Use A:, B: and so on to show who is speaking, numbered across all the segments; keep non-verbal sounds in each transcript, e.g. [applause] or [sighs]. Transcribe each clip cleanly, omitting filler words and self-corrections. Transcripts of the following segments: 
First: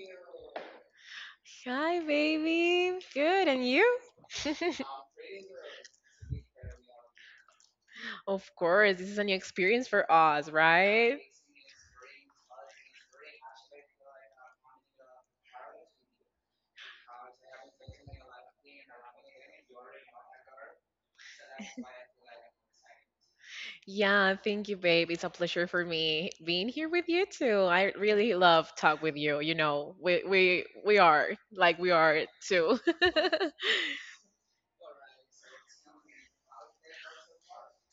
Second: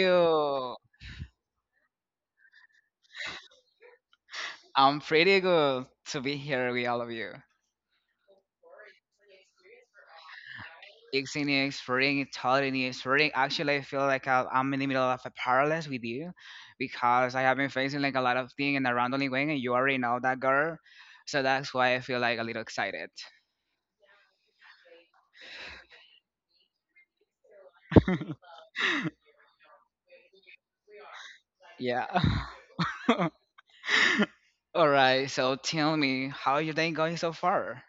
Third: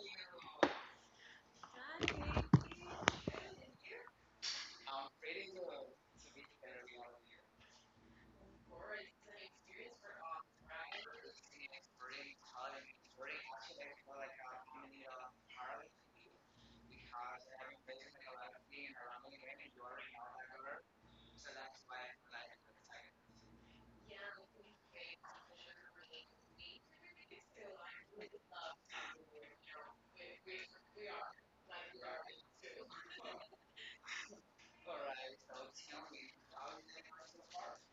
A: Now, are you?
B: you?
C: Hi,
A: Are you? I'm pretty
C: baby. Good. And you? [laughs]
A: good.
B: I'm pretty good to
A: To
B: be
A: be
B: here
A: better,
B: with all of
A: I'm
B: you.
A: here. It's an
C: Of course, this is a new experience
A: experience
C: for
A: for all.
C: us,
A: Right.
C: right?
B: It's in the
A: Very,
B: spring, it's hot in
A: very,
B: the spring.
A: very,
B: Actually, I feel
A: very.
B: like I'm in the middle of a paralysis with you because
A: Because
B: I have been
A: having
B: facing like a
A: basically a
B: lot of
A: lot of
B: things in
A: money
B: a
A: and
B: random
A: having
B: way, and you
A: many
B: already
A: jewelry
B: know
A: all
B: that girl.
A: over,
B: So
A: so
B: that's
A: that's
B: why
A: my
B: I feel like a
A: life.
B: little excited.
A: Yeah.
C: Yeah, thank you, babe. It's a pleasure for me being here with you too. I really love
B: [laughs]
C: talk with you. You know, we
A: We
C: are
A: are.
C: like we
B: Yeah.
C: are too.
B: [laughs]
C: [laughs]
B: All
A: All
B: right.
A: right. So
B: So tell
A: tell me
B: me, how
A: how
B: your
A: you
B: day going
A: got
B: so
A: so far.
B: far?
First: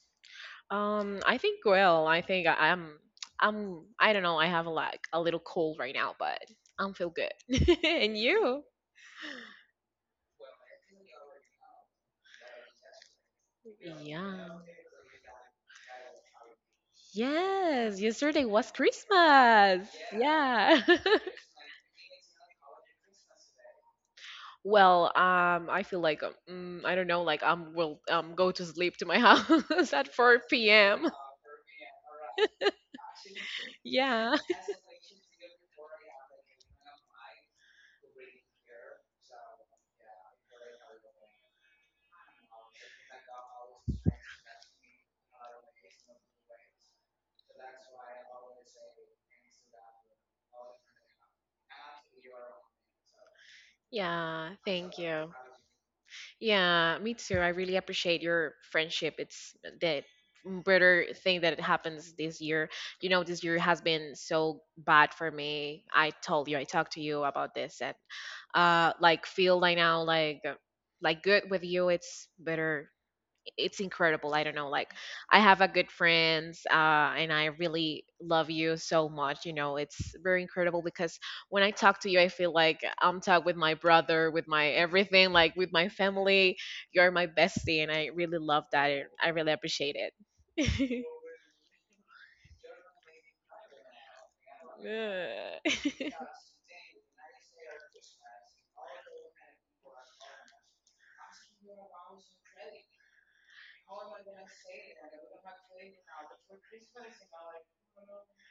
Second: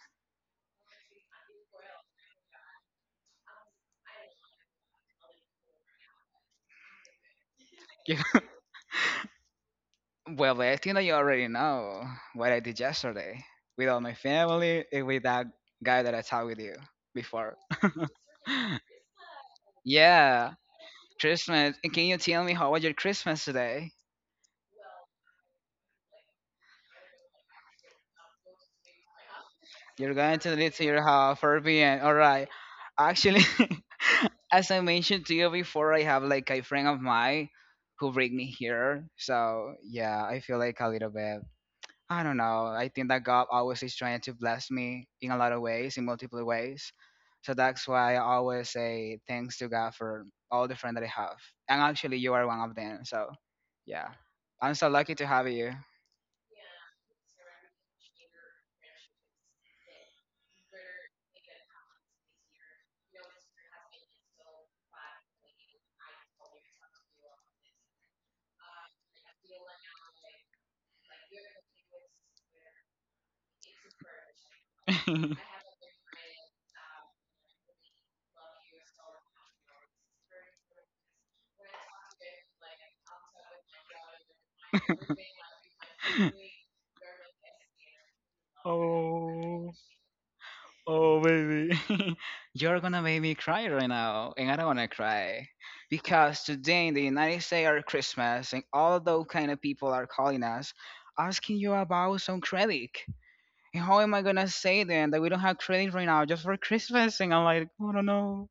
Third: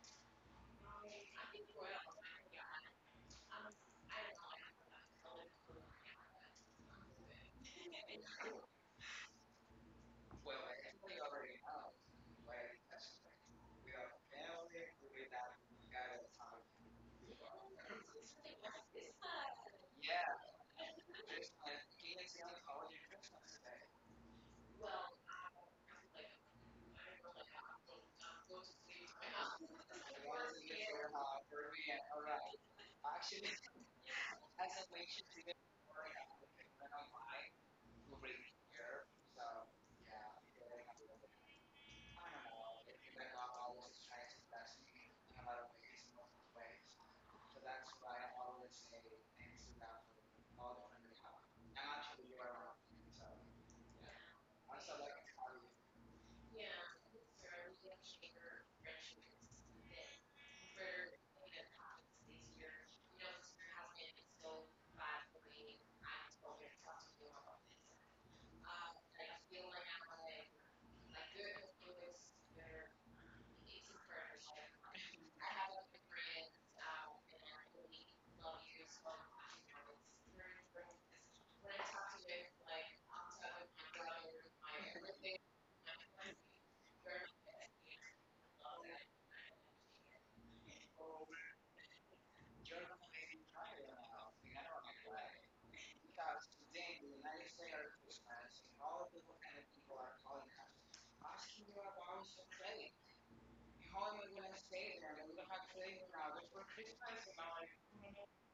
C: I think I'm I don't know, I have a like a little cold right now, but I'm feel good. [laughs] And
B: [laughs]
C: you?
A: Well,
B: Well, I think that you
A: everybody
B: already
A: already knows.
B: know what I did yesterday with
A: We
B: all
A: have
B: my
C: Yeah.
A: family
B: family and with that
A: that
B: guy
A: got
B: that I
A: in
B: talked with you before. [laughs]
C: Yes, yesterday
A: touch.
C: was Christmas.
A: Yeah.
B: Yeah,
C: Yeah. [laughs]
B: Christmas. And can you tell me how was your Christmas today?
C: Well, I feel like I don't know, like I'm will go to sleep to my [laughs] house at
B: You're going to
C: 4
B: leave to your
C: p.m.
B: house 4 p.m. All right.
C: [laughs]
B: Actually, [laughs]
C: Yeah.
B: as I mentioned to you before, I have like a friend of mine who bring me here. So yeah, I feel like a little bit I don't know.
A: Animal.
B: I
A: If you
B: think that
A: let go,
B: God
A: all
B: always
A: those
B: is trying
A: kinds
B: to
A: of
B: bless me
A: things in
B: in a
A: a
B: lot
A: lot
B: of
A: of
B: ways, in multiple
A: different ways.
B: ways. So
A: So that's
B: that's
A: why
B: why I
A: I always
B: always
A: say,
B: say thanks
A: "Things
B: to God
A: about
B: for all
A: all
B: the friends
A: different
B: that I have.
A: people. I'm
B: And actually,
A: actually
B: you are one
A: around
B: of them.
A: people, so
B: So,
A: yeah."
B: yeah.
C: Yeah,
A: I
B: I'm
A: just
B: so
C: thank
A: don't like
B: lucky to
C: you.
B: have
A: talking.
B: you.
A: Yeah.
C: Yeah, me too. I
A: For
C: really
A: even
C: appreciate your friendship. It's the better thing that it happens
A: topics
C: this
A: this year,
C: year. You
A: you
C: know,
A: know,
C: this
A: because
C: year
A: your
C: has
A: husband
C: been
A: is
C: so
A: so
C: bad
A: bad
C: for
A: for me.
C: me. I
A: I'm
C: told
A: so
C: you,
A: going
C: I
A: to
C: talked
A: talk
C: to
A: to
C: you
A: you
C: about
A: about
C: this,
A: this.
C: and
A: I
C: like feel
A: feel
C: like
A: like
C: now,
A: I'm like
C: like
A: like
C: good
A: good
C: with you.
A: with
C: It's
A: your.
C: better, it's
A: Casey's
C: incredible.
A: current
C: I don't
A: ship.
C: know. Like I
A: I
C: have a
A: have like
C: good
A: a grid,
C: friends, and
A: and
C: I
A: I
C: really
A: really
C: love
A: love
C: you
A: you, so
C: so much. You know,
A: I
C: it's very incredible because when
A: When
C: I
A: I
C: talk
A: talk
C: to
A: to
C: you, I
A: Jake,
C: feel like
A: like, I'm
C: I'm talking with
A: talking
C: my
A: my
C: brother,
A: brother,
C: with
A: my
C: my everything,
A: everything,
C: like with my
A: my family,
C: family.
B: [laughs]
C: You're my
A: very,
C: bestie, and
A: you know,
C: I really love
A: love
C: that,
A: that.
C: and I really
B: Oh.
C: appreciate it.
B: Oh,
A: Well,
C: [laughs]
B: baby. [laughs]
A: yo
B: You're
A: no
B: gonna
A: me
B: make me cry
A: distrae de
B: right
A: nada,
B: now,
A: no
B: and I
A: me
B: don't wanna
A: distrae.
B: cry.
C: Yeah. [laughs]
B: Because
A: Because in
B: today in the
A: the
B: United
A: United
B: States are
A: States
B: Christmas, and all
A: all
B: those
A: of
B: kind
A: kind
B: of
A: of
B: people
A: people
B: are
A: are
B: calling
A: calling
B: us,
A: us,
B: asking
A: asking
B: you
A: you
B: about
A: about
B: some
A: some
B: credit.
A: trade.
B: And how
A: How am
B: am I
A: I going
B: gonna
A: to
B: say
A: stay there?
B: then that
A: I'm
B: we
A: going
B: don't
A: to
B: have
A: have to stay
B: credit
A: here
B: right now
A: now.
B: just
A: There's
B: for
A: work
B: Christmas?
A: twice a
B: And I'm
A: month.
B: like, oh, I don't know.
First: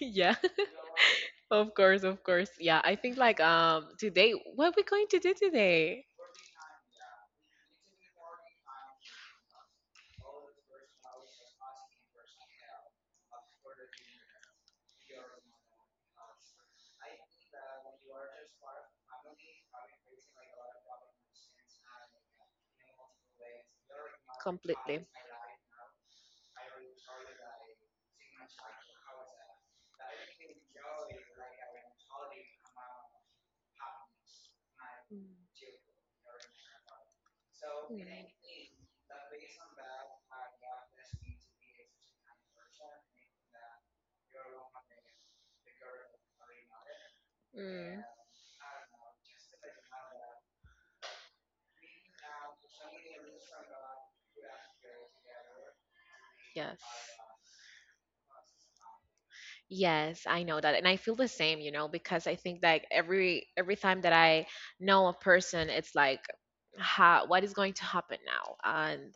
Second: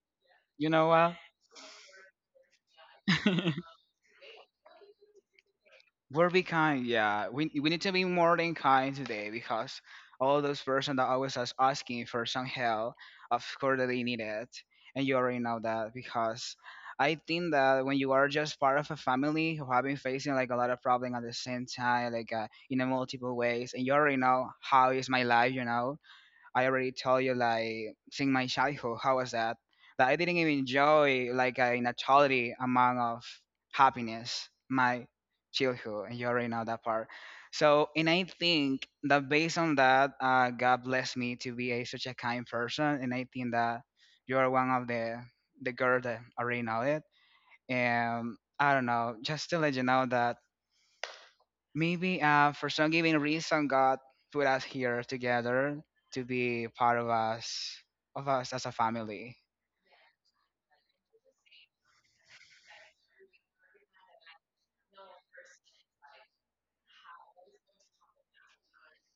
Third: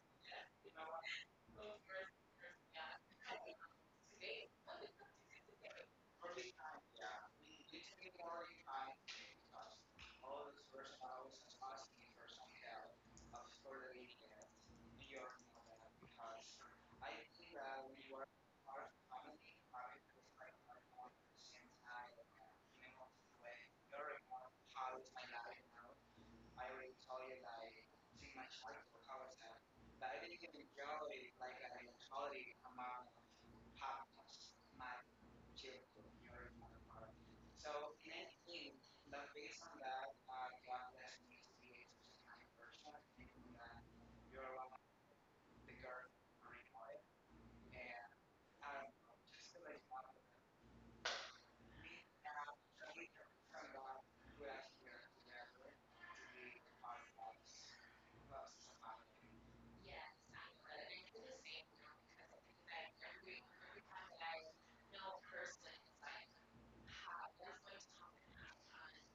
C: Yeah,
A: Yeah.
B: You know what?
C: of course, of course.
A: Today.
C: Yeah, I think
A: Yeah.
C: like
B: [laughs]
C: today, what are we
A: Every
C: going
A: time.
C: to do
A: Yeah.
C: today?
B: We'll be kind, yeah. We
A: We
B: we need to be
A: get
B: more
A: more
B: than kind
A: time
B: today
A: because
B: because all
A: all of
B: those
A: this
B: person
A: first month,
B: that
A: all
B: always
A: this
B: us
A: last
B: asking
A: month,
B: for
A: first
B: some
A: month.
B: help,
A: Yeah.
B: of course that they
A: Absolutely.
B: need it,
A: Yeah.
B: and you
A: We are
B: already know that
A: now because
B: because
A: I
B: I think
A: think
B: that
A: that
B: when you
A: we
B: are
A: are
B: just part of
A: part
B: a
A: of a
B: family
A: big
B: who have been
A: part of
B: facing like a lot of problem at the
A: the
B: same
A: same
B: time,
A: time
B: like in a
A: in a much
B: multiple
A: way.
B: ways, and you already
A: Very
B: know
A: much
B: how
A: part
C: Completely.
B: is
A: of
B: my
A: my
B: life,
A: life now.
B: I already told you like seeing my childhood, how was that? That I didn't even enjoy like a naturally amount of happiness, my
C: Mm.
B: childhood, and you already know that part. So
C: Mm.
B: and I think that based on that, God blessed me to be a such a kind person and I think that you are one of the girl that already know it.
C: Mm.
B: And I don't know, just to let you know that maybe for some given reason God put us here together to be
C: Yes.
B: part of us as a family.
C: Yes, I know that. And I feel the same, you know, because I think like every time that I know a person, it's like how, what is going to happen now? And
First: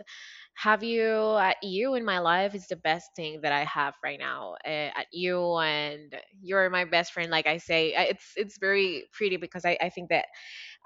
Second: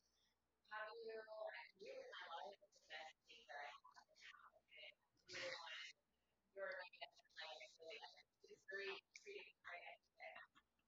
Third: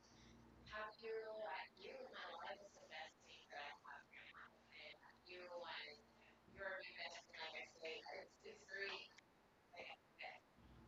C: have you, you in my life is the best thing that I have right now. At you and You're my best friend like I say. It's very pretty because I think that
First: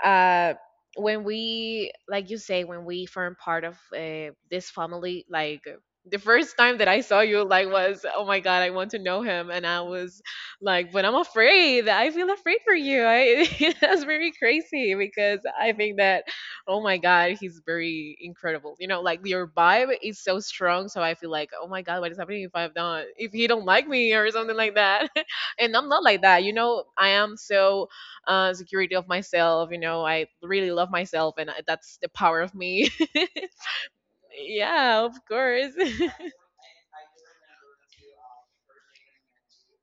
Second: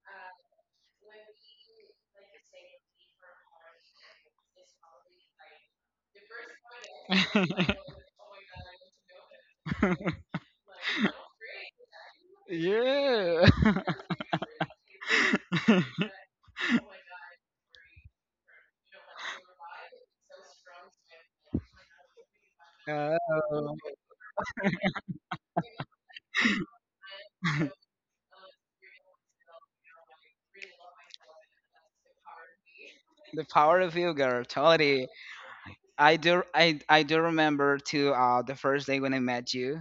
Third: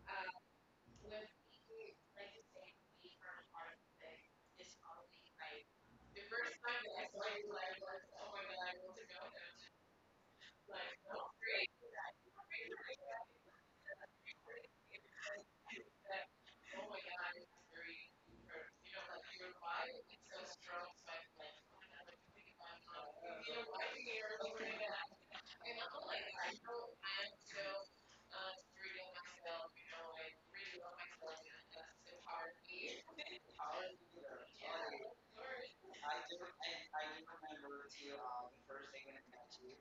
C: uh
A: When people,
C: when, we like
A: like
C: you
A: you
C: say,
A: say,
C: when we
A: we
C: form
A: are
C: part
A: part
C: of
A: of the
C: this
A: it's probably
C: family, like
A: like
C: the
A: the first
C: first time
A: time
C: that
A: that
C: I
A: I
C: saw
A: saw
C: you,
A: you,
C: like,
A: I
C: was,
B: [laughs]
A: was,
C: oh
A: oh
C: my
A: my
C: god, I
A: god, I
C: want
A: want
C: to
A: to
C: know
A: know
C: him,
A: them.
C: and I was like,
A: Like,
C: but I'm
A: oh great,
C: afraid, I
A: yeah,
C: feel afraid for you,
A: yeah,
B: Yeah.
C: [laughs] that's very crazy because I think
B: [laughs]
C: that, oh
A: oh
C: my
A: my
C: god,
A: god, it's
C: he's
A: very,
C: very incredible, you
A: you
C: know,
A: know,
C: like
A: like
C: your
A: your
C: vibe
A: vibe
C: is
A: is
C: so
A: so strong.
C: strong, so
A: So
C: I
A: like,
C: feel
A: oh
C: like, oh my god, what is
A: like,
C: happening
A: you
C: if I've done, if he don't
B: Oh.
A: know, why
C: like
A: do
C: me or something
A: you
C: like
A: care?
C: that, [laughs] and I'm not like that, you know, I am so
B: [laughs]
C: security of myself. You know, I really love myself, and that's the power of me.
B: The power of you,
C: [laughs]
B: girl.
C: Yeah,
B: Totally.
C: of course. [laughs]
B: I do remember too the first day when I met you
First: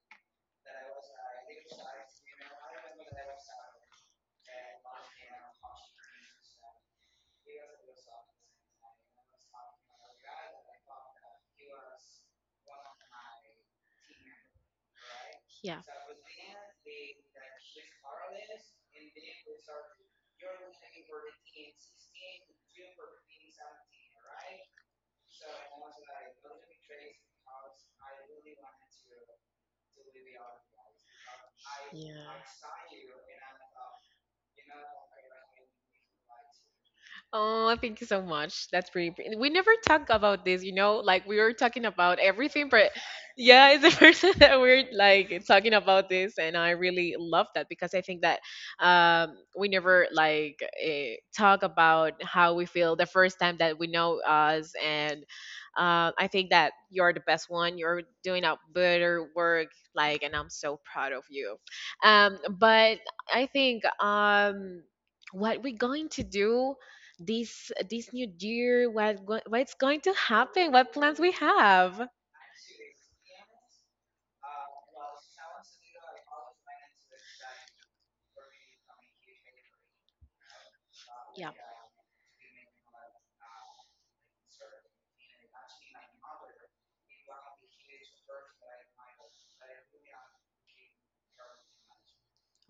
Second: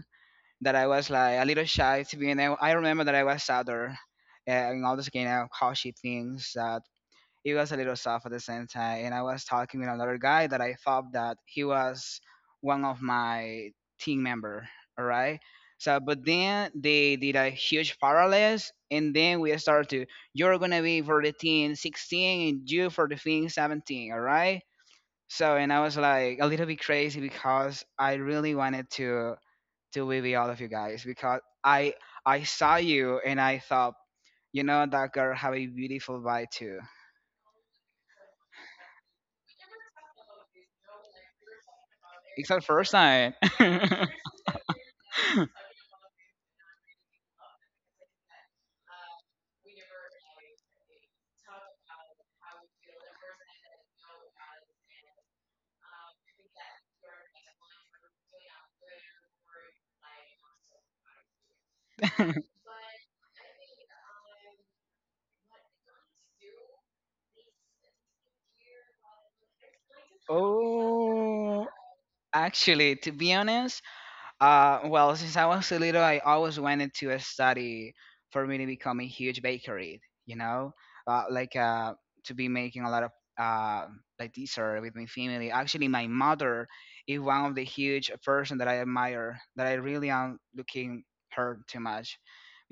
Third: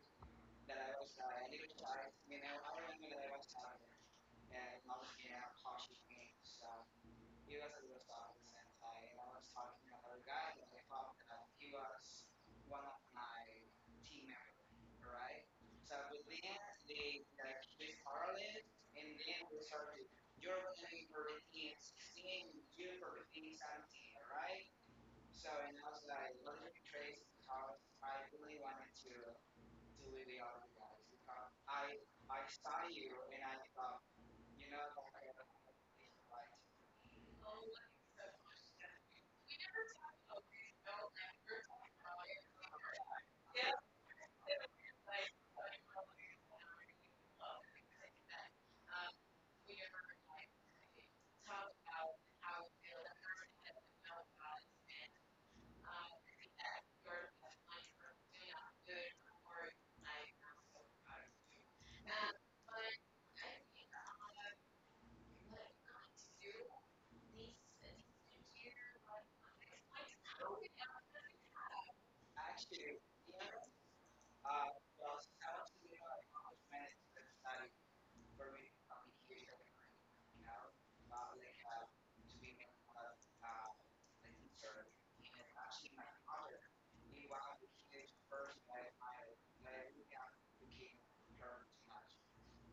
B: that
A: That
B: I
A: I
B: was
A: was,
B: like a
A: and it
B: little
A: was I didn't
B: shy
A: realize
B: to be
A: you
B: and I,
A: know I
B: I
A: don't
B: remember
A: even
B: that I
A: know
B: was
A: what's
B: sadder,
A: happening. And
B: and
A: I
B: all
A: was
B: this kind
A: being out
B: of she
A: cautious, me,
B: things
A: so
B: that
A: he
B: it
A: was
B: was a
A: a
B: little
A: little
B: soft at the same
A: different.
B: time and I
A: I
B: was
A: was
B: talking
A: talking to
B: with another
A: another
B: guy
A: guy
B: that
A: that
B: I
A: I
B: thought
A: thought
B: that
A: that
B: he
A: he
B: was
A: was one
B: one
A: of
B: of
A: my
B: my team
A: team
B: member,
A: members,
B: all right.
A: right?
C: Yeah.
A: So
B: So but
A: with him,
B: then they
A: they
B: did a
A: like
B: huge
A: just parlayed,
B: parallels
A: and
B: and
A: then
B: then we
A: we
B: started
A: started.
B: to you're
A: You're going
B: gonna be for the
A: to be
B: team 16
A: 15,
B: and you
A: you're
B: for the
A: going to
B: thing
A: be
B: 17,
A: 17,
B: all right.
A: right? So,
B: So and
A: and
B: I was
A: also I
B: like a little
A: wanted to
B: bit crazy
A: be because
B: because I
A: I
B: really
A: really
B: wanted
A: wanted to
B: to
A: do
B: be
A: with
B: with
A: the
B: all of you
A: other guys
B: guys because
A: because
B: I
A: I
C: Yeah.
A: I
B: I saw
A: saw you
B: you and
A: and I
B: I thought
A: thought,
B: you
A: you know,
B: know that
A: like I
B: girl
A: would
B: have a
A: have been
B: beautiful vibe
A: like.
B: too.
A: Oh,
C: Oh,
A: like
C: thank you so
A: so
C: much. That's
A: much.
C: pretty. We
A: We
C: never
A: never
C: talk
A: talked about
C: about this,
A: these
C: you know.
A: bells
C: Like
A: that
C: we
A: we
C: were
A: were
C: talking
A: talking
C: about
A: about
B: It's our
C: everything, but
B: first
A: it.
B: night.
C: yeah,
A: Yeah, like
C: it's the
B: [laughs]
C: first [laughs] time
A: talking
C: that we're like talking about
A: about
C: this,
A: these
C: and
A: and
C: I
A: I
C: really
A: really
C: love
A: love
C: that
A: it
C: because I
A: because I think
C: think that
A: that um,
C: we
A: we never
C: never
A: like
C: like talk
A: talk
C: about
A: about
C: how
A: how
C: we
A: we feel
C: feel the
A: that
C: first
A: person
C: time
A: has
C: that we know
A: developed us
C: us,
A: and
C: and I think that you're the best one. You're doing a better work, like, and I'm so proud of you. But I think what we're going to do this this new year, what what's going to happen, what plans we
B: Oh,
C: have.
B: actually, to be honest, well, [laughs] since I was a little, I always wanted to study for
A: for
B: me to
A: me,
B: become
A: I
B: a
A: mean,
B: huge
A: here's
B: bakery. You
A: you know,
B: know, uh,
A: not
C: Yeah,
B: like
A: really have
B: uh,
A: to be
B: to be
A: made
B: making a lot of
A: of
B: uh,
A: the
B: like dessert with my family. Actually,
A: actually, my
B: my
A: father,
B: mother is
A: he
B: one of
A: was
B: the
A: the
B: huge person
A: first
B: that I
A: that I
B: admire. That
A: that
B: I really
A: I
B: am
A: became
B: looking her
A: very
B: too
A: much
B: much,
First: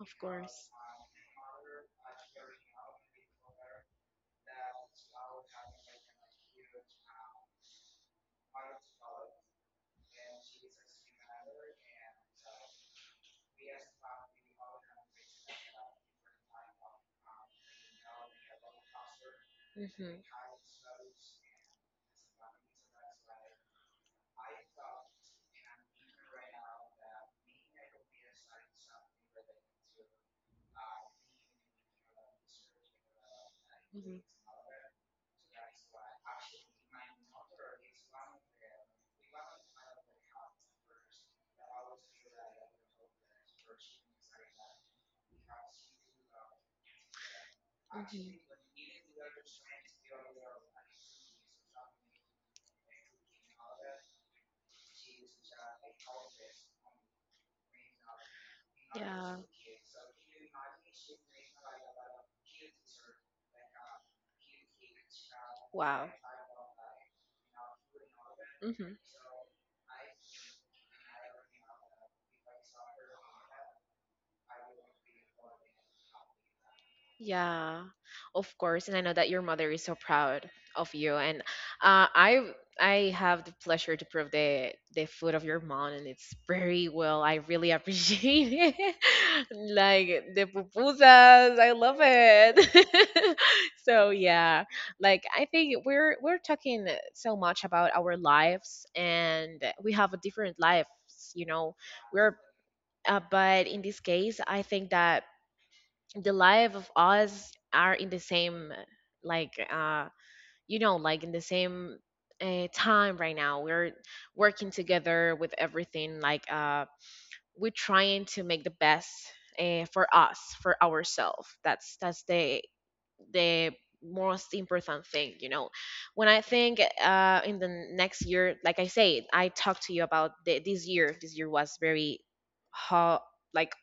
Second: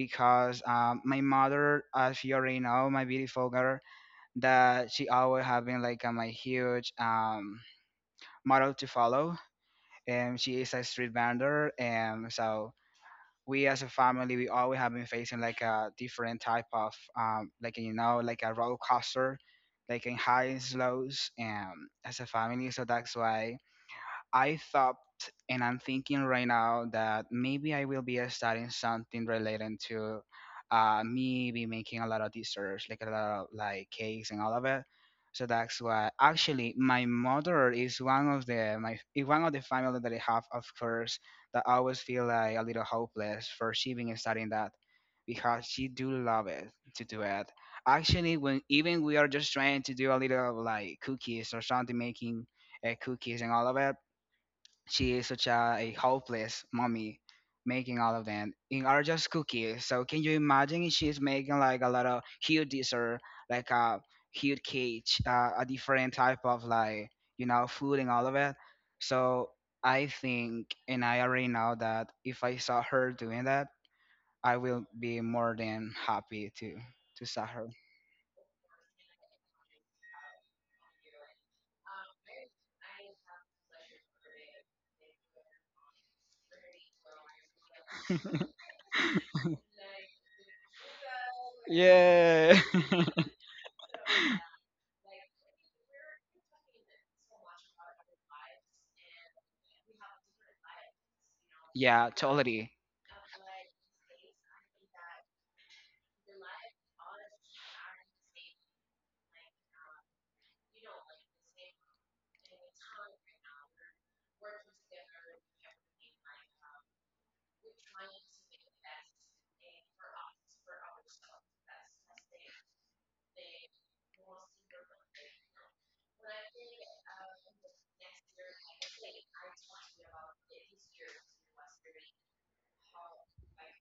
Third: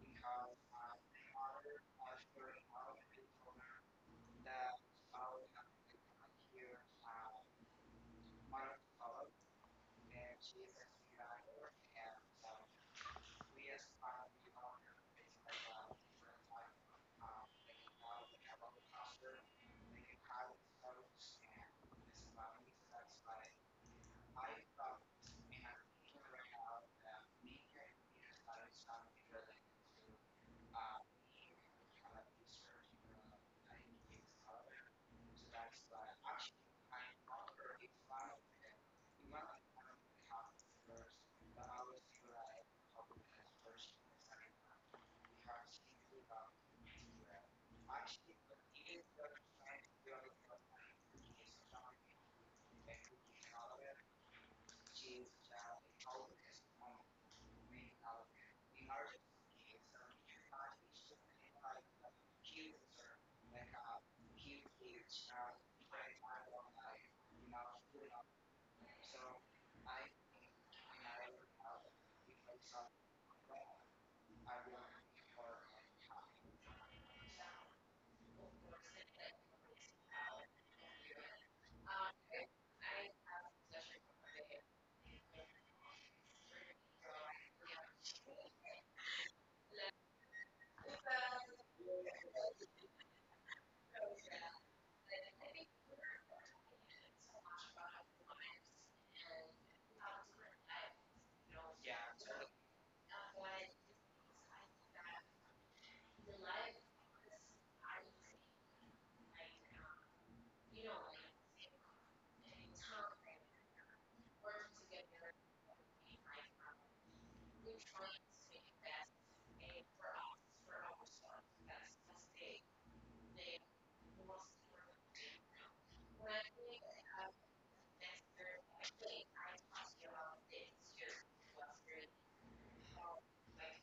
C: of course.
B: my
A: my father
B: mother,
A: was
B: as you already
A: very
B: know,
A: out
B: my
A: and
B: beautiful
A: told her
B: girl,
A: that
B: that she
A: how
B: always have been
A: happened
B: like
A: to
B: my
A: here,
B: huge
A: my
B: model to
A: father,
B: follow
A: and
B: and she
A: she
B: is
A: is
B: a
A: a
B: street vendor
A: survivor, and
B: and so
A: we
B: we as
A: have
B: a
A: to
B: family we
A: be on
B: always have
A: your
B: been
A: feet,
B: facing like a
A: like
B: different
A: different
B: type of
A: types.
B: like
A: Making
B: you know
A: sure we
B: like a
A: have all
B: roller
A: the
B: coaster
A: posture, making sure
B: like
A: we
C: Hmm.
B: in
A: have the
B: highs
A: correct
B: lows and
A: stance.
B: as
A: This
B: a
A: is about
B: family so that's
A: respect, right?
B: why I thought and I'm thinking right now that maybe I will be starting something related to me be making a lot of desserts, like a lot of like
C: Hmm.
B: cakes and all of it. So that's why actually my mother is one of the my is one of the family that I have of course that I always feel like a little hopeless for she being starting that because she do love it to do it.
C: Hmm.
A: Actually,
B: Actually
A: but
B: when
A: even
B: even
A: if
B: we are
A: you're
B: just trying
A: trying to
B: to do a
A: build a
B: little
A: company,
B: like
A: it's
B: cookies or something
A: something
B: making
A: that could be
B: cookies and all of
A: another.
B: it she is such a hopeless mommy making all of them in are just
C: Yeah.
B: cookies. So can you imagine if she's making like a lot of huge dessert, like a huge cage, a
C: Wow.
B: different type of like you know food and all of it.
C: Hmm.
B: So I think, and I already know that if I saw her doing that, I will be more than happy to saw her.
C: Yeah, of course, and I know that your mother is so proud of you. And uh, I I have the pleasure to prove the food of your mom, and it's very well. I really appreciate it. [laughs] Like the pupusas, I love
B: Yeah,
C: it. [laughs] So yeah, like I think we're talking so much about our lives, and we have a different lives, you know.
B: [laughs]
A: Yeah,
B: yeah,
C: We're
B: totally.
C: but in this case, I think that the life of us are in the same, like uh you know, like in the same time right now, we're working together with everything, we're trying to make the best for us, for ourselves, that's
A: totally.
C: the most important thing, you know, when I think in the next year, like I said, I talked to you about the, this year, this year was very hot, like,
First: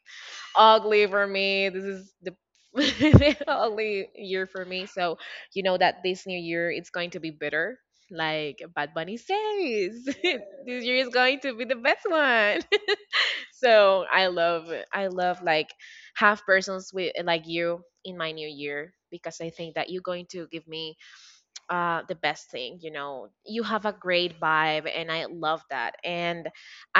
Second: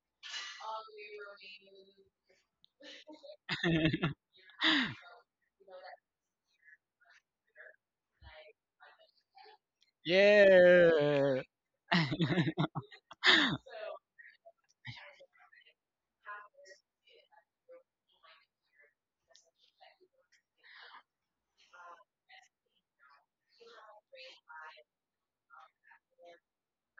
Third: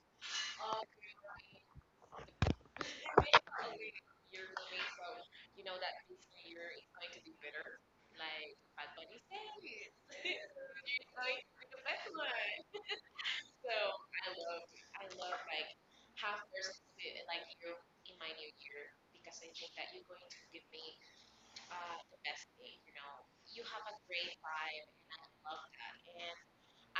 C: ugly for me. This is the [laughs] ugly year for me. So you
A: You know
C: know
A: that
C: that
A: this
C: this new year
A: year is
C: it's going
A: going
C: to
A: to
C: be
A: be
C: better.
A: better. Like,
C: Like Bad
A: what do
C: Bunny
A: you
C: says, [laughs]
A: say?
C: this year is
A: [laughs]
C: going
B: Yeah.
A: Like,
C: to be the
A: the
C: best
A: best one.
C: one. [laughs]
A: So
C: So
A: I love I
C: I
A: love
C: love like
A: like have
C: half
A: first
C: persons with
A: visit like
C: like
A: you
C: you
A: in
C: in
A: my
C: my new
A: new year
C: year
A: because
C: because I
A: I think
C: think that
A: that
C: you're
A: you're
C: going
A: going to
C: to
A: give
C: give
A: me
C: me the
A: the best
C: best
A: day.
C: thing. You
A: You know,
C: know, you
A: you have
C: have a
A: a great
C: great
A: vibe,
C: vibe, and
A: and
C: I
A: I
C: love
A: love
C: that.
A: that. And
C: And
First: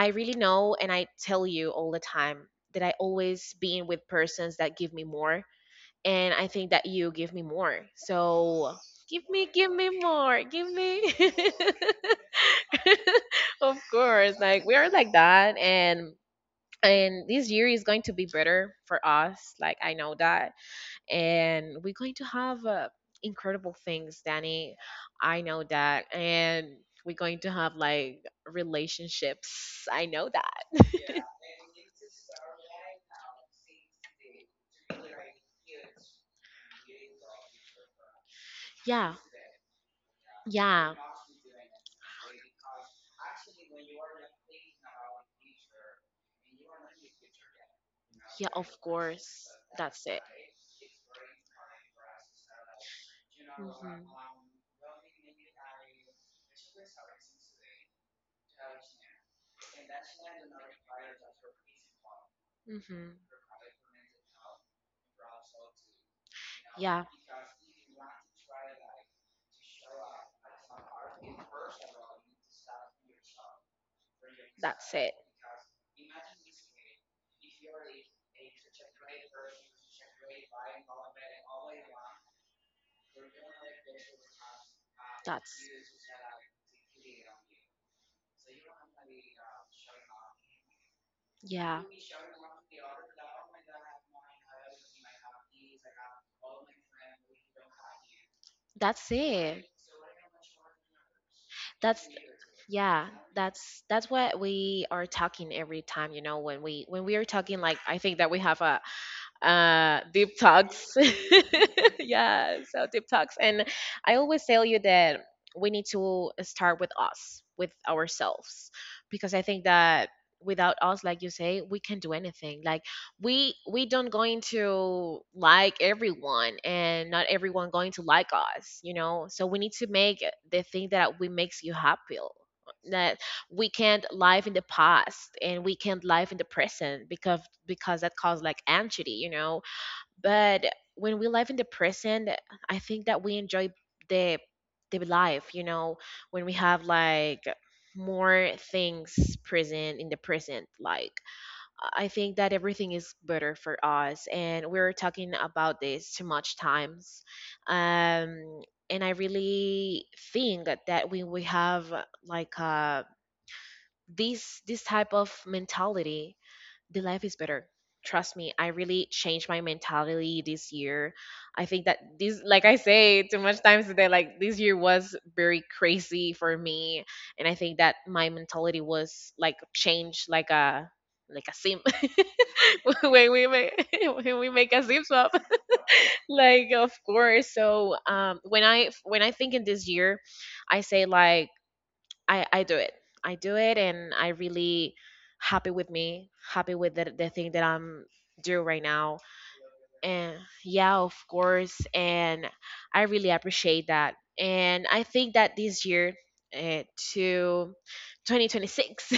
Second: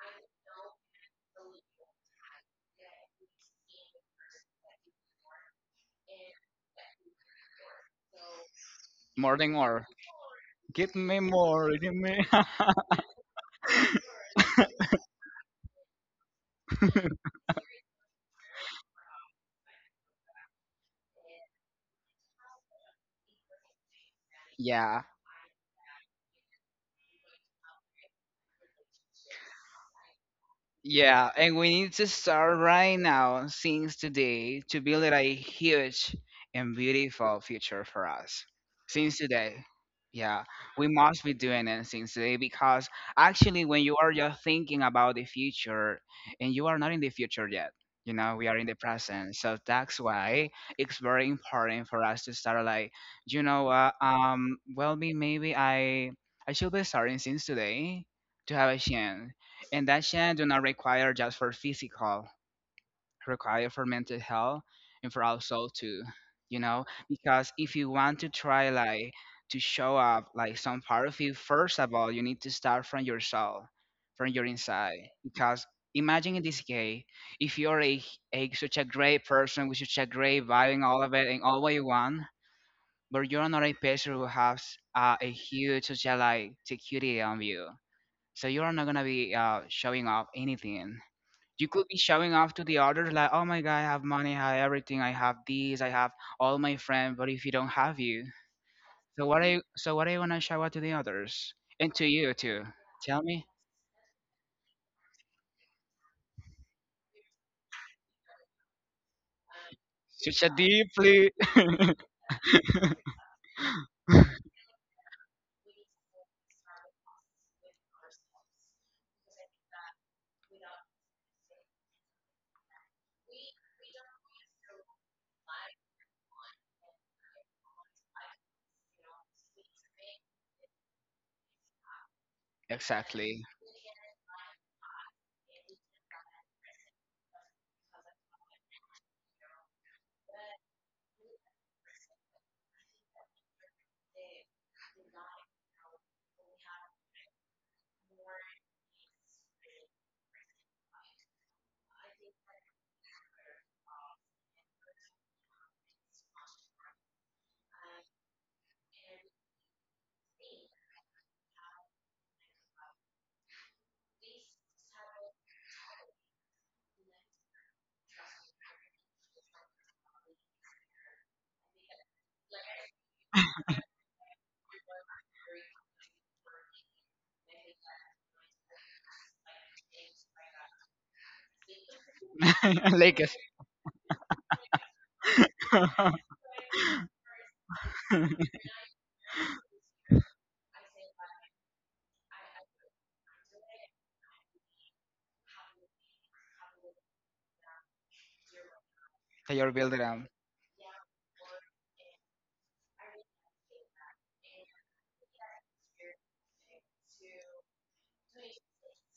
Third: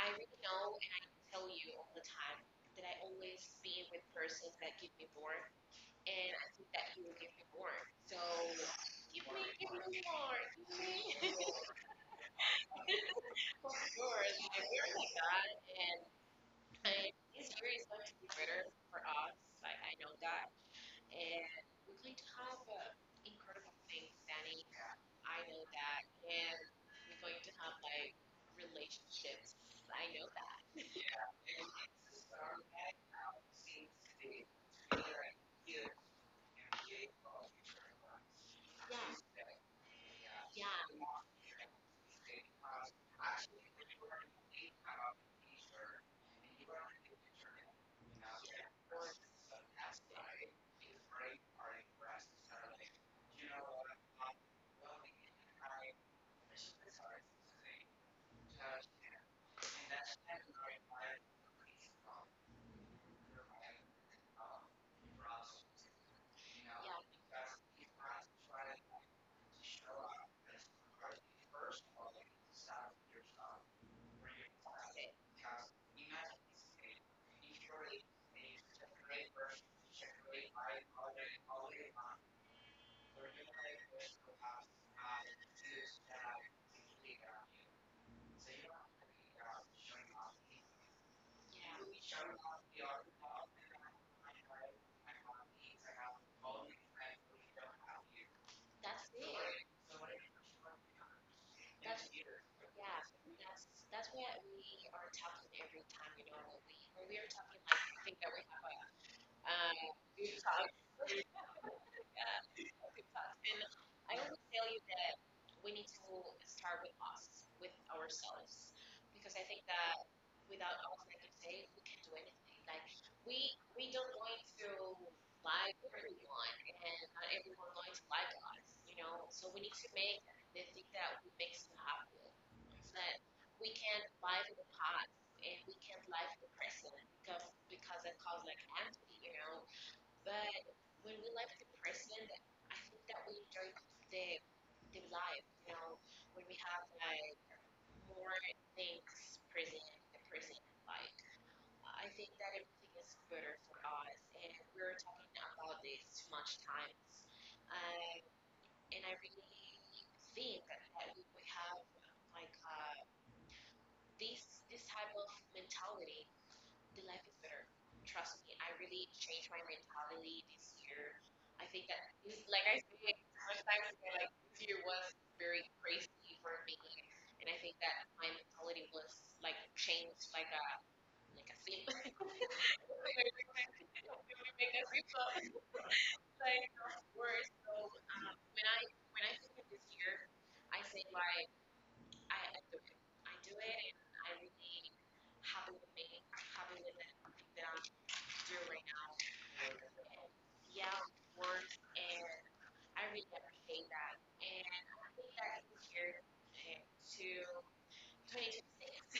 A: I
C: really
A: really know,
C: know,
A: and
C: and
A: I
C: I
A: tell
C: tell you
A: you
C: all
A: all
C: the
A: the time
C: time that
A: that I
C: I always
A: always be
C: been
A: with
C: with
A: persons
C: persons
A: that
C: that give
A: give me
C: me
A: more,
C: more,
A: and
C: and
A: I
C: I
A: think
C: think
A: that
C: that
A: you
C: you
A: will give
C: give me
A: me more.
C: more.
A: So
C: So
B: More than
A: give
C: give
B: more.
C: me
A: me more,
C: more, give
A: give
B: Give
C: me.
B: me
A: me.
C: [laughs]
A: [laughs]
B: more. Give me.
A: For
C: Of
A: sure,
C: course,
A: I
C: like we are
A: we're
C: like
A: like that,
C: that,
A: and
C: and this
A: it's
C: year
A: very
C: is
A: slow
C: going
A: to
C: to
A: be
C: be
A: better
C: better
A: for
C: for
A: us.
C: us.
A: Like
C: Like
A: I
C: I
A: know
C: know
A: that.
C: that,
A: And
C: and we're
A: we're going
C: going
A: to
C: to
A: have
C: have
A: incredible
C: incredible
A: things,
C: things,
B: [laughs]
A: Danny.
C: Danny.
B: Yeah.
A: I
C: I
A: know
C: know
A: that.
C: that.
A: And
C: And we're
A: we're
C: going
A: going to
C: to
A: have
C: have
A: like
C: like
A: relationships.
C: relationships.
A: I
C: I
A: know
C: know
A: that. [laughs]
C: that. [laughs]
B: Yeah,
A: Yeah.
B: and
A: And
B: we need to
A: it's just
B: start
A: our back
B: right
A: now
B: now,
A: seems
B: since
A: to be
B: today, to
A: either
B: build
A: at
B: a
A: you
B: huge
A: and
B: and
A: Jake
B: beautiful
A: or
B: future
A: future
B: for us.
C: Yeah.
A: lives.
B: Since today. Yeah,
A: Yeah. Yeah.
B: we
C: Yeah.
B: must be doing it since today because
A: Actually,
B: actually,
A: when
B: when you
A: you
B: are
A: were in the
B: just
A: league,
B: thinking
A: I got
B: about
A: a
B: the
A: t shirt
B: future
A: and
B: and
A: you
B: you
A: were
B: are not
A: in
B: in the
A: the
B: future
A: picture.
B: yet, you know, we
C: Yeah,
B: are in
C: of
B: the present.
C: course.
B: So that's
C: That's it.
B: why it's very important for us to start like, you know what,
C: Hmm.
B: well, me, maybe I should be starting since today to have a chance and that Shan do not require just for physical,
C: Hmm.
B: require for mental health and for our soul too, you know?
C: Yeah,
B: Because if you want to try like to show up like some part of you, first of all, you need to start from your soul, from your
C: that's
B: inside.
C: it.
B: Because imagine in this case, if a such a great person with such a great vibe and all of it and all what you want, but you're not a person who has a
C: That's,
B: huge such a like security on you. So you're not gonna be showing off anything you
C: yeah.
B: could be showing off to the others like, "Oh my god, I have money, I have everything, I have these, I have all my friends." But if you don't have you,
C: That's
B: so what are you?
C: it.
B: So what are you gonna show out to the others and
A: That's
B: to
C: That's,
A: it.
B: you too?
A: Yeah,
C: yeah,
B: Tell me.
A: that's that's
C: that's
A: what
C: what
A: we
C: we are
A: are talking
C: talking
A: every
C: every
A: time,
C: time, you
A: you know,
C: know,
A: when we
C: when
A: when
C: we
A: we
C: are
A: are talking
C: talking, like,
A: like
C: I
A: the thing
C: think
A: that
C: that we
A: we have
C: have a,
A: like um we
C: deep
A: were
B: Such a
A: talking
C: talks.
B: deeply.
C: [laughs]
A: yeah,
C: Yeah, so
A: okay.
C: deep talks,
A: And
C: and
A: I
C: I
A: always
C: always
B: [laughs]
C: tell
A: tell you
C: you
A: that
C: that we
A: we
C: need
A: need to
C: to
A: start
C: start with
A: with
C: us,
A: us, with
C: with
A: ourselves,
C: ourselves,
A: because
C: because I
A: I
C: think
A: think that
C: that
A: without
C: without
A: us,
C: us,
A: like
C: like you
A: you say,
C: say, we
A: we
C: can
A: can't do
C: do
A: anything.
C: anything. Like,
A: Like we
C: we
A: we don't
C: don't going
A: going to
C: to like
A: like
C: everyone,
A: everyone, and
C: and not
A: not everyone
C: everyone going
A: going
C: to
A: to
C: like
A: like us,
C: us, you
A: you know.
C: know, so
A: So
C: we
A: we need
C: need to
A: to make
C: make
A: the
C: the
A: thing
C: thing
A: that
C: that we
A: we
C: makes
A: makes
C: you
A: us
C: happy.
A: happy. So that
C: That
B: Exactly.
C: we
A: we can
C: can't
A: not
C: live
A: live
C: in
A: in
C: the
A: the past
C: past,
A: and
C: and we
A: we can
C: can't
A: not
C: live
A: live
C: in
A: in
C: the
A: the present
C: present,
A: because
C: because
A: because
C: that
A: it
C: causes
A: causes like
C: like
A: empty,
C: anxiety, you
A: you know.
C: know,
A: But
C: but
A: when
C: when we
A: we
C: live
A: left
C: in the
A: the prison,
C: present,
A: I
C: I
A: think
C: think
A: that
C: that we
A: we
C: enjoy
A: enjoyed the
C: the the
A: the life,
C: life, you
A: you
C: know,
A: know, when
C: when we
A: we have
C: have
A: like
C: like
A: more
C: more things
A: things present
C: present
A: in
C: in the
A: the prison.
C: present, like,
A: Like I
C: I
A: think
C: think
A: that
C: that
A: everything
C: everything
A: is
C: is
A: better
C: better
A: for
C: for
A: us,
C: us,
A: and
C: and
A: we
C: we are
A: were
C: talking
A: talking about
C: about this too
A: this much
C: much
A: times,
C: times,
A: um,
C: um
A: and
C: and I
A: I really
C: really
A: think
C: think that
A: that we
C: we
A: we
C: we
A: have
C: have
A: like
C: like a
A: this
C: this
A: this
C: this
A: type
C: type
A: of
C: of
A: mentality
C: mentality,
A: the
C: the
A: life
C: life
A: is
C: is
A: better.
C: better. Trust
A: Trust
C: me,
A: me,
C: I
A: I
C: really
A: really
C: changed
A: changed my
C: my mentality
A: mentality this
C: this
A: year.
C: year.
A: I
C: I think
A: think
C: that
A: that, if,
C: this,
A: like
C: like I
A: I say,
C: say too much
A: sometimes
C: times
A: I
C: today,
A: feel like
C: like this
A: this
C: year
A: year was
C: was
A: very
C: very
A: crazy
C: crazy
A: for
C: for
A: me,
C: me, and
A: and
C: I
A: I think
C: think that
A: that my
C: my mentality
A: mentality was
C: was like
A: like
C: changed
A: changed like
C: like
A: a
C: a, like
A: like
C: a
A: a
C: sim.
A: sim. [laughs]
B: [laughs]
C: [laughs]
A: Like, we
C: When
B: Lakers.
C: we make [laughs] when we
A: make
C: make
A: a
C: a sim swap.
A: sim, so
C: [laughs]
A: it's like
C: Like, of course.
A: simp.
C: So
B: [laughs]
C: when
A: When I
C: I, when
A: when
C: I
A: I
C: think
A: think
C: in
A: of this
C: this
A: year,
C: year,
A: I
C: I
A: say
C: say
A: like.
C: like, I do it. I do it, and I really happy with me, happy with the thing that I'm doing right now.
B: They are building them.
C: And yeah, of course, and I really appreciate that. And I think that this year, uh, to 2026, [laughs]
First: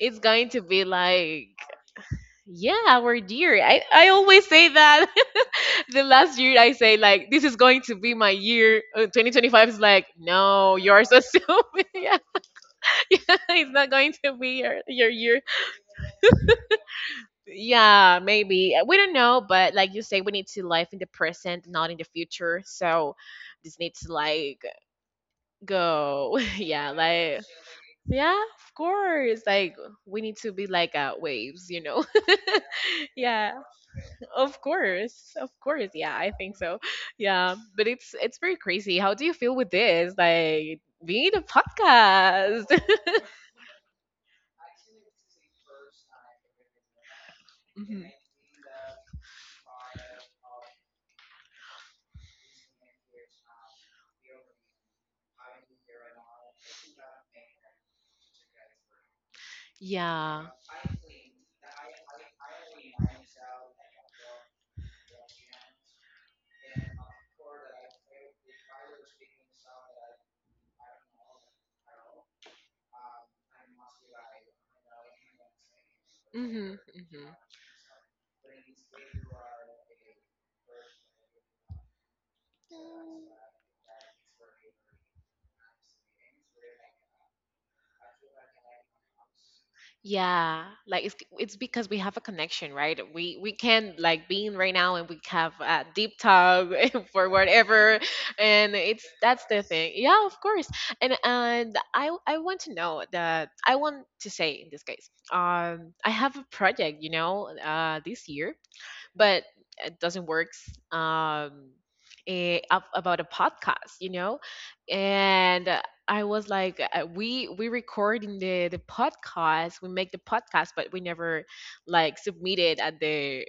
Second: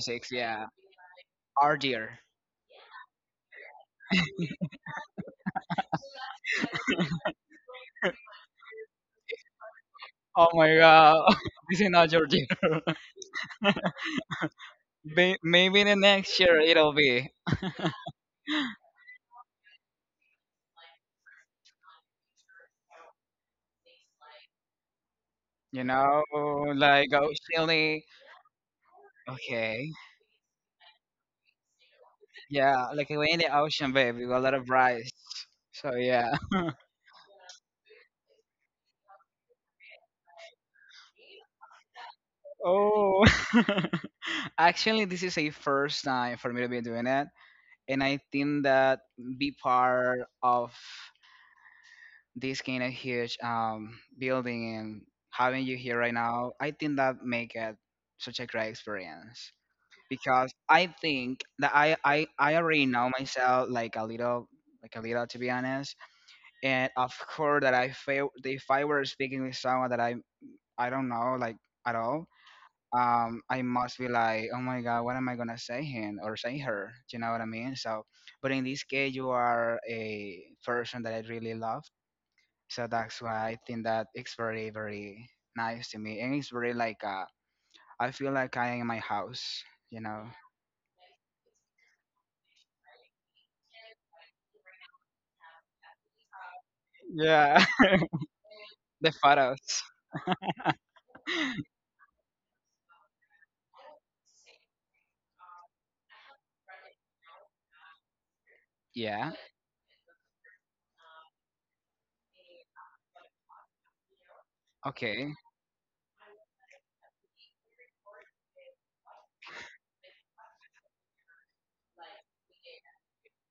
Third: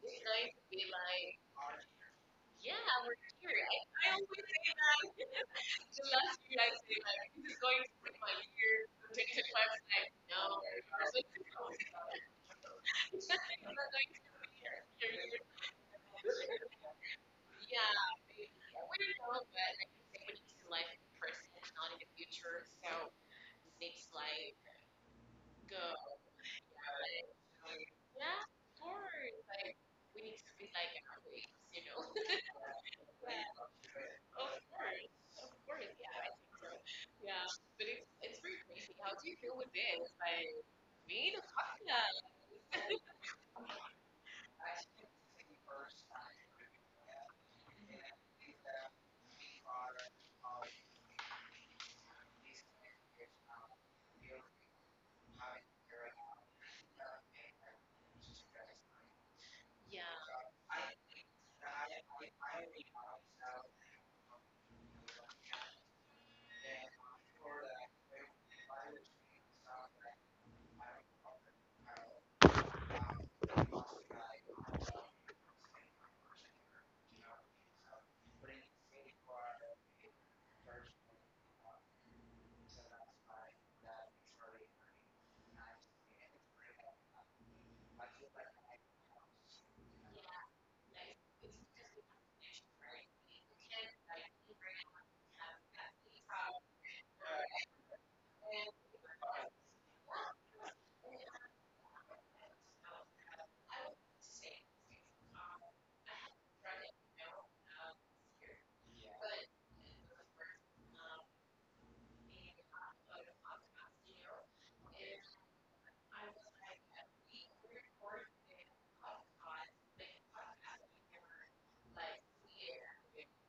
C: it's going to
B: yeah.
C: be like,
B: Our dear.
C: yeah, our year. I always say that. [laughs] The last year I say like, this is going to be my year. 2025 is like,
B: Oh my
C: no, yours so
B: god,
C: soon.
B: [laughs] this is
C: [laughs] [laughs]
B: not your year. [laughs]
C: it's not going to be your
B: May-
C: year.
B: Maybe the next year it'll be.
C: Yeah, maybe. We don't know, but like you say, we need to live in the present, not in the future. So this needs to like
B: You know,
C: go. [laughs] Yeah,
B: like
C: like,
B: oceanic.
C: yeah, of course. Like,
B: Okay.
C: we need to be like waves, you know.
B: Yeah, like
C: [laughs]
B: we're in
C: Yeah,
B: the ocean, baby, with a lot
C: of
B: of rice.
C: course, of course.
B: So
C: Yeah, I
B: yeah.
C: think so. Yeah, but it's pretty crazy. How do you feel with this? Like being a podcast. [laughs]
B: Oh. [laughs] Actually, this is a first time for me to be doing it, and
C: Mhm.
B: I think that be part of this kind of huge building and having you here right now, I think that make it such a great experience
A: Yeah.
C: Yeah.
B: because I think that I already know myself like a little to be honest and of course that I fail if I were speaking with someone that I don't know like at all, I must be like oh my god what am I gonna say him or say
C: Mhm.
B: her, do you
C: Mhm.
B: know what I mean? So but in this case you are a person that I really love so that's why I think that it's very nice to me and it's very like I feel like I am in my house, you know.
C: Yeah, like it's because we have a connection, right? We can like being right
A: Right.
C: now, and we have a deep talk [laughs] for
B: Yeah.
C: whatever, and
B: [laughs]
C: it's
B: The
C: that's
B: photos.
C: the thing. Yeah, of course.
B: [laughs]
C: And I want to know that, I want to say in this case, I have a project, you know, this year,
B: Yeah,
C: but it doesn't work, um, up about a podcast, you know,
B: okay,
C: and I was like, we record in the podcast, we make the podcast, but we never like submit it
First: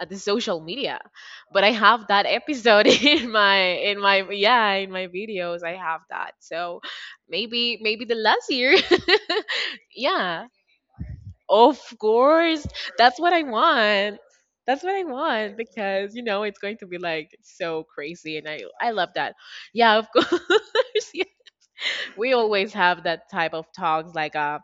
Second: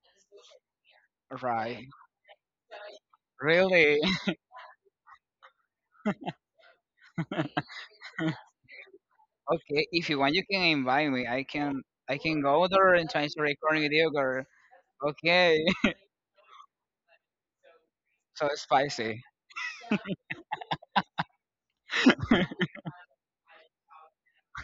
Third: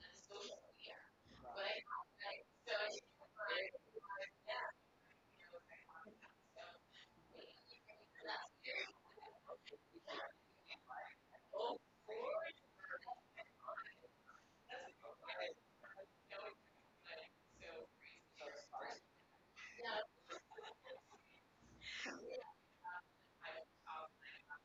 C: at the social media, but I
B: right,
C: have that episode [laughs] in my, in
B: really.
C: my, yeah, in my videos I have that. So
A: Um.
C: maybe,
B: [laughs]
C: maybe the last year.
B: Okay,
C: [laughs]
B: if you want, you
C: Yeah,
B: can invite me. I
C: of
B: can I can
C: course.
B: go there and
C: That's
B: try
C: what
B: to
C: I
B: record with you,
C: want.
B: girl.
C: That's what I want
B: Okay, [laughs]
C: because you know it's going to be like so crazy, and
B: so
C: I love
B: spicy.
C: that. Yeah, of [laughs] course. Yeah. We always have that type of talks,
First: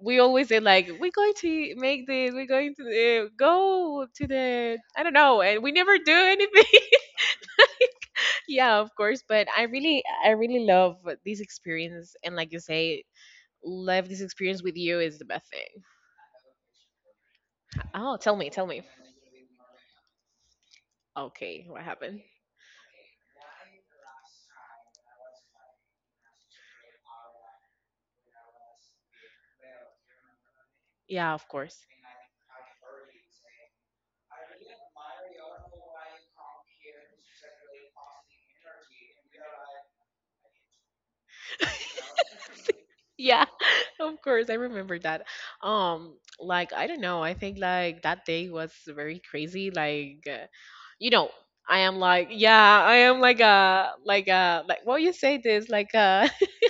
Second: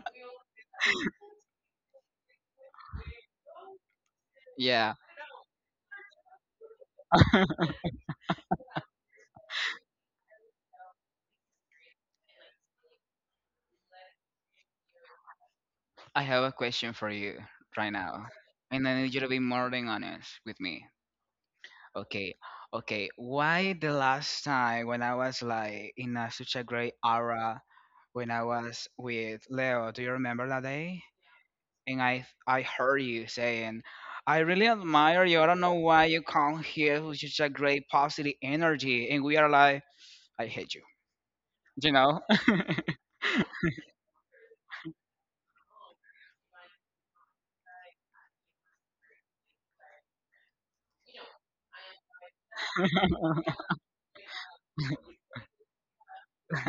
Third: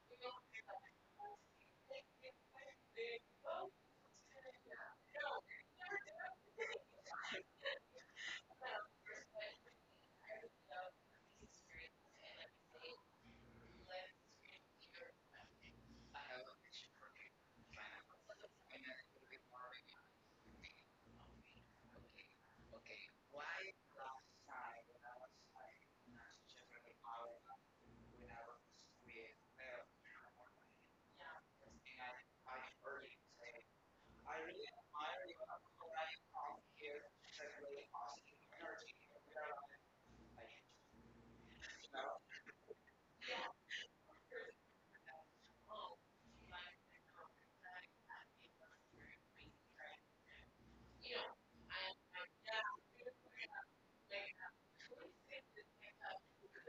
C: we always say like we're going to make this, we're going to go to the,
B: Yeah,
C: I don't know, and we never do anything. [laughs] Yeah, of course, but I really, I really love this experience, and like you say, love this experience with you is the best thing.
B: I have a question for you right
C: Oh,
B: now,
C: tell me, tell me.
B: and I need you to be more than honest with me.
C: Okay, what happened?
B: Okay, okay. Why the last time when I was like in a, such a great aura when I was with Leo? Do you remember that day?
C: Yeah, of course.
B: And I heard you saying, I really admire you. I don't know why you come here with such a great positive energy. And we are like, I hate you. You know,
C: Yeah,
B: [laughs]
A: You
C: [laughs]
A: know, I am.
C: of course, I remember that. Um, like I don't know, I think like that day was very crazy. Like, you
A: Yeah.
C: know, I am like, yeah, I am like a like
A: Make up
C: a like what you say
A: choices and
C: this like
A: make up.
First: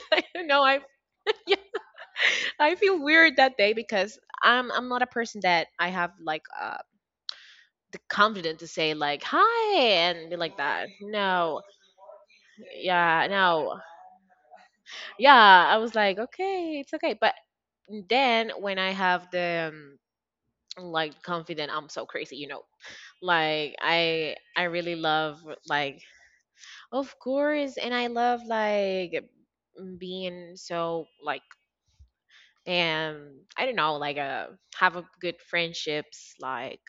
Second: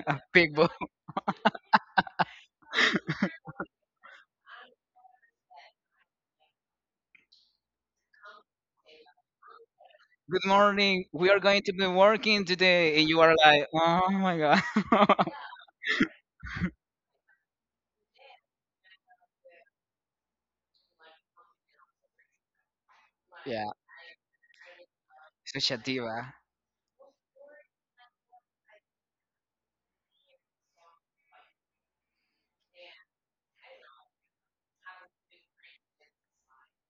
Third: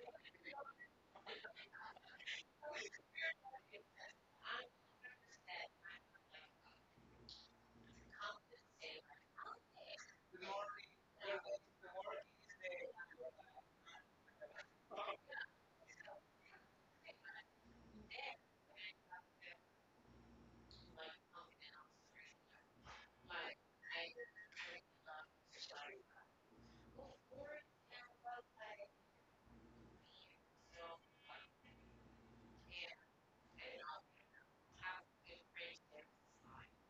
C: [laughs]
B: big
C: no,
B: boy.
C: I [laughs] yeah, I
A: I
C: feel weird that day because I'm not a person that
A: understand.
C: I have like
A: I'm like,
C: the
A: come
C: confidence
A: and
C: to
A: say,
C: say like hi
A: okay.
C: and be
A: Good
B: Good
C: like that.
A: morning.
B: morning. We are
C: No,
B: going to be
A: Good morning,
B: working
A: today.
B: today, and you
C: yeah,
B: are like,
C: no,
B: oh my god. [laughs]
C: yeah, I was like okay, it's okay, but
A: Today,
C: then when
A: my
C: I have
A: confidence
C: the
A: is
C: like confident,
A: restored.
C: I'm so crazy, you know.
A: My,
B: Yeah,
C: Like
A: I,
C: I
A: I
C: really love
B: such a
C: like
A: love.
B: diva.
C: of course, and I love like being so like I don't know like have a good friendships. Like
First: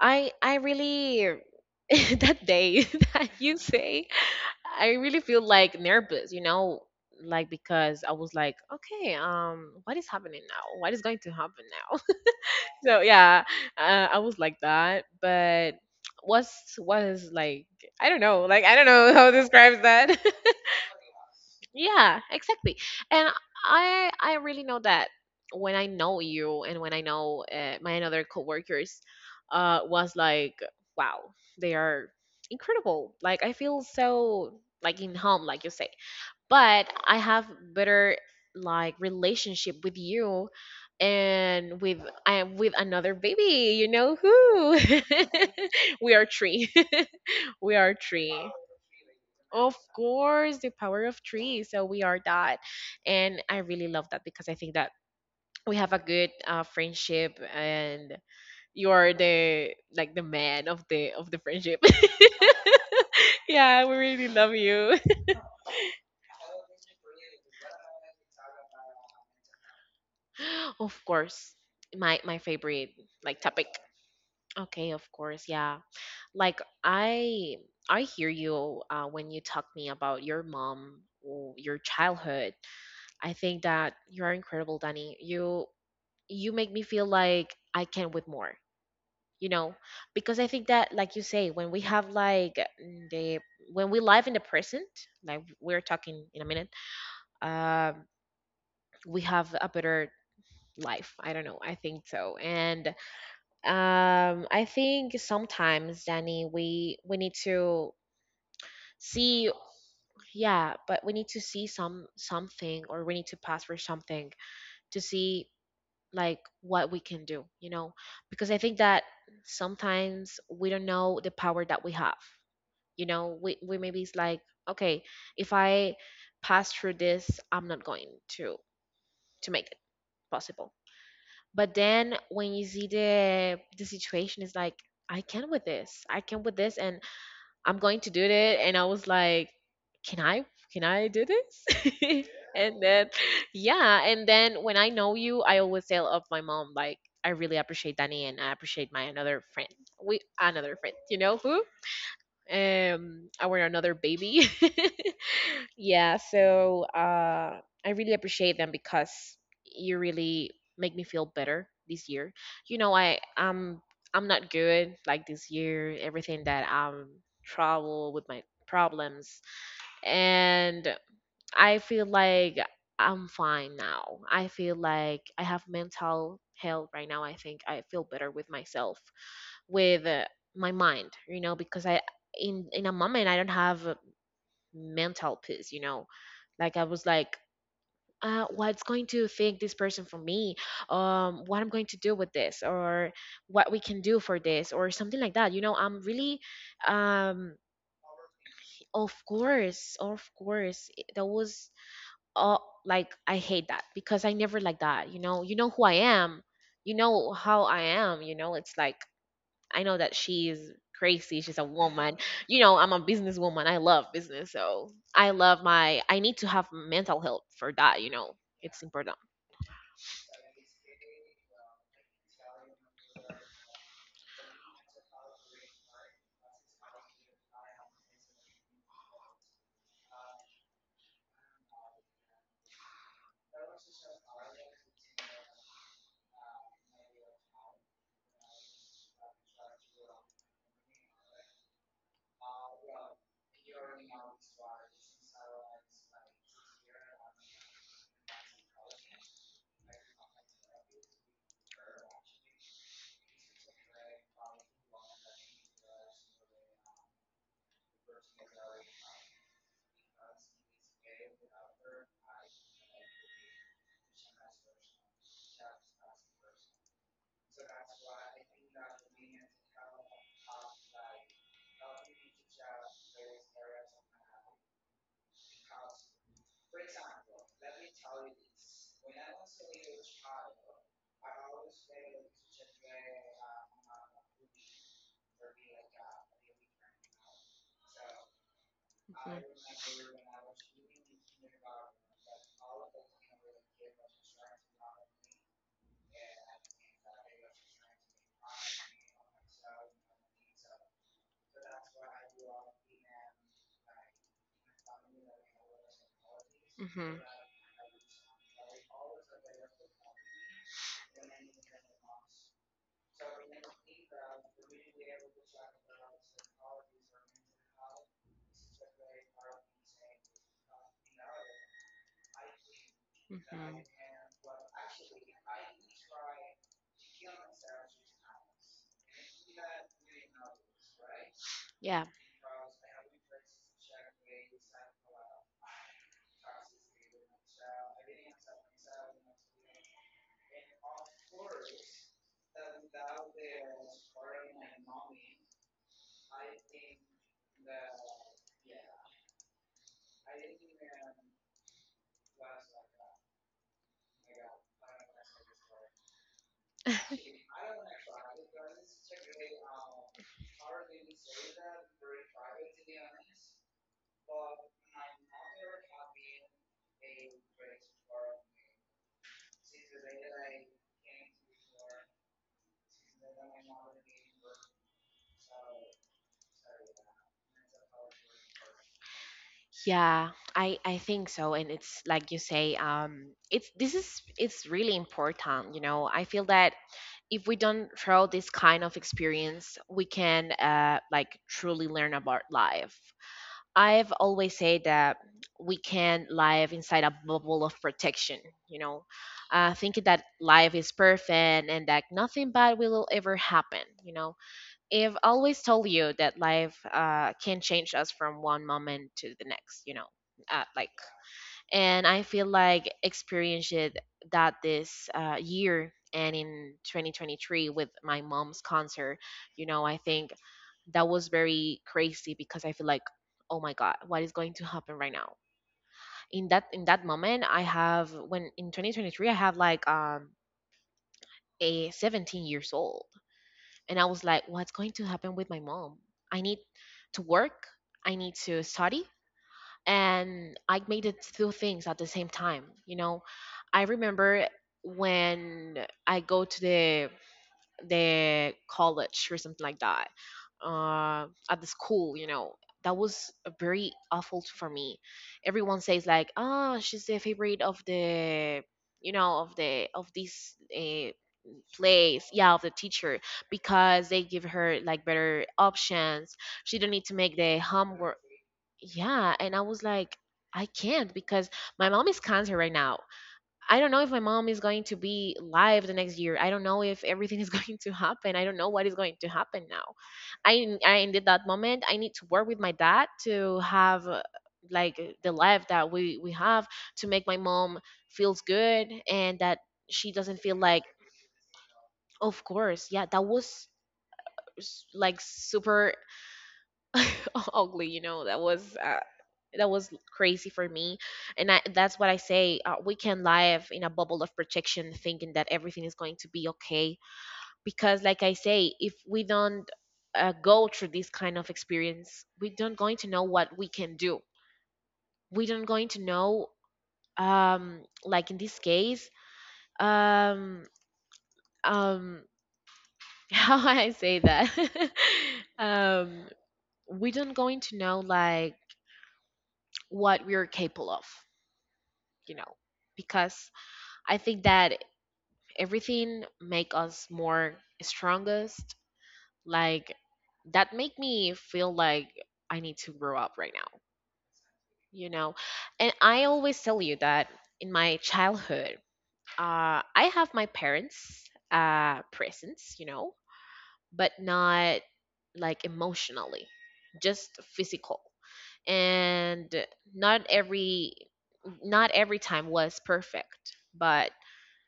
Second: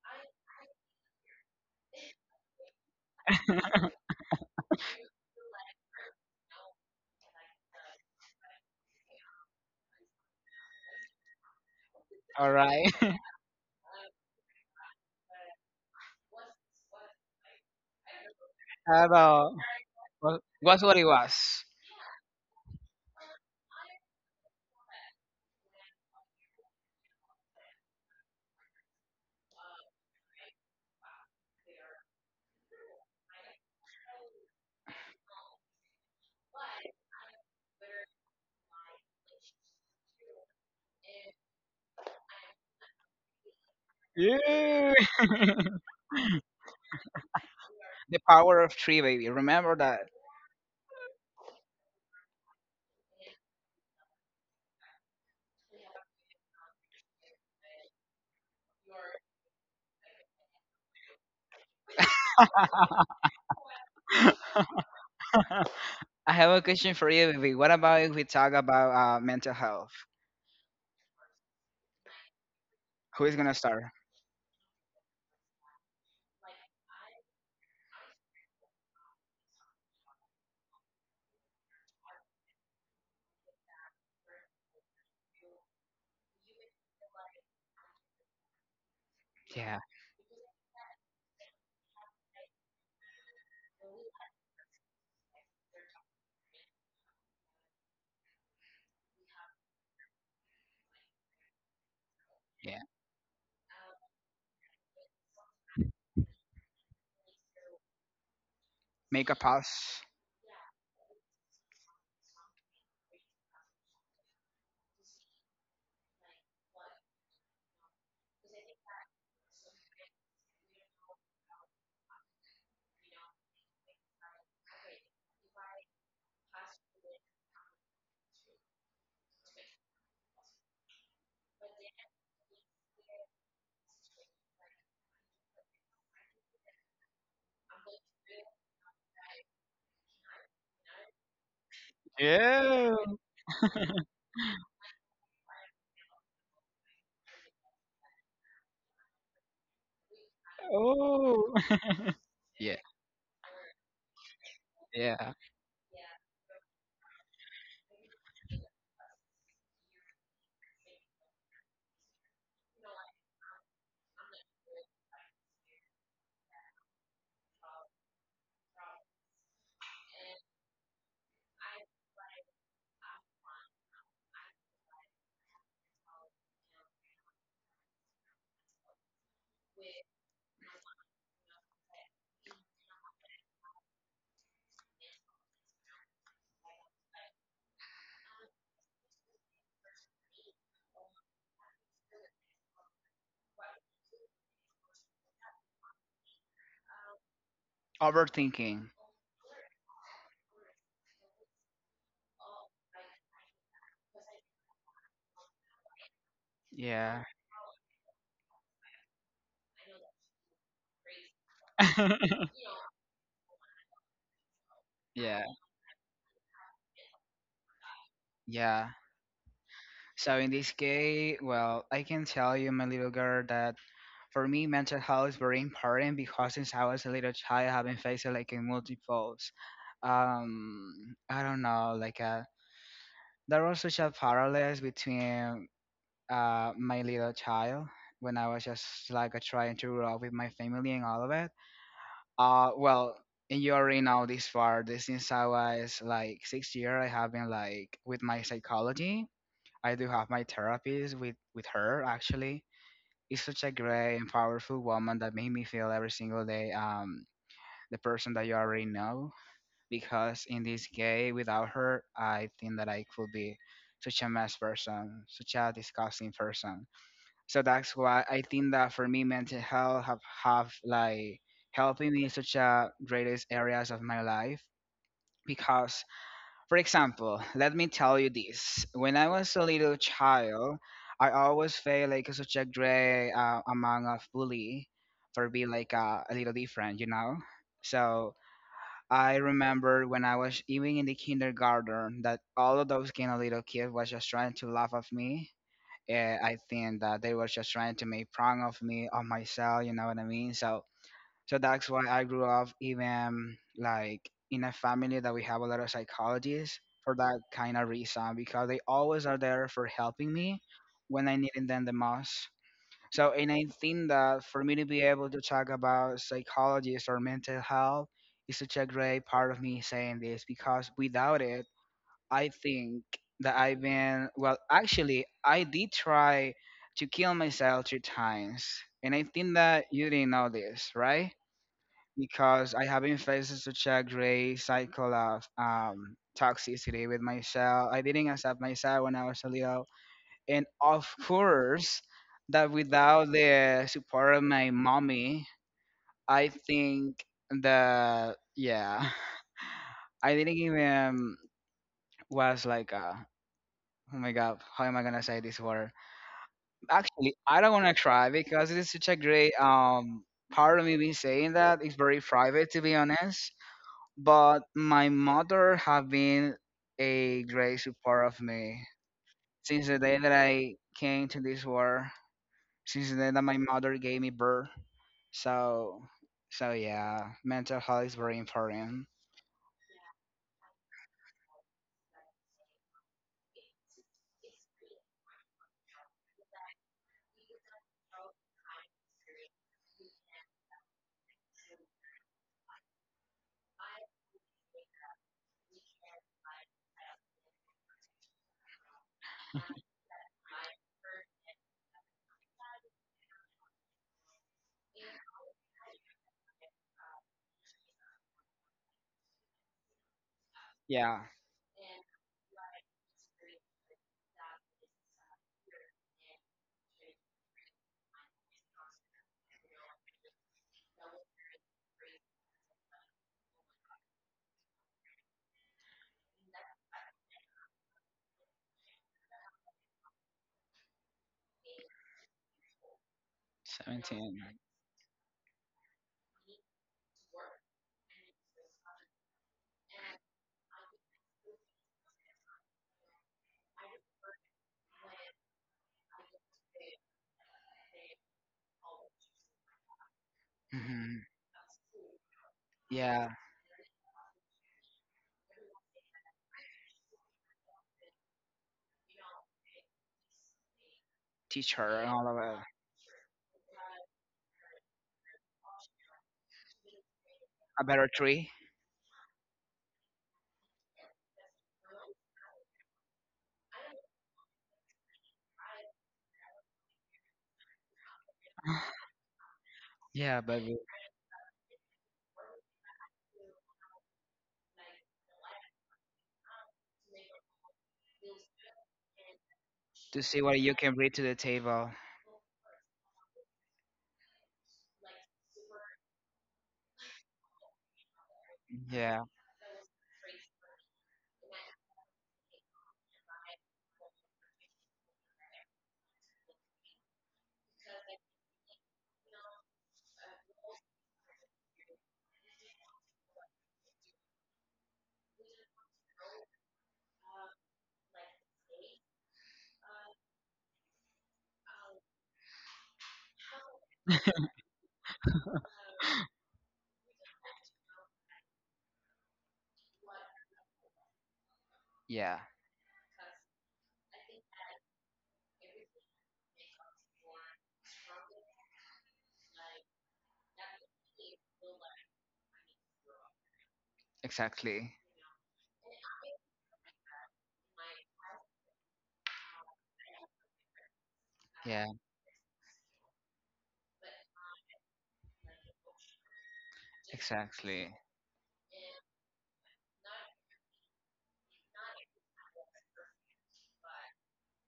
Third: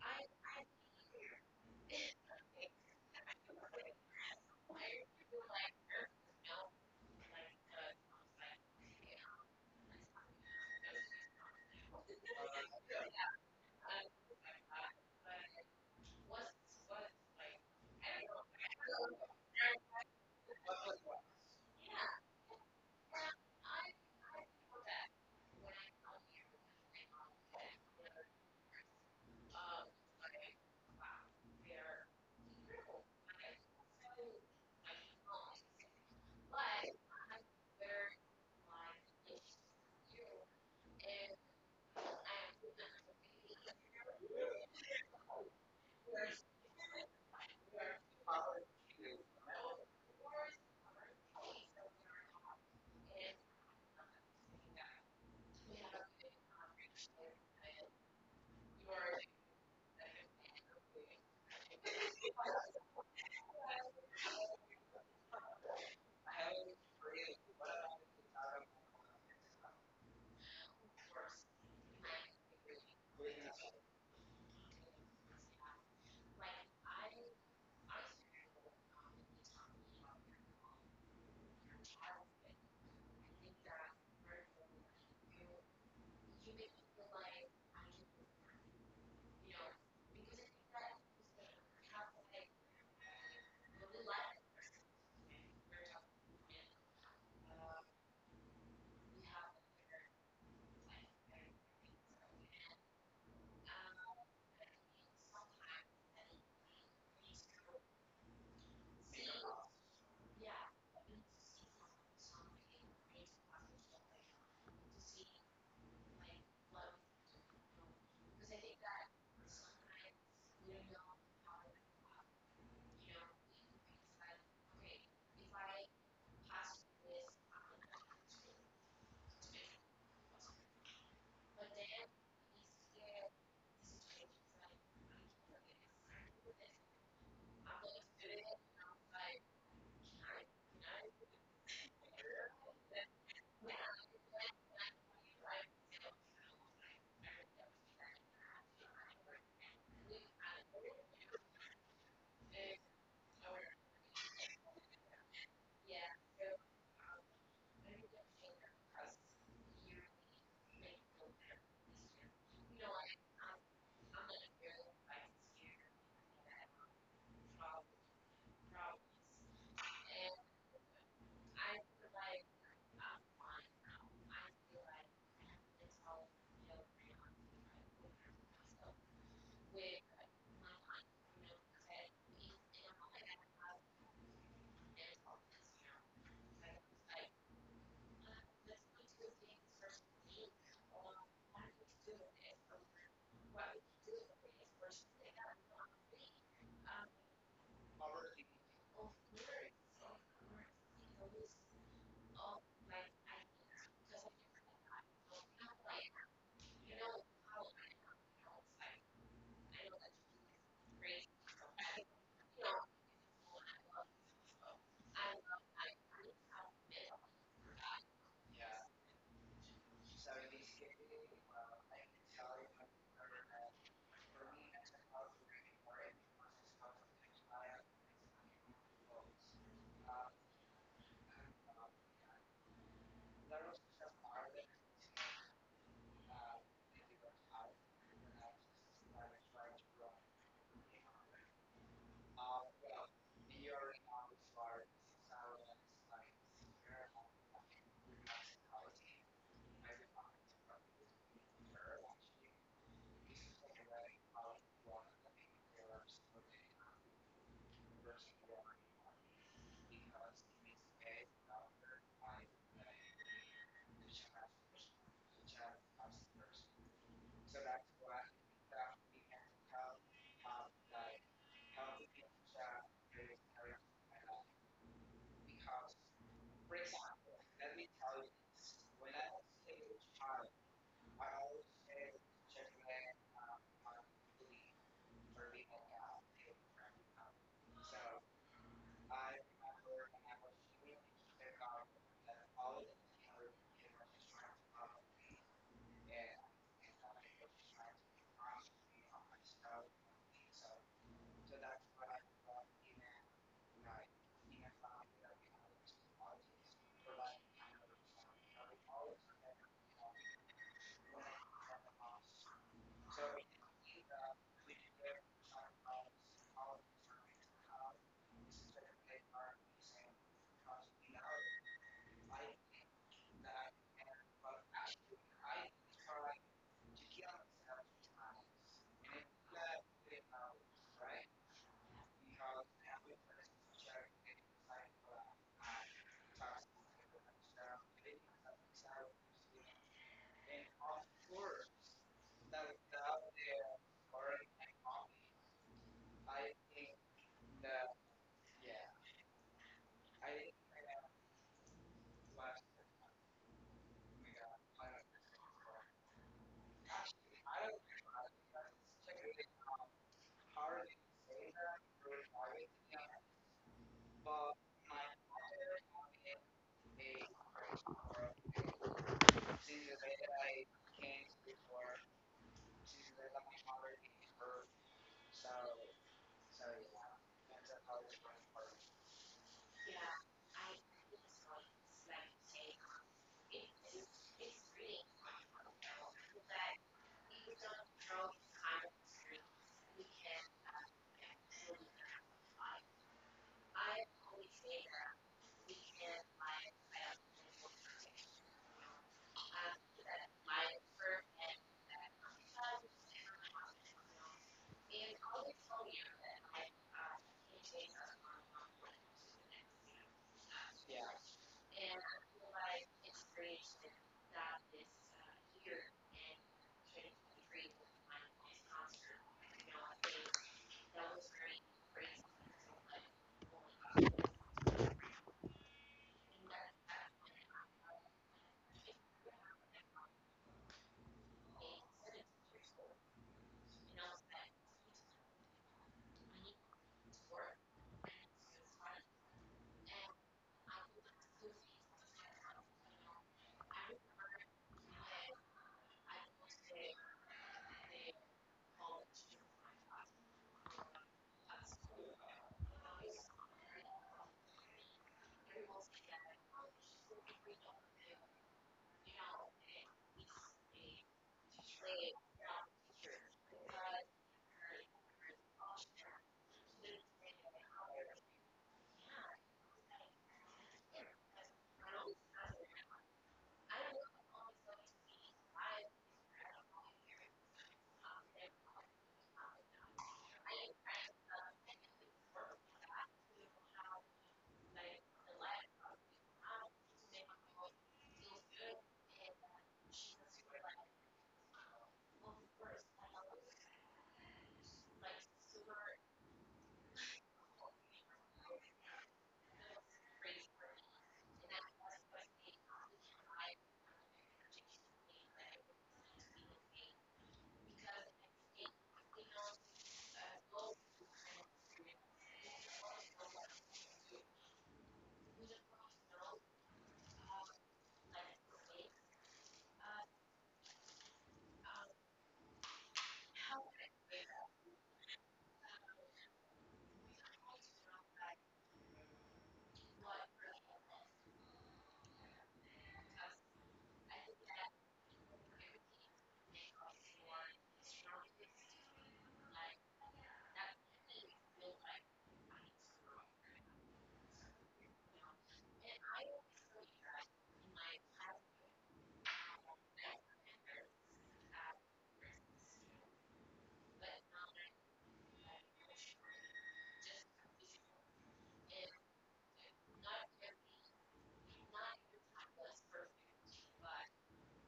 C: I really [laughs] that day [laughs] that you say I really feel like nervous, you know. Like because I was like, okay, what is happening now? What is going to happen?
B: All right.
C: So
B: [laughs]
C: yeah, I was like that. But what is like I don't know. Like I don't know [laughs]
B: At
C: how to
B: all.
C: describe that. [laughs]
B: Well, was what it was.
C: Yeah, exactly. And I really know that when I know you and when I know my other coworkers was like wow, they are incredible. Like I feel so like in home like you say but I have better like relationship with you and with I am with another baby, you know who.
B: Yeah.
C: [laughs] we are three. [laughs] we are
B: The
C: three.
B: power of three, baby. Remember
C: Of
B: that.
C: course, the power of three. So we are that. And I really love that because I think that we have a good friendship, and you are the like the man of the friendship. [laughs] yeah, we really love
B: [laughs]
C: you.
B: I have a question for you, baby. What about if we talk about mental health?
C: Of course, my favorite
B: Who is
C: like
B: gonna
C: topic.
B: start?
C: Okay, of course, yeah. Like I hear you when you talk me about your mom or your childhood. I think that you are incredible, Danny. You make me feel like I can with more. You know,
B: Yeah,
C: because I think that, like you say, when we have like the when we live in the present, like we're talking in a minute, um, we have a better life. I don't know. I think so,
B: yeah.
C: and I think sometimes, Danny, we need to
B: Make a
C: see,
B: pass.
C: yeah, but we need to see some something or we need to pass for something to see like what we can do, you know? Because I think that sometimes we don't know the power that we have. You know, we maybe it's like, okay, if I pass through this, I'm not going to to make it possible. But then when you see the situation, it's like, I can with this. I can with this, and I'm going to do it. And I was like, can I can I do this? [laughs] and
B: Yeah.
C: then yeah, and then when I know you, I always tell of my mom like I really appreciate Danny, and I appreciate my another friend. We another friend, you know
B: Oh.
C: who?
B: [laughs] yeah.
C: Um, our another baby. [laughs]
B: Yeah.
A: Yeah,
C: Yeah,
A: so,
C: so
A: um,
C: I
A: I'm
C: really
A: just paying
C: appreciate
A: that
C: them
A: price
C: because you
A: yearly,
C: really make
A: make
C: me feel
A: no
C: better
A: difference
C: this
A: this year.
C: year.
A: You
C: You
A: know,
C: know,
A: I,
C: I
A: um, I'm
C: I'm not
A: gonna bear the
C: good like
A: price this
C: this
A: year,
C: year. Everything
A: that,
C: that I'm
A: probably,
C: trouble with my
A: probably,
C: problems,
A: and
C: and
A: I
C: I feel
A: feel like
C: like
A: I'm
C: I'm
A: fine
C: fine
A: now.
C: now.
A: I
C: I feel
A: feel like
C: like I have
A: it's all,
C: mental
A: you know,
C: health right
A: pretty
C: now.
A: on
C: I think I
A: myself
C: feel
A: with
C: better with myself,
A: like,
C: with
A: my
C: my mind.
A: mind, you
C: You
A: know,
C: know,
A: because
C: because
A: I,
C: I
A: and I'm
C: in a
A: like, I
C: moment I don't
A: have,
C: have
A: and
C: mental
A: all this,
C: peace, you
A: you
C: know.
A: know,
C: Like
A: like,
C: I
A: it's
C: was
A: like.
C: like what's going to think this person for me, what I'm going to do with this, or what we can do for this, or something like that, you know. I'm really um
A: Overachieving
B: Overthinking.
C: of
A: of merit,
C: course,
A: of
C: of
A: like
C: course,
A: I know how
C: that
A: I know
C: was all like I hate that
A: that
C: because I never like that, you know. You know
A: you're
C: who I
A: crazy.
C: am,
A: You
C: you
A: know,
B: Yeah.
C: know
A: I
C: how I am, you know. It's like I know that she's crazy. She's a woman.
B: [laughs]
C: You know,
A: love,
C: I'm a businesswoman. I love business. So I
A: I
B: Yeah,
C: love
A: love,
C: my, I
A: I
C: need to have
A: love
C: mental health for that. You know,
A: how.
C: it's
B: yeah.
C: important.
B: So in this case, well, I can tell you, my little girl, that for me, mental health is very important because since I was a little child, I've been facing like a multiples. I don't know, like a, there was such a parallels between my little child when I was just like trying to grow up with my family and all of it.
A: Of well, there
B: Well, and you
A: are
B: already know
A: some
B: this
A: are similar
B: far. This since I was like six
A: in similarity.
B: year, I have been
A: I
B: like
A: think
B: with my
A: that's
B: psychology. I do have my therapies with her actually. It's such a great and powerful woman that made me feel every single day the person that you already know, because in this case, without her I think that I could be
A: one of the main
B: such a mess
A: differences.
B: person, such a disgusting person.
A: So
B: So
A: that's
B: that's
A: why
B: why I think
A: that
B: that for
A: we
B: me,
A: have to
B: mental
A: come
B: health have
A: how
B: have
A: like
B: like
A: how the
B: helping me in such a
A: picture is
B: greatest
A: carried
B: areas of
A: my
B: my
A: life.
B: life.
A: Because
B: Because,
A: for
B: for example,
A: example,
B: let
A: let
B: me
A: me tell
B: tell you
A: you this.
B: this:
A: When
B: when
A: I
B: I
A: was
B: was a
A: still
B: little
A: a child,
B: child,
A: I
B: I
A: always
B: always felt
A: said
B: like such a
A: Chick-fil-A
B: great
A: um, on
B: amount of
A: believe
B: bully for
A: for being
B: being
A: a
B: like
A: God
B: a
A: they
B: little
A: were
B: different,
A: forever
B: you
A: come.
B: know.
A: So
B: So I
A: I
C: Mhm.
A: remember
B: remember when
A: when I
B: I
A: was
B: was even
A: doing
B: in the
A: the kindergarten
B: kindergarten that
A: that
B: all
A: all of
B: of
A: the
B: those kind of little
A: kindergarten
B: kids
A: kids
B: was
A: were just
B: just
A: trying
B: trying
A: to
B: to laugh
A: follow,
B: at me. Yeah,
A: yeah,
B: I think that they were just
A: uh,
B: trying to make fun of me of myself, you know what I mean?
A: So,
B: So
A: so
B: so
A: that's
B: that's why
A: what
B: I grew up even
A: like
B: like in a family that we have a lot of psychologists for
C: Mhm.
A: like
B: that kind of reason because they
A: um,
B: always are there for
A: um,
B: helping me when I needed them the most.
A: so
B: So and I think
A: uh,
B: that for me
A: we
B: to
A: did
B: be able to talk
A: our college
B: about
A: college
B: psychologists or mental health is such a
A: like.
B: great part of me saying this, because without it I think that I've
C: Mhm.
B: been, well, actually, I did try to kill myself two times, and I think that you didn't know this, right?
C: Yeah.
B: Because I have been facing such a great cycle of toxicity with myself. I didn't accept myself when I was a little, and of course that without the support of my mommy, I think that yeah. [laughs] I didn't even was like a, oh my god, how am I gonna say this word? Actually, I don't wanna try because it is such a great part of me being saying that. It's very private to be honest. But my mother have been a great support of me since the day that I came to this world, since the day that my mother gave me birth. So so yeah, mental health is very important.
C: Yeah, I think so, and it's like you say, it's this is it's really important, you know. I feel that if we don't throw this kind of experience, we can like truly learn about life. I've always said that we can live inside a bubble of protection, you know, thinking that life is perfect and that nothing bad will ever happen, you know. I've always told you that life can change us from one moment to the next, you know, like,
A: Yeah.
B: Yeah.
A: And
C: and
A: I
C: I feel
A: feel like
C: like
A: it's great
C: experienced it
A: that
C: that
A: that is
C: this
A: here
C: year and
A: in
C: in 2023
A: 2023
C: with
A: with
C: my
A: my
C: mom's
A: next
C: concert,
A: concert.
C: you
A: You
C: know,
A: know,
C: I
A: I think
C: think that
A: that
C: was
A: was very
C: very
A: crazy
C: crazy because I feel like,
A: like,
C: oh
A: oh
C: my God,
A: my
C: what is
A: God.
C: going to happen right now? In
A: And
C: that
A: that,
C: in that
A: that's when
C: moment, I
A: I felt
C: have
A: like,
C: when in 2023 I have like
A: like
C: a
A: being 17
C: 17 years
A: years old.
C: old. And I
A: And I
C: was
A: was
C: like,
B: 17.
A: like,
C: what's going to happen with my mom? I
A: I
C: need
A: need
C: to
A: to work.
C: work,
A: I
C: I need
A: need to
C: to
A: study.
C: study.
A: And
C: And
A: I
C: I
A: feel
C: made it
A: like
C: two
A: those
C: things at the same time. You know, I
A: you
C: remember
A: know. I remember when.
C: when I go to the college or something like that,
B: Mm-hmm.
C: at the school, you know, that
B: Yeah.
C: was a very awful for me. Everyone says like, "Ah, she's the favorite of the, you know, of the of this
B: Teacher and all
C: place,
B: of
C: yeah,
B: it.
C: of the teacher, because they give her like better options, she don't need to make the
B: About a
C: homework."
B: tree.
C: Yeah, and I was like, I can't, because my mom is cancer right now. I don't know if my mom is going to be live the next year. I don't know if everything is [laughs] going to happen. I don't know what is going
B: [sighs]
C: to happen now.
B: Yeah,
C: i
B: baby.
C: i ended that moment, I need to work with my dad to have like the life that we have, to make my mom feels good and that she
B: To
C: doesn't
B: see
C: feel
B: what you
C: like
B: can bring to the table.
C: of course, yeah, that was like super [laughs] ugly, you know.
B: Yeah,
C: That was crazy for me, and I, that's what I say. We can live in a bubble of protection, thinking that everything is going to be okay, because, like I say, if we don't go through this kind of experience, we don't going to know what we can do. We don't going to know, um, like in this case, um, um, [laughs] how I say that, [laughs] um. we don't going to know like what we're capable of, you
B: yeah,
C: know, because I think that everything make us more strongest, like that make me feel like I need to grow up right now,
B: exactly.
C: you know. And
A: And I
C: I always
A: also
C: tell you that
A: realized in
C: in
A: my
C: my
A: class that
C: childhood, I have my parents
A: every not
B: Yeah,
A: every
C: presence, you
A: time
C: know,
A: was perfect,
C: but
A: but now I
C: not
A: can have
C: like emotionally,
A: like
C: just
A: some of these
B: exactly.
C: physical.
A: friends
C: And not every, not every time was perfect, but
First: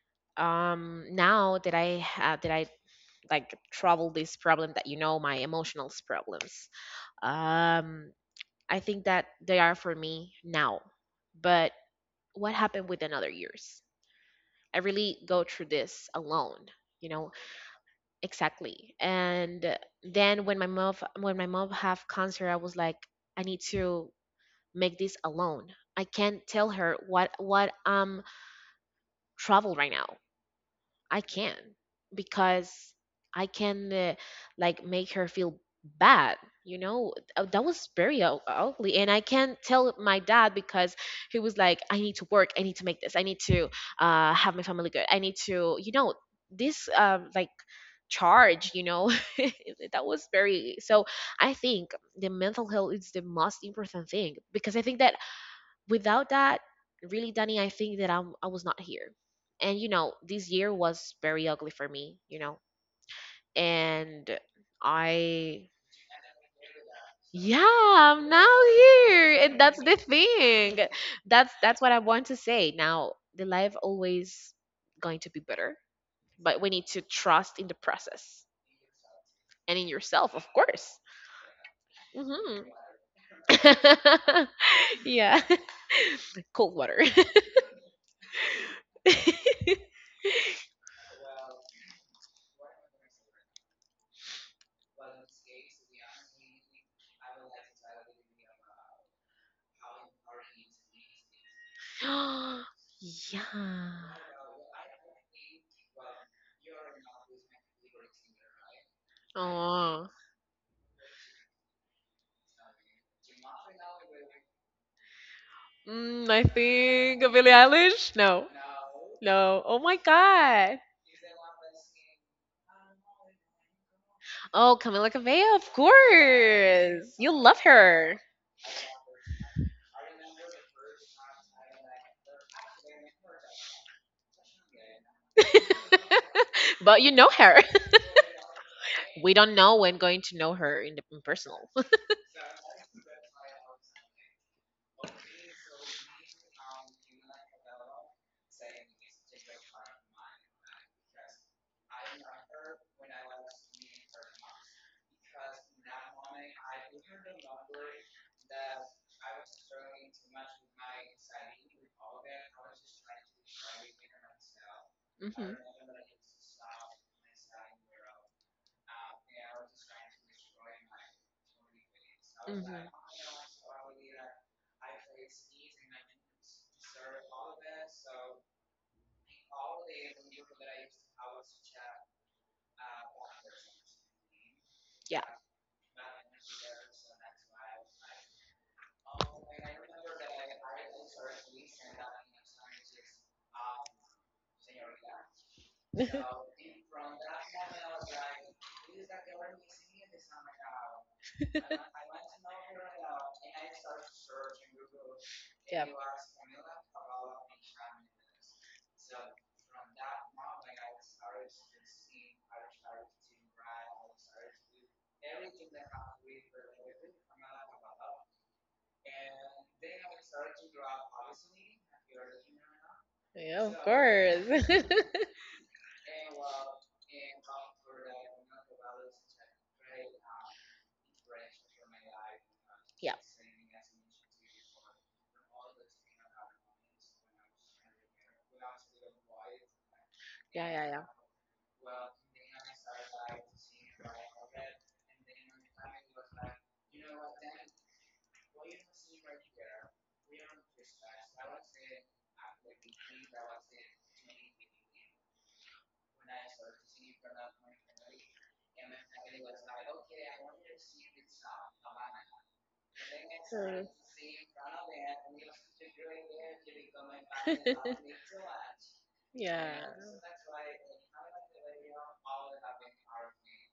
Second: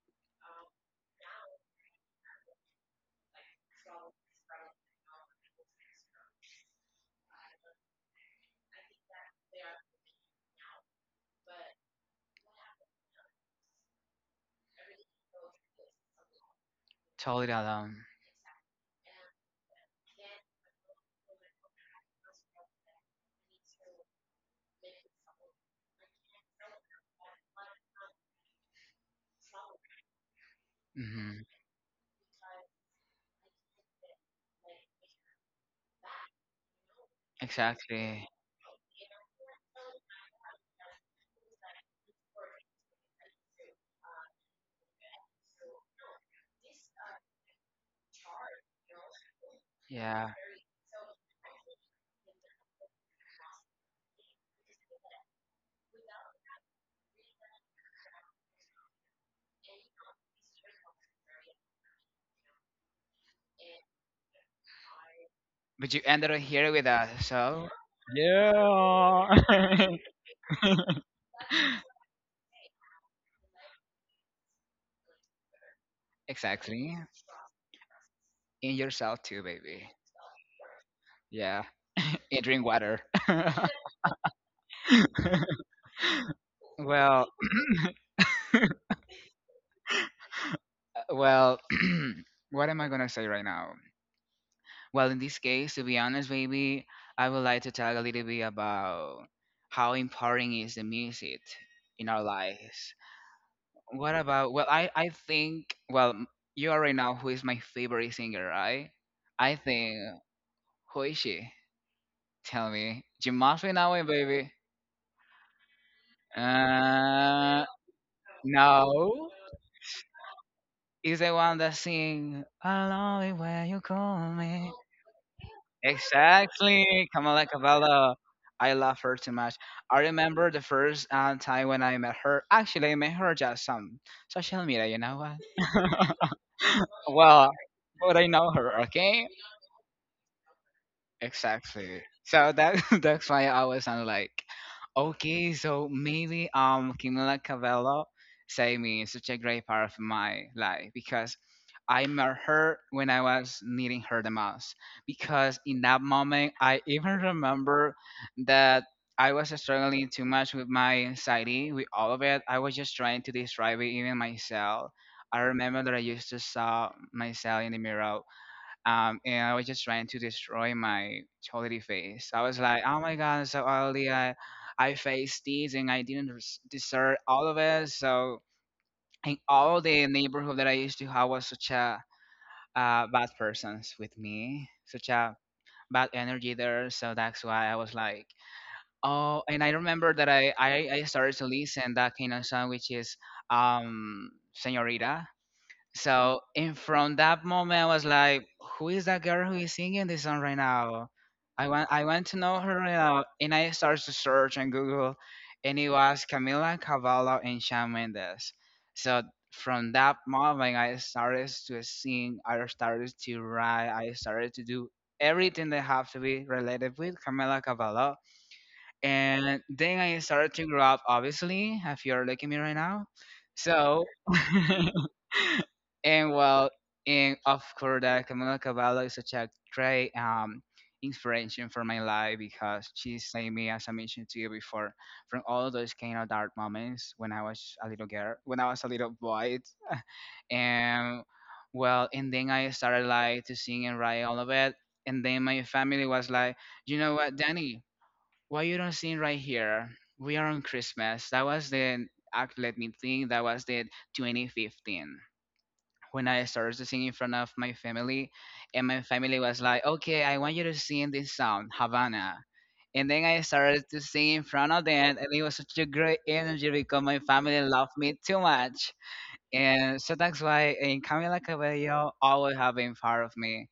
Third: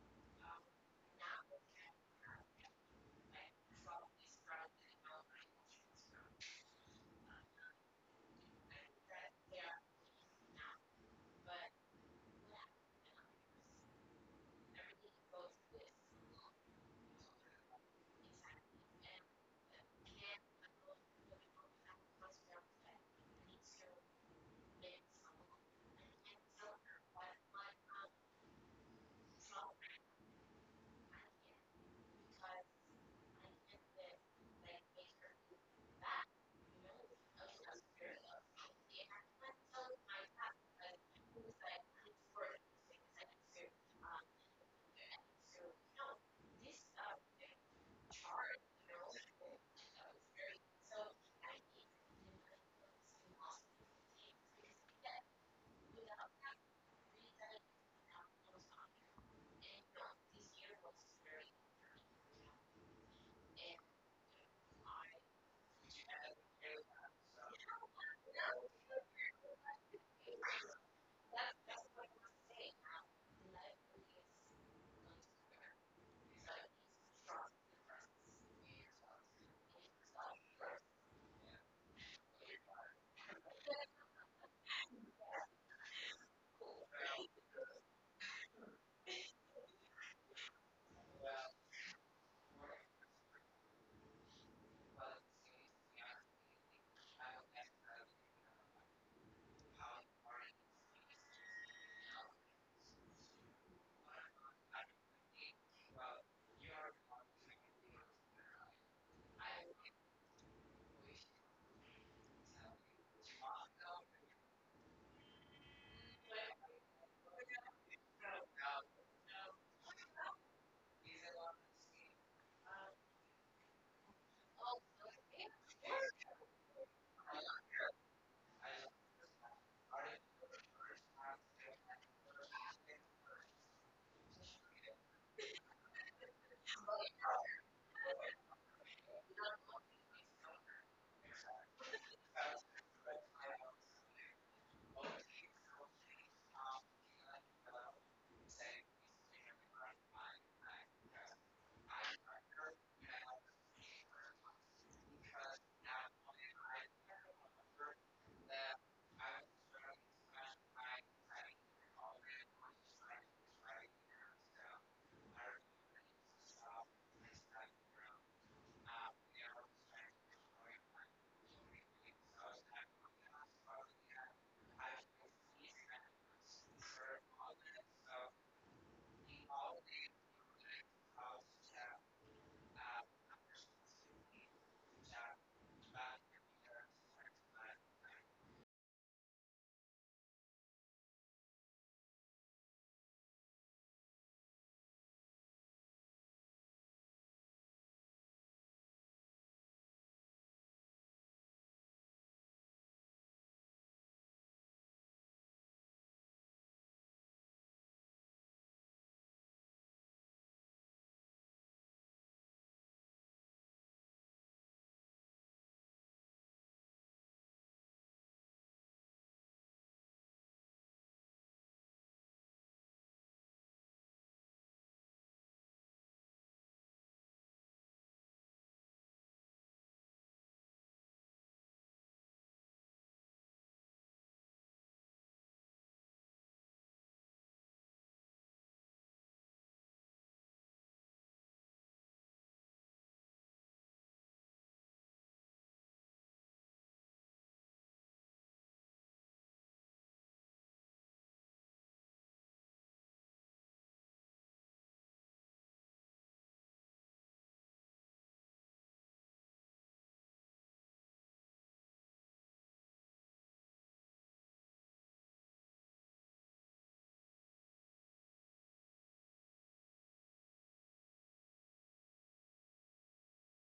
A: and now I
C: now
A: can
C: that
A: share
C: I
A: them now,
C: have that I
A: but
C: like trouble
A: I
C: this problem that, you know, my emotional problems, um I think that they are for me now, but what happened within other years, I
A: really
C: really go
A: both
C: through
A: of.
C: this alone, you know.
B: Totally
A: Exactly,
B: alone.
C: Exactly, and
A: and I
C: then
A: can't
C: when my mom,
A: approach the
C: when my mom have
A: problem because
C: cancer, I
A: I
C: was like I
A: can't
C: need
A: make
C: to
A: some. I
C: make this alone. I can't
A: can't
C: tell
A: tell
C: her
A: her what my
C: what
A: problem is
C: trouble right
A: because
C: now. I
B: Mm-hmm.
C: can because I can
A: I can't
C: like make
A: make
C: her
A: her.
C: feel bad. You know, that was very
B: Exactly.
C: ugly, and I can't tell my dad because he was like, "I need to work. I need to make this. I need to have my family good. I need to, you know, this like charge." You know, [laughs] that was
B: Yeah.
C: very so. I think the mental health is the most important thing because I think that without that, really, Danny, I think that I was not here. And you know, this year was very ugly for me, you know. And I
B: But you ended up here with us, so
C: yeah, I'm now
B: yeah.
C: here. And that's the thing. That's what I
B: [laughs]
C: want to say. Now, the life always going to be better, but we need
B: Exactly.
C: to trust in the process
B: In yourself too,
C: and in
B: baby.
C: yourself, of course.
B: Yeah. And
C: Hmm.
B: drink water. [laughs]
C: [laughs] Yeah. [laughs] Cold water.
B: Well,
C: [laughs]
B: well. [clears throat] What am I gonna say right now? Well, in this case, to be honest, maybe I would like to talk a little bit about how important is the music in our lives.
C: [gasps] Yeah.
B: What about, well, I think, well, m- you already know who is my favorite singer, right? I think,
C: Oh,
B: who is she? Tell me. You must be knowing, baby.
C: mm, I think Billie
B: Uh,
C: Eilish. No,
B: no.
C: no. Oh my God.
B: Is the one that sing, I love it when you call me.
C: Oh, Camila Cabello. Of
B: Exactly,
C: course, you
B: Camila
C: love
B: Cabello.
C: her,
B: I love her too much. I remember the first time when I met her. Actually, I met her just on social media. You know what?
C: [laughs] but you know
B: Well,
C: her. [laughs]
B: but I know her. Okay.
C: We don't know when going to know her in the in personal.
B: Exactly. So that [laughs] that's why I was on like, okay, so maybe Camila Cabello saved me in such a great part of my life because I met her when I was needing her the most. Because in that moment I even remember that I was struggling too much with my anxiety, with all of it. I was just trying to describe it even myself.
C: [laughs]
B: I
C: Hmm.
B: remember that I used to saw myself in the mirror and I was just trying to destroy my quality face. I was
C: Hmm.
B: like, oh my god, I'm so ugly. I faced this and I didn't res- deserve all of it. So in all the neighborhood that I used to have was such a bad persons with me, such
C: Yeah.
B: a bad energy there. So that's why I was like, oh, and I remember that I started to listen that kind of song, which is Senorita so, and from that moment, I was like, "Who is that girl who is singing this song right now? I want to know her right now." And I started to search on Google, and
C: Yeah.
B: it was Camila Cavallo and Shawn Mendes. So from that moment, I started to sing, I started to write, I started to do everything that have to be related with Camila Cavallo. And then I started to grow up, obviously, if you're looking at me right now.
C: Yeah. Of
B: So.
C: course. [laughs]
B: [laughs] And well, and of course, that Camila Cavallo is such a great inspiration for my life because
C: Yeah.
B: she saved me, as I mentioned to you before, from all those kind of dark moments when I was a little girl, when I was a little boy,
C: Yeah, yeah, yeah.
B: and well, and then I started like to sing and write all of it, and then my family was like, you know what, Danny, why you don't sing right here? We are on Christmas. That was the act. Let me think. That was the 2015 when I started to sing in front of my family, and my family was like, "Okay, I want you to sing this song, Havana." And then I started to sing in front of them, and it was such a great energy because my family loved me too much.
C: Yeah.
B: And so that's why in Camila Cabello always have been part of me.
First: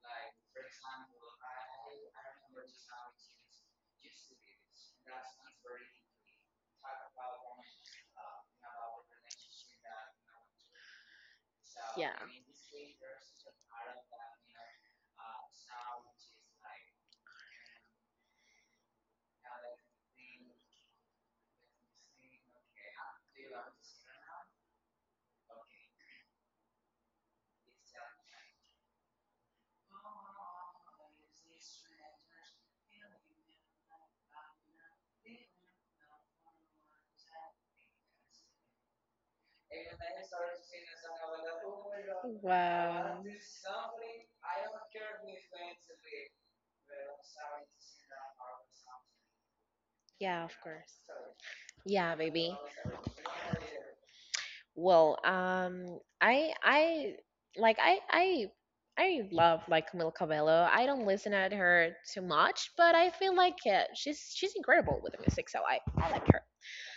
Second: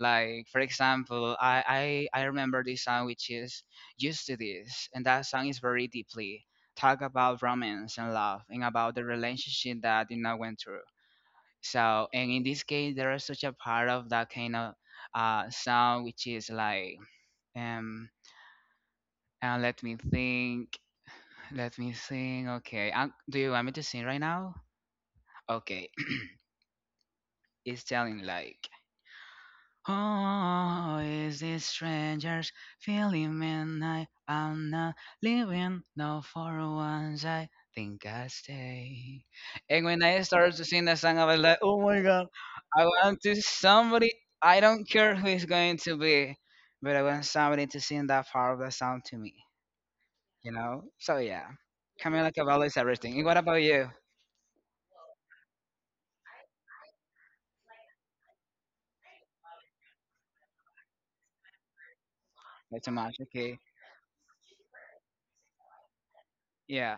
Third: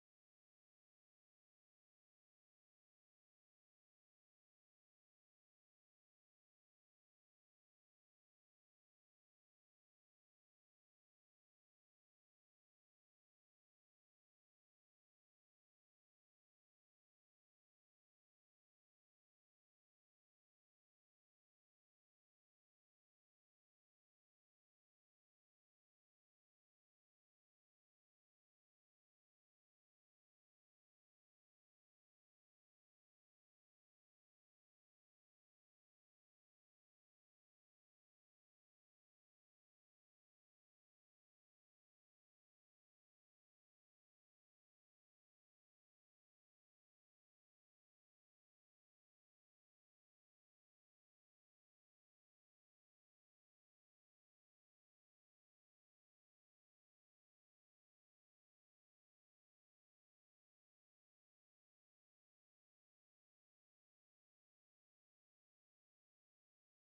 B: Like for example, I remember this song which is used to this, and that song is very deeply talk about romance and love and about the relationship that you know went through so,
C: Yeah.
B: and in this case, there is such a part of that kind of sound which is like, um, and let me think, let me sing. Okay, do you want me to sing right now? Okay, [clears throat] it's telling like. Oh, is this stranger's feeling man? I am not living, no for once. I think I stay. And when I started to sing that song, I was like, oh my god, I want
C: Wow.
B: to somebody, I don't care who it's going to be, but I want somebody to sing that part of the song to me,
C: Yeah,
B: you
C: of
B: know?
C: course.
B: So yeah,
C: Yeah,
B: Camila
C: baby.
B: Cabello is everything. And what about you?
C: Well, I like I I love like Camila Cabello. I don't listen at her too much,
B: Not too
C: but I
B: much,
C: feel like
B: okay?
C: she's incredible with the music, so I like her.
B: Yeah.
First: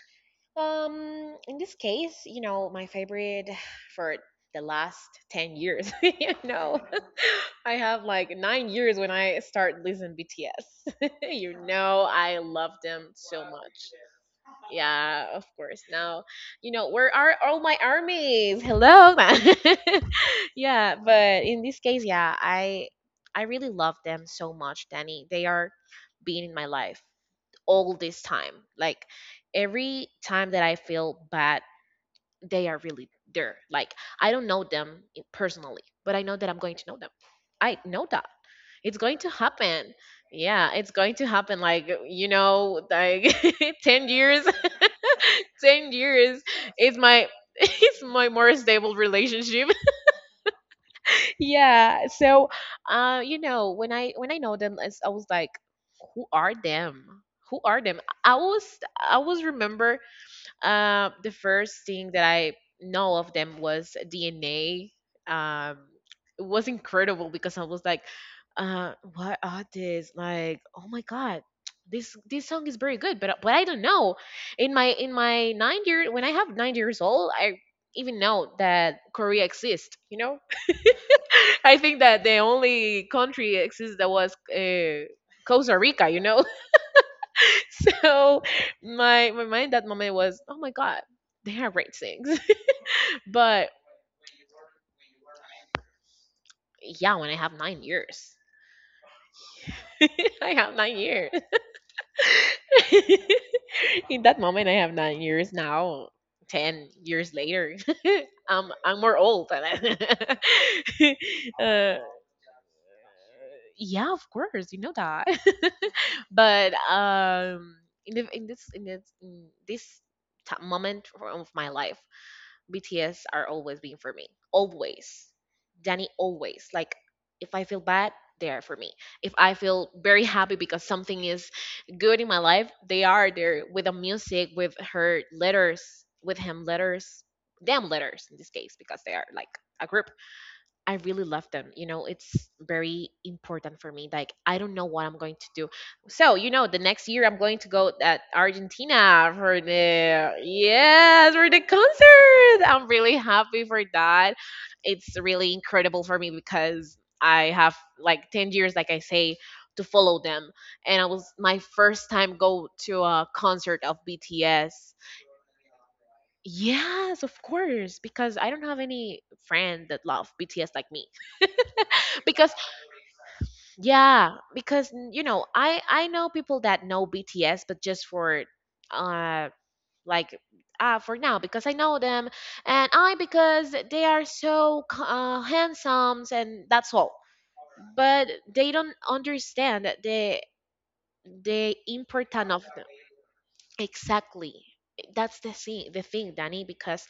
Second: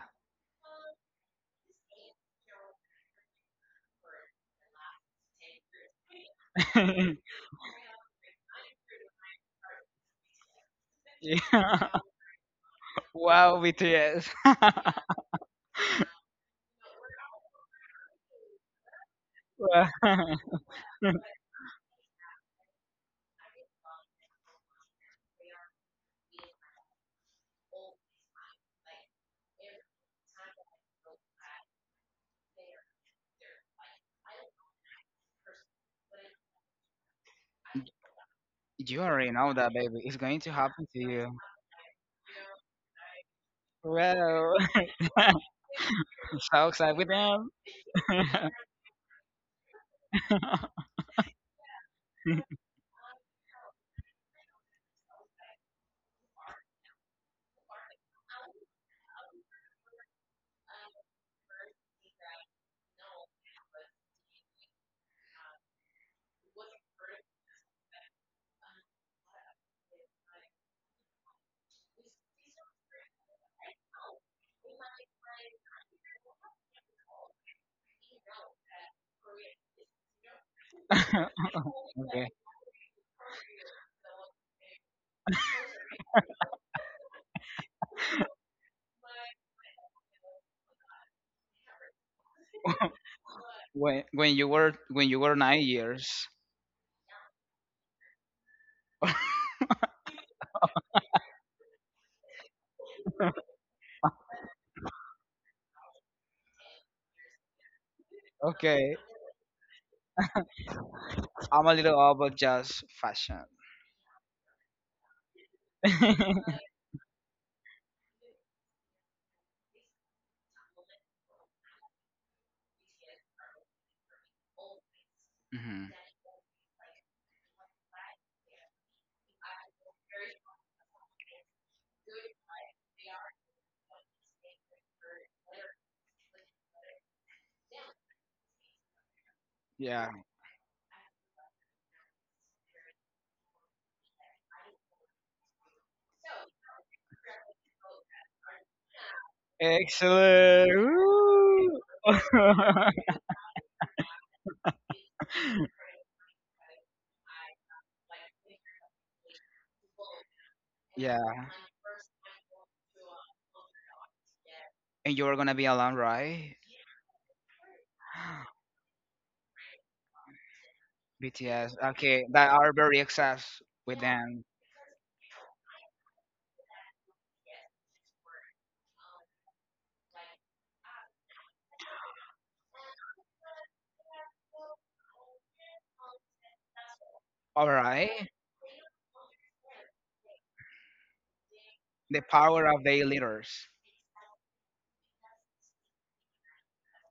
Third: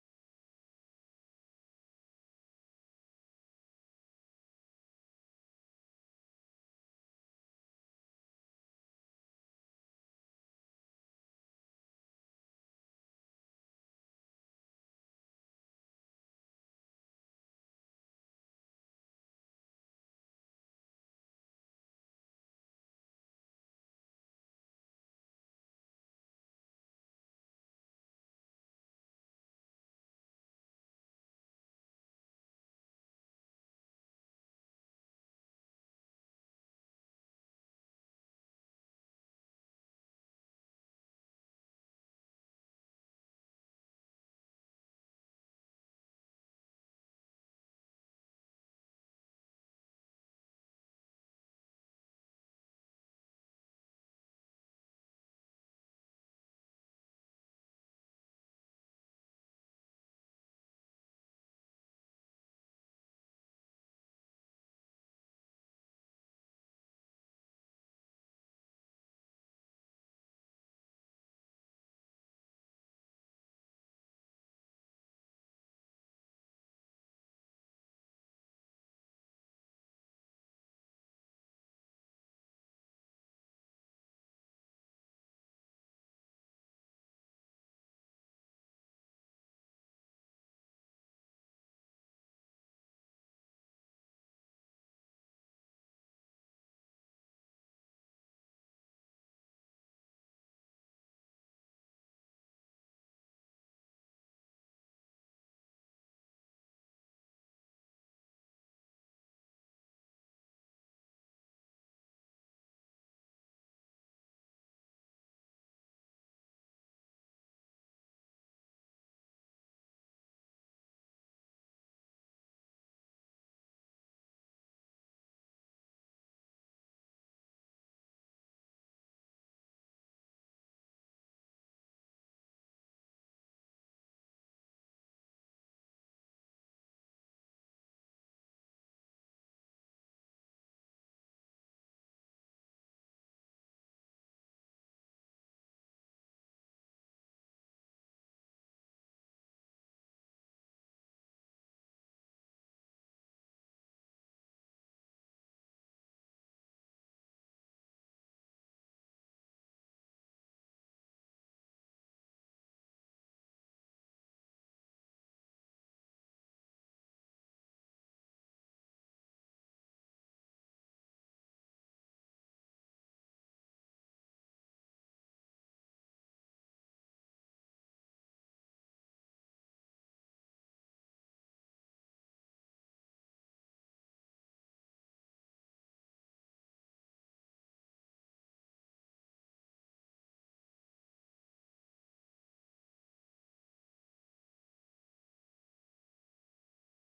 C: In this case, you know, my favorite for the last 10 years, [laughs] you know,
B: [laughs]
C: [laughs] I have like 9 years when I start listening BTS. [laughs] You
B: Yeah.
C: know, I love them so
B: Wow,
C: much.
B: BTS.
C: Yeah, of course. Now, you know, where are all my armies? Hello.
B: Wow. [laughs]
C: [laughs]
B: [laughs]
C: yeah, but in this case, yeah, I really love them so much, Danny. They are being in my life all this time. Like every time that I feel bad they are really there. Like I don't know them personally, but I know that I'm going to know them. I know that it's
B: You
C: going to
B: already know that,
C: happen.
B: baby. It's going to
C: Yeah,
B: happen
C: it's
B: to
C: going to
B: you.
C: happen. Like you know, like [laughs] 10 years,
B: Well, [laughs] I'm
C: [laughs] 10 years
B: so excited
C: is
B: with
C: my
B: them.
C: [laughs] is my more stable relationship. [laughs] yeah. So,
B: [laughs]
C: you know, when I know them, I was like, who are them? Who are them? I was I was remember the first thing that I know of them was DNA. Um, it was incredible because I was like, what are this? Like, oh my god, this song is very good, but I don't know. In my 9 year when I have 9 years old, I even know that Korea exists. You know, [laughs] I think that
B: Okay.
C: the only country exists that was Costa Rica. You know. [laughs] So my mind that moment was, oh my god, they are great things. [laughs] But
B: When when you were nine years.
C: yeah, when I have 9 years, [laughs] I have 9 years. [laughs] In that moment, I have 9 years now. 10 years later, [laughs] I'm
B: Okay.
C: I'm more old than I. [laughs]
B: I'm a
C: uh,
B: little all about just fashion.
C: yeah, of course, you know that.
B: [laughs]
C: [laughs]
B: Hmm.
C: but in the, in this moment of my life, BTS are always being for me. Always. Danny always. Like if I feel bad, they are for me. If I feel very happy because something is good in my life, they are there with the music, with her letters, with him letters, them letters in this case, because they are like a group.
B: Yeah.
C: I really love them. You know, it's very important for me. Like, I don't know what I'm going to do. So, you know, the next year I'm going to go at Argentina for the
B: Excellent.
C: yes for the
B: Woo.
C: concert.
B: [laughs]
C: I'm really happy for that. It's really incredible for me because I have like 10 years, like I say, to follow them, and I was
B: Yeah.
C: my first time go to a concert of BTS.
B: And you were gonna be alone, right?
C: Yes, of course, because I
B: [laughs] [gasps]
C: don't have any friend that love BTS like me
B: BTS. Okay, that
C: because
B: are very obsessed with
C: yeah,
B: them.
C: because you know, I know people that know BTS, but just for uh like for now because I know them, and I because they are so handsome, and that's all.
B: All right.
C: But they don't understand that the
B: The
C: importance of
B: power of
C: the
B: their leaders.
C: exactly. That's the thing, Danny, because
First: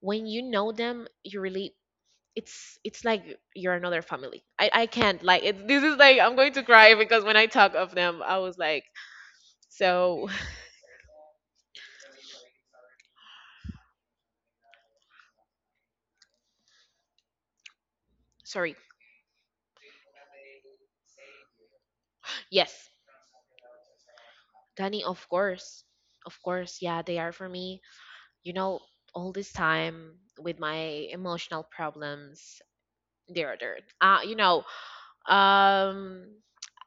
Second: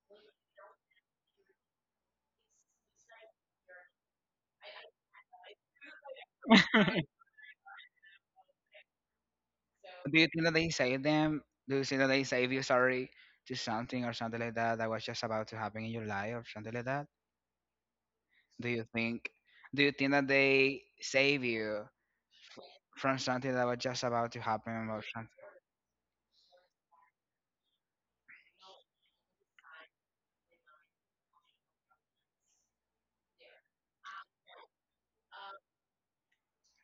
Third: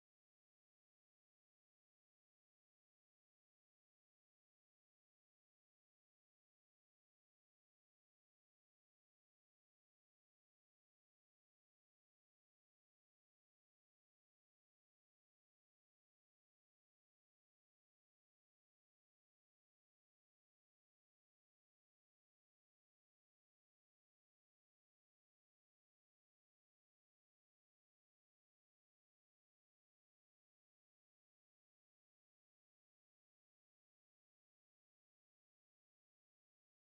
C: when you know them, you really it's like you're another family. I can't like it, this is like I'm going to cry because when I talk of them, I was like
B: Do you
C: so
B: think that
C: [sighs]
B: they save them? Do you think that they save you? Sorry, to something or something like that that was just about to happen in your life or something like that.
C: [laughs]
B: Do
C: sorry.
B: you think? Do you think that they save you
C: Yes,
B: from something that was just about to happen
C: Danny,
B: or something?
C: of course, yeah, they are for me. You know, all this time with my emotional problems, they are there. You know, um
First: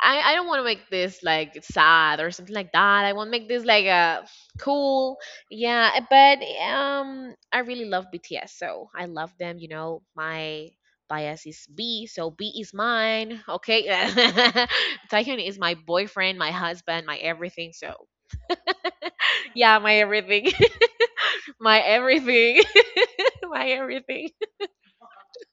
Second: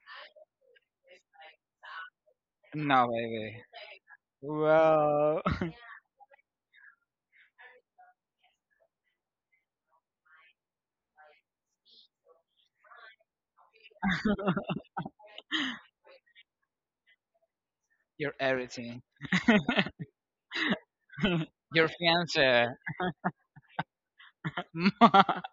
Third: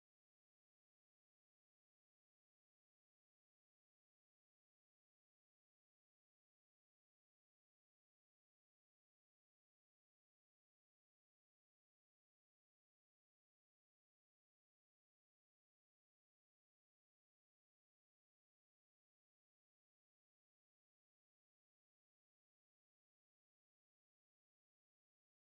C: I don't want to make this like sad or something like that.
B: No,
C: I want to make
B: baby.
C: this like a cool,
B: Well, [laughs]
C: yeah. But I really love BTS, so I love them. You know, my bias is B, so B is mine. Okay, [laughs] Taehyun is my boyfriend, my husband, my everything. So
B: you're everything.
C: yeah, my everything, [laughs]
B: [laughs]
C: my
B: Your
C: everything,
B: fiance.
C: [laughs] my everything. [laughs]
B: [laughs]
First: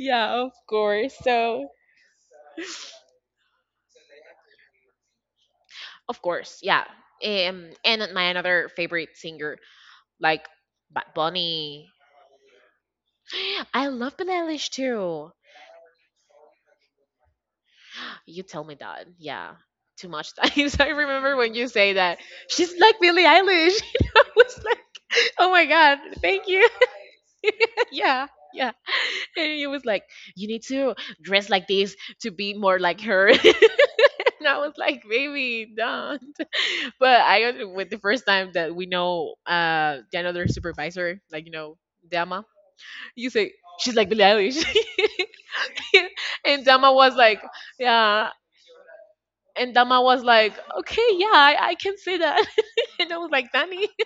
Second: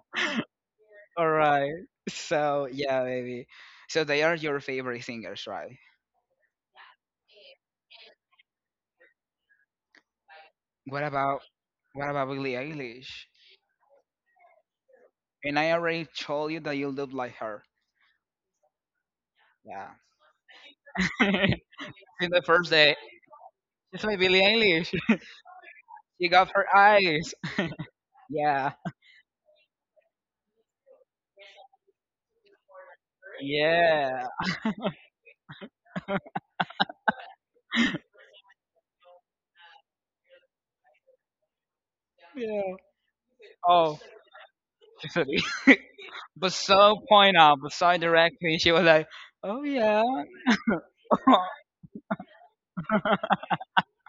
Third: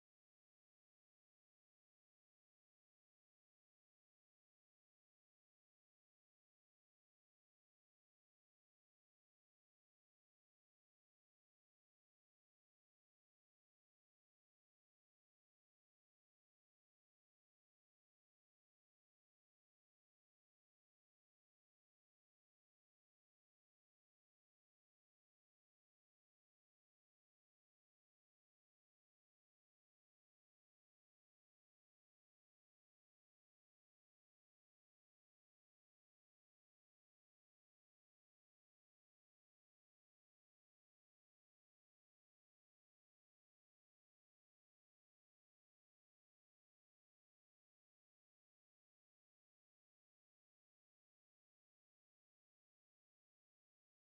C: Yeah, of course.
B: All
C: So
B: right. So yeah, baby. So they are your favorite singers, right?
C: of course, yeah. And my another favorite singer like
B: What
C: Bad
B: about
C: Bunny.
B: what about Billie Eilish?
C: [gasps] I love Billie Eilish too.
B: And I already told you that you look like her.
C: You tell me that. Yeah.
B: Yeah.
C: Too much times. [laughs] I
B: [laughs]
C: remember when you
B: In
C: say that.
B: the first
C: She's
B: day,
C: like Billie Eilish. [laughs]
B: it's my
C: And I
B: Billie
C: was like,
B: Eilish.
C: oh my God,
B: She
C: thank
B: got her
C: you.
B: eyes.
C: [laughs] yeah.
B: Yeah.
C: Yeah. And he was like, you need to dress like this to be more like her. [laughs] and
B: Yeah.
C: I was like, baby, don't. But I, with the first time that we know the another supervisor, like, you know, Dama,
B: Yeah.
C: you say, she's
B: Oh,
C: like Billie Eilish.
B: [laughs] she's,
C: [laughs] [laughs]
B: but
C: and Dama
B: so
C: was
B: point
C: like,
B: out, but so
C: yeah.
B: directly, she was like, "Oh
C: And
B: yeah,"
C: Dama was like, okay, yeah,
B: [laughs]
C: I can say that. [laughs] and I was like, Danny. [laughs]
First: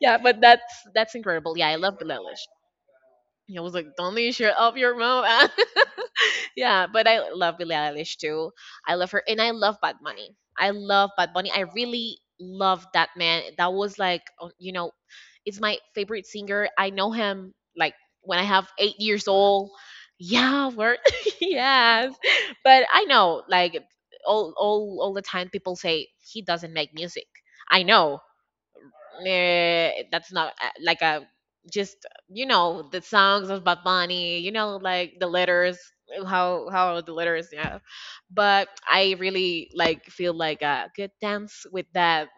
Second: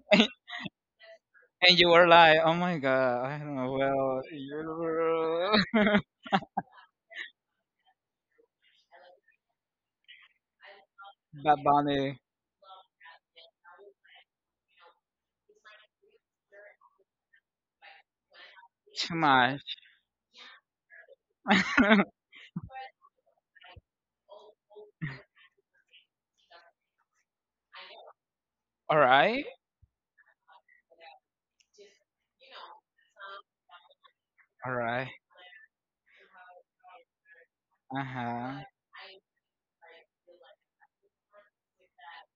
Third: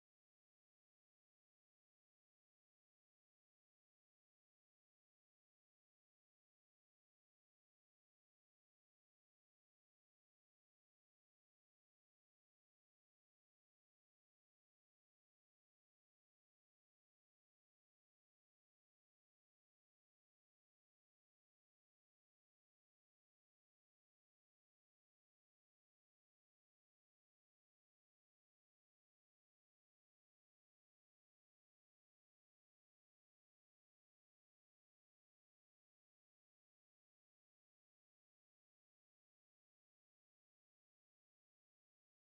C: Yeah, but that's incredible. Yeah, I
B: and you
C: love
B: were like,
C: Bilelish.
B: "Oh my god, I don't
C: I
B: know."
C: was like, don't
B: Well,
C: leash your up your mouth.
B: you,
C: [laughs]
B: [laughs]
C: yeah, but I love Billie Eilish too. I love her, and I love Bad Bunny. I love Bad Bunny. I
B: Bad Bunny.
C: really love that man. That was like, you know, it's my favorite singer. I know him like when I have eight
B: Too
C: years
B: much.
C: old. Yeah, we're [laughs] yes,
B: [laughs]
C: but I know like all the time people say he doesn't make music. I know
B: All right.
C: That's not like a just you know the songs of Bad Bunny, you know
B: All right.
C: like the letters how are the letters yeah
B: Uh huh.
C: but I really like feel like a good dance with that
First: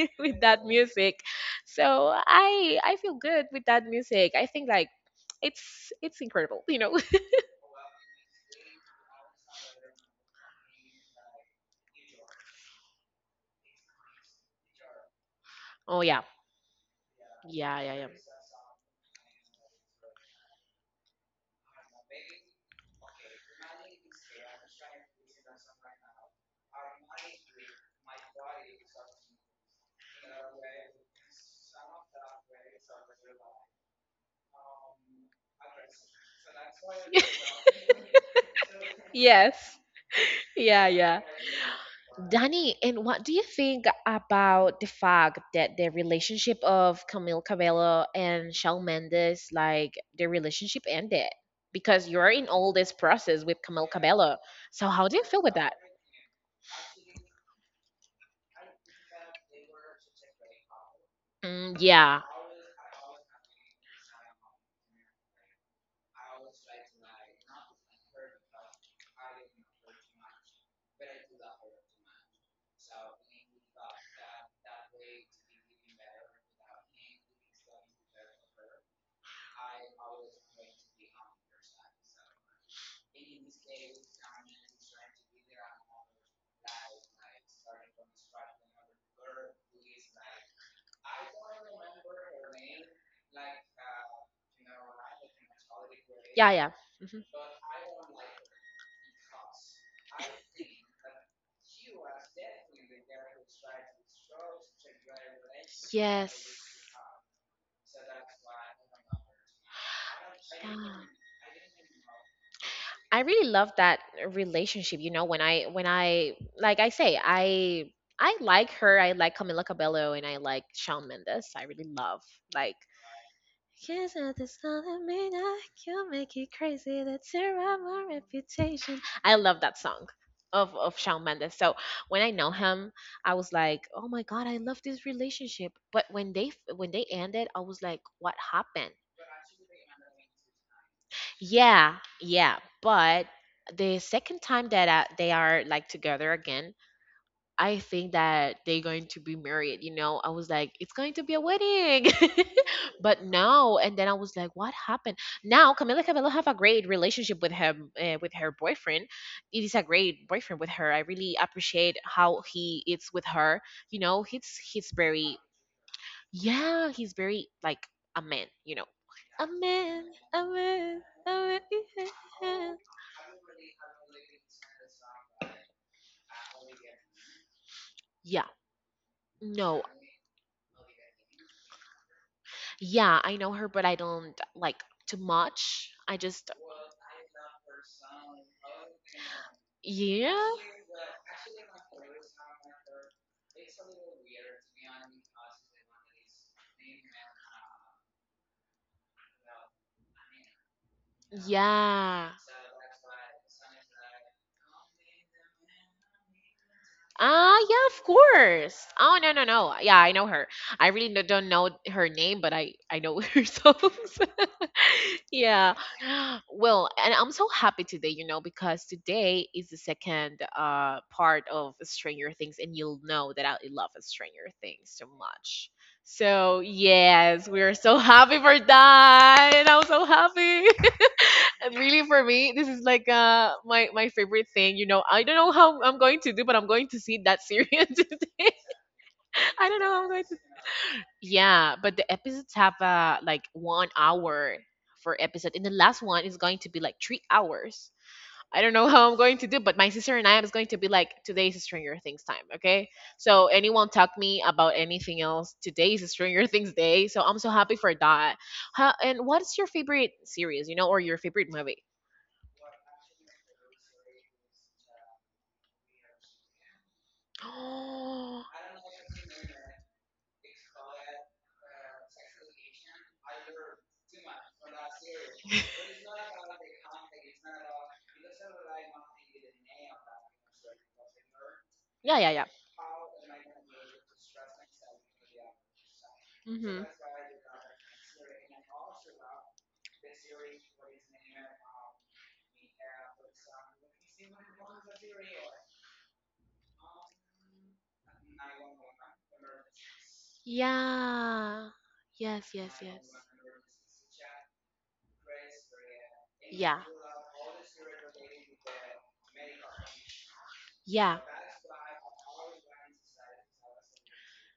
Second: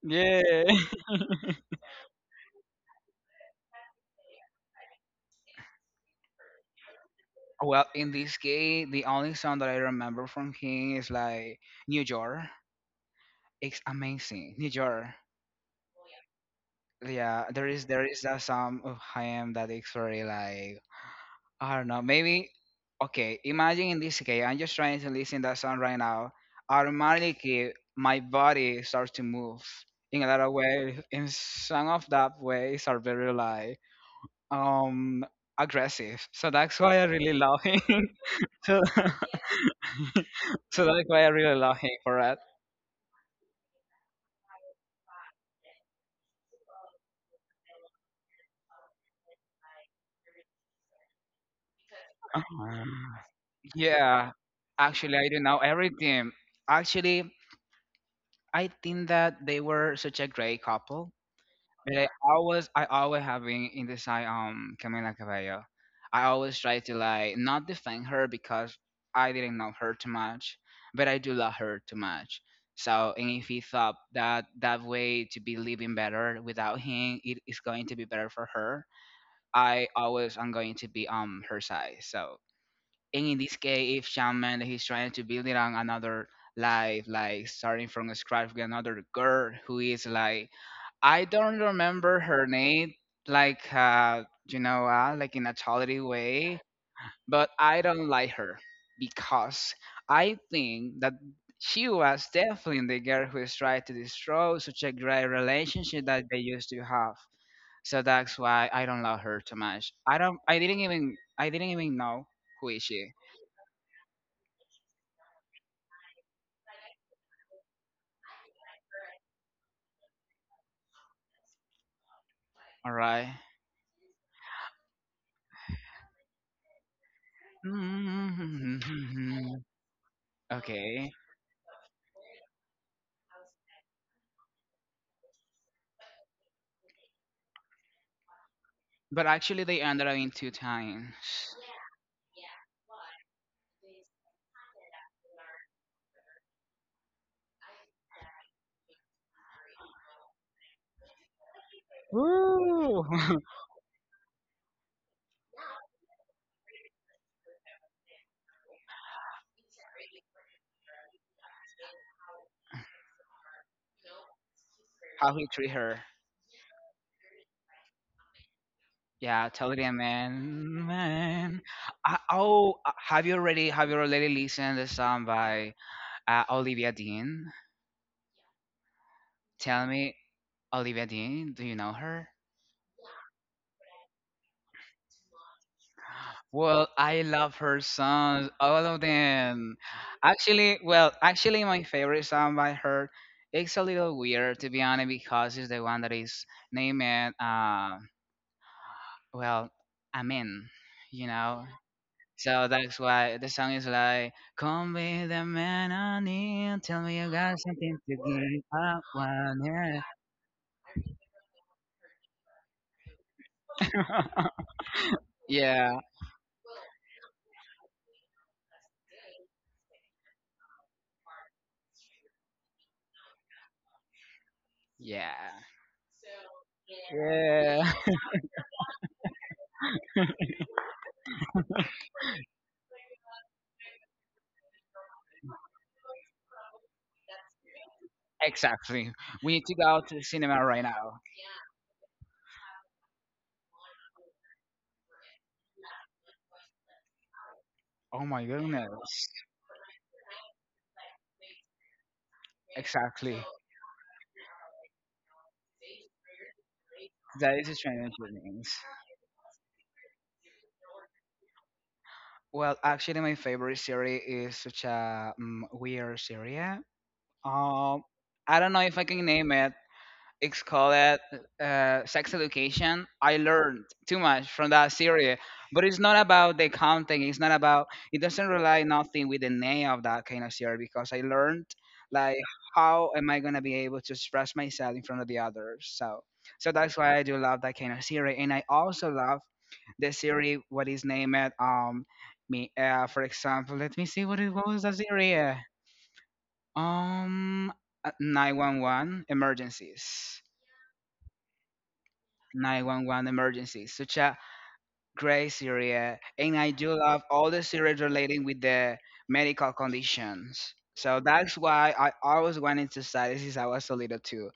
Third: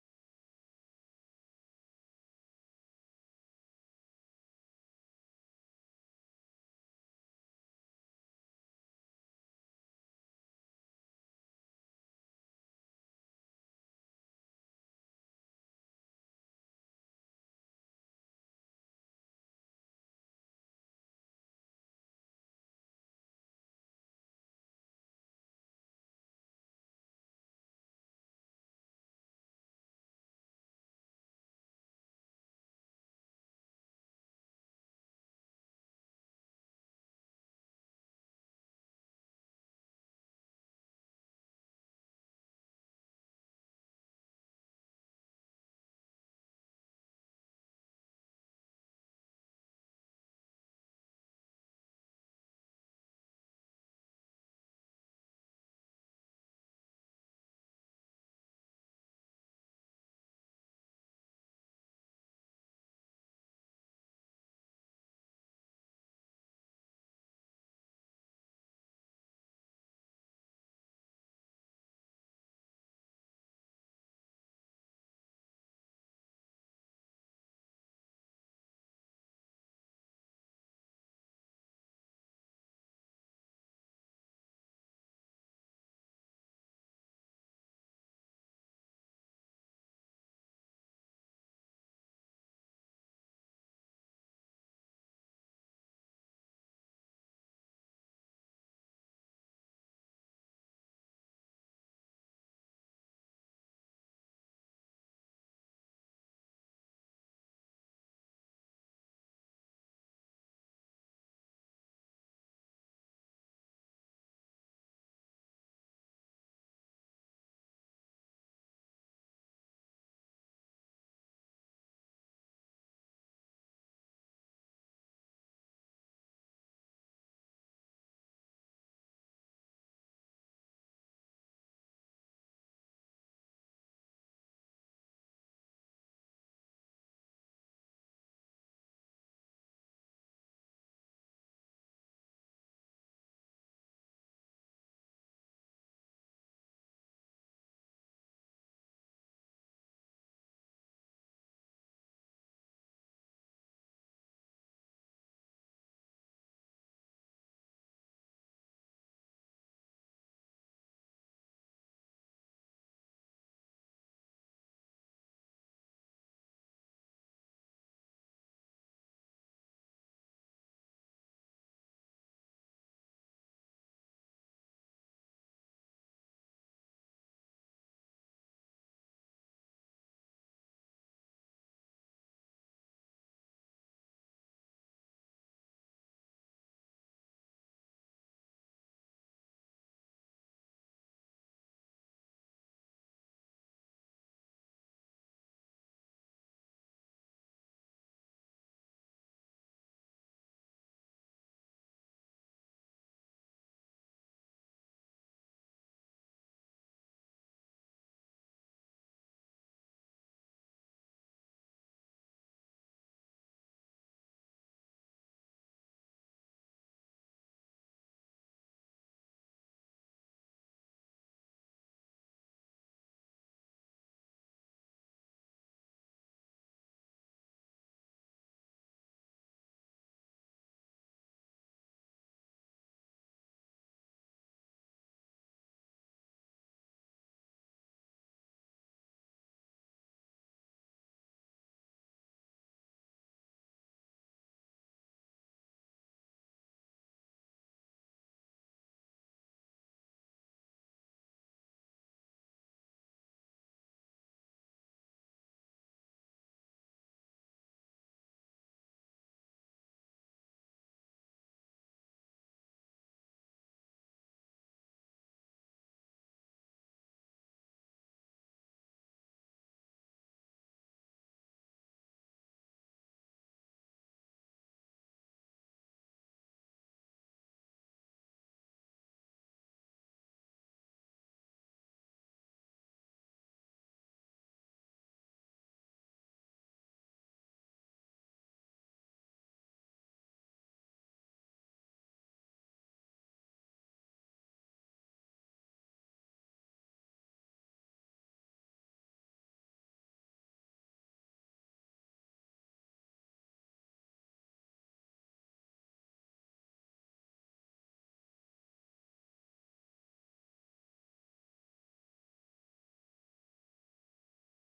C: [laughs] with
B: Yeah.
C: that
B: [laughs]
C: music so I feel good with that music I think like it's incredible you know.
B: Well, in this case, the only song that I remember from him is like New York. It's amazing. New York.
C: [laughs] Oh yeah.
B: Yeah, there
C: Yeah
B: is there
C: yeah
B: is that song of him that is very like I don't know. Maybe okay. Imagine in this case, I'm just trying to listen that song right now. Automatically, my body starts to move in a lot of ways. In some of that ways are very like um aggressive. So that's why I
C: yeah.
B: really love him. [laughs] so
C: [laughs] Yes.
B: so
C: Yeah,
B: that's
C: yeah.
B: why I really love him for it.
C: Danny, and what do you think about the fact that the relationship of Camille Cabello and Shawn Mendes, like their relationship ended? Because you're in all this process with Camille
B: Yeah,
C: Cabello. So how do
B: actually,
C: you
B: I do
C: feel with
B: know
C: that?
B: everything. Actually, I think that they were such a great couple.
C: Mm,
B: But
C: yeah.
B: I always have been in the side Camila Cabello. I always try to like not defend her because I didn't know her too much, but I do love her too much. So, and if he thought that that way to be living better without him, it is going to be better for her. I always am going to be on her side. So, and in this case, if Shawn Mendes he's trying to build it on another life, like starting from scratch with another girl who is like, I don't remember her name, like you know, like in a totally
C: Yeah,
B: way.
C: yeah. Hmm.
B: But I don't like her because I think that she was definitely the girl who is trying to destroy such a great relationship that they
C: Yes.
B: used to have. So that's why I don't love her too much. I don't. I
C: Yeah.
B: didn't even. I didn't even know who is she.
C: I really love that relationship. You know, when I like I say I like her. I like Camila Cabello and I like Shawn Mendes. I really love like.
B: All right.
C: Here's at this time I can make you crazy. That's tear my reputation. I love
B: [laughs]
C: that song of
B: Okay.
C: Shawn Mendes. So when I know him, I was like, oh my god, I love this relationship. But when they ended, I was like, what happened?
B: But actually, they ended up in two times.
C: Yeah, yeah. But the second time that they are like together again, I think that they're going to be married. You know, I was like, it's going to be a wedding, [laughs]
B: Woo!
C: but
B: [laughs]
C: no. And then I was like, what happened? Now Camila Cabello have a great relationship with her boyfriend. It is a great boyfriend with her. I really appreciate how he is with her. You know, he's
B: How
C: very
B: he treat her.
C: yeah, he's very like a man, you know. A
B: Yeah, totally,
C: man, a
B: man.
C: man, a man.
B: Man.
C: Yeah.
B: Have you already listened to the song by Olivia Dean?
C: Yeah, no.
B: Tell me, Olivia Dean, do you know her?
C: Yeah, I know her, but I don't like too much. I just,
B: Well, I love her songs, all of them.
C: yeah,
B: Actually, well, actually, my favorite song by her. It's a little weird to be honest because it's the one that is named uh well, Amen. You know,
C: yeah.
B: so that's why the song is like, "Come be the man I need. Tell me you got
C: Ah, yeah,
B: something
C: of
B: to give
C: course.
B: up
C: Oh, no, no,
B: one."
C: no. Yeah,
B: Yeah,
C: I know her. I really don't know her name, but I know [laughs] her songs.
B: [laughs]
C: [laughs] Yeah.
B: yeah,
C: [gasps] [laughs] Well, and I'm so happy today, you know, because today is the second part of Stranger Things, and you'll know that I love Stranger Things so
B: yeah.
C: much. So yes, we are
B: yeah.
C: so [laughs] happy for that, and I'm so happy. [laughs] And really, for me, this is like my favorite thing. You know, I don't know how I'm going to do, but I'm going to see that series [laughs]
B: [laughs]
C: today.
B: Exactly. We need
C: I
B: to
C: don't know
B: go
C: how I'm
B: to the
C: going
B: cinema right now.
C: yeah, but the episodes have like 1 hour for episode, and the last one is going to be like 3 hours.
B: Oh my
C: I don't know [laughs] how I'm
B: goodness.
C: going to do, but my sister and I is going to be like today's Stranger Things time. Okay,
B: Exactly.
C: so anyone talk me about anything else? Today's Stranger Things day, so I'm so
B: That is a
C: happy for
B: Stranger
C: that.
B: Things.
C: How, and what's your favorite series? You know, or your favorite movie?
B: Well, actually, my favorite series is such a weird series. Um,
C: [gasps]
B: I don't know if I can name it, it's called it, sex education. I learned too much from that series, but it's not about the content. It's not about, it doesn't rely nothing with the name of that kind of series because I learned
C: Yeah, yeah,
B: like
C: yeah.
B: how am I going to be able to express myself in front of the others. So so
C: Hmm.
B: that's why I do love that kind of series. And I also love the series what is named me for example, let me see what it what was the series um 911 emergencies.
C: Yeah. Yes, yes, yes.
B: 911 emergencies. Such a great series, and I
C: Yeah.
B: do love all the series relating with the medical conditions.
C: Yeah.
B: So that's why I always wanted to study since I was a little too.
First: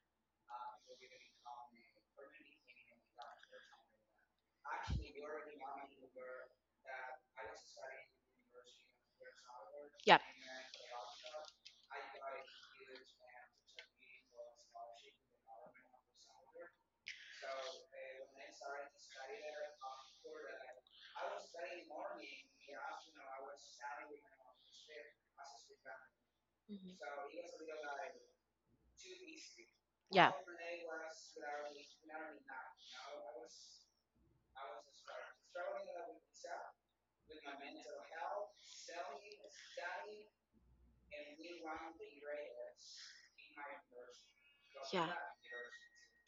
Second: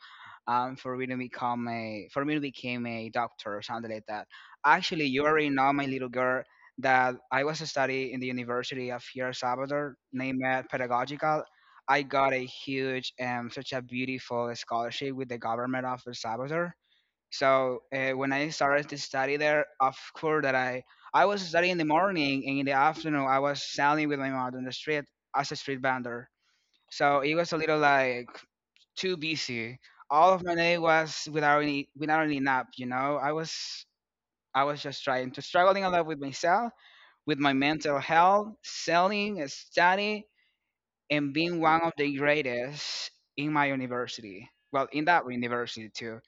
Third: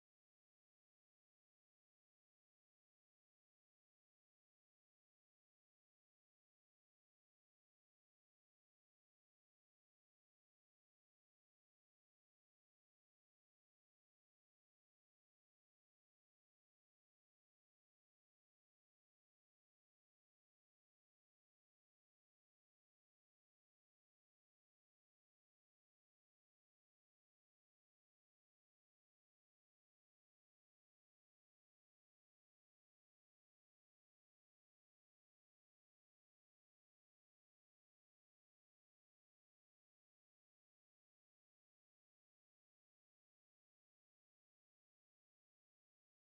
B: For me to become a, for me to become a doctor or something like that. Actually, you already know my little girl that I was studying in the University of here Salvador,
C: Yeah.
B: named Pedagogical. I got a huge, such a beautiful scholarship with the government of El Salvador. So when I started to study there, of course that I was studying in the morning and in the afternoon I was selling with my mother on the street as a street vendor.
C: Mhm.
B: So it was a little like too busy.
C: Yeah.
B: All of my day was without any without any nap. You know, I was, I was just trying to struggling a lot with myself, with my mental health, selling, study, and being one of the greatest in my university. Well, in
C: Yeah.
B: that university too.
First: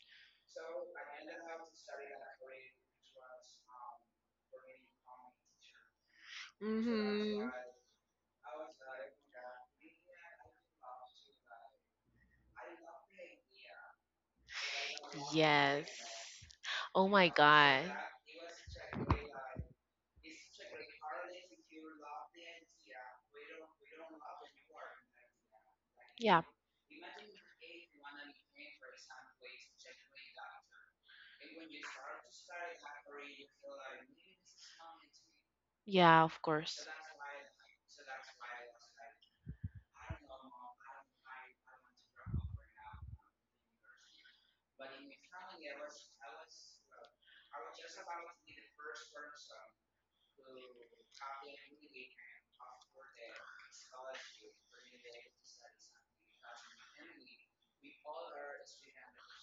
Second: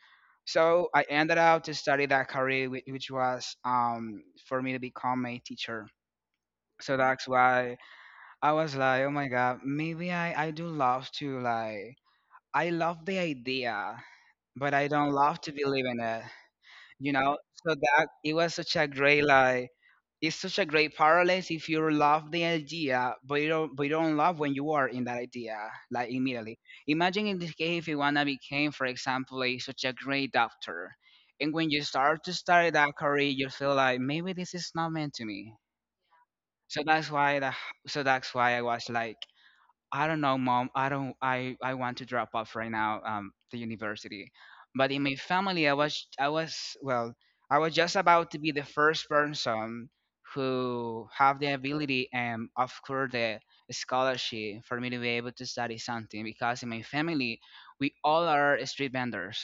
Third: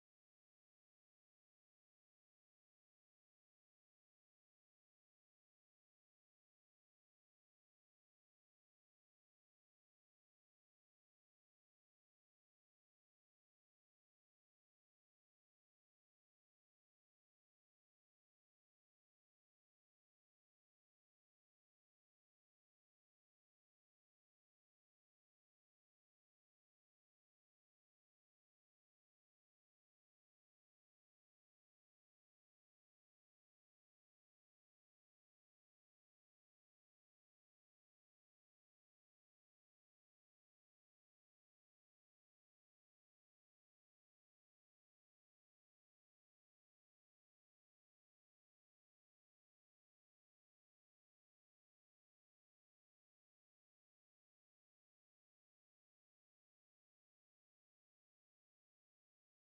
B: So I ended up to study that career, which was for me to become a teacher. So that's
C: Mhm.
B: why I was like, oh my god, maybe I do love to like, I love the idea, but I don't love to believe
C: Yes.
B: in it.
C: Oh
B: You
C: my
B: know, so
C: God.
B: that it was such a great like, it's such a great parallel if you love the idea but you don't, but you don't love when you are in that idea, like
C: Yeah.
B: immediately. Imagine in this case, if you wanna became, for example, a such a great doctor, and when you start to study that career, you feel like maybe this is not meant to me.
C: Yeah, of
B: so
C: course.
B: that's why the, so that's why I was like, I don't know, mom. I don't. I want to drop off right now. The university, but in my family, I was, well, I was just about to be the first person who have the ability and of course the scholarship for me to be able to study something because in my family we all are street vendors.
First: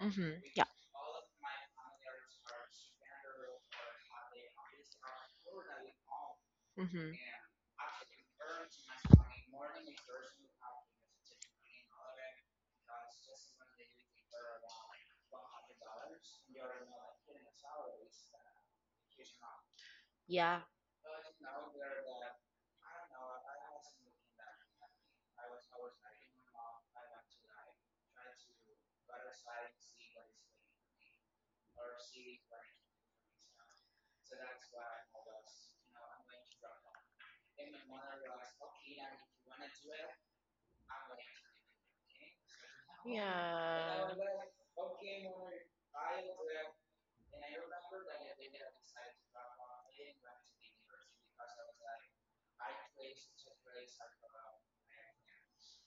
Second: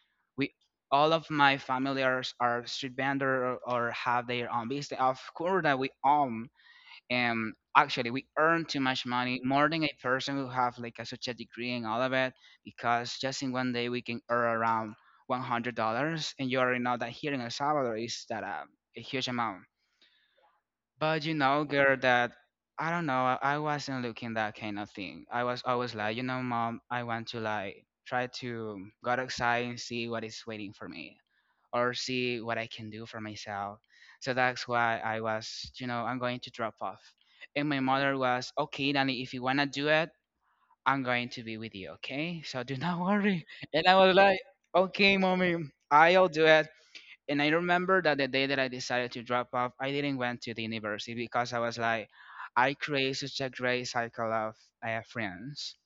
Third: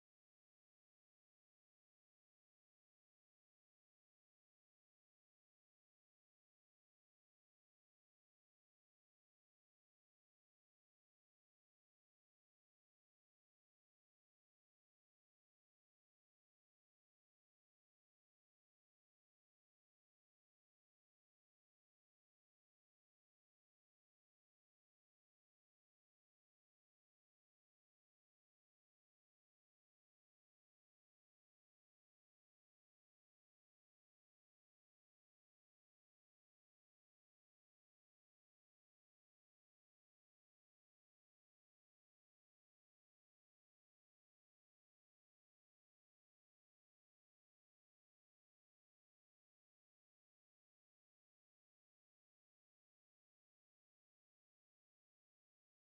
C: Hmm.
B: We,
C: Yeah.
B: all of my family are street vendor, or have their own business. Of course that we all,
C: Hmm.
B: and actually we earn too much money more than a person who have like a, such a degree and all of it, because just in one day we can earn around $100. And you already know that here in El Salvador is that a huge amount.
C: Yeah.
B: But you know girl that I don't know, I wasn't looking that kind of thing. I was always like, you know mom, I want to like try to go outside and see what is waiting for me, or see what I can do for myself. So that's why I was, you know, I'm going to drop off. And my mother was, okay, Danny, if you want to do it, I'm going to be with you, okay? So do [laughs] not worry. And I
C: Yeah.
B: was like, okay, mommy, I'll do it. And I remember that the day that I decided to drop off, I didn't went to the university because I was like, I create such a great cycle of friends.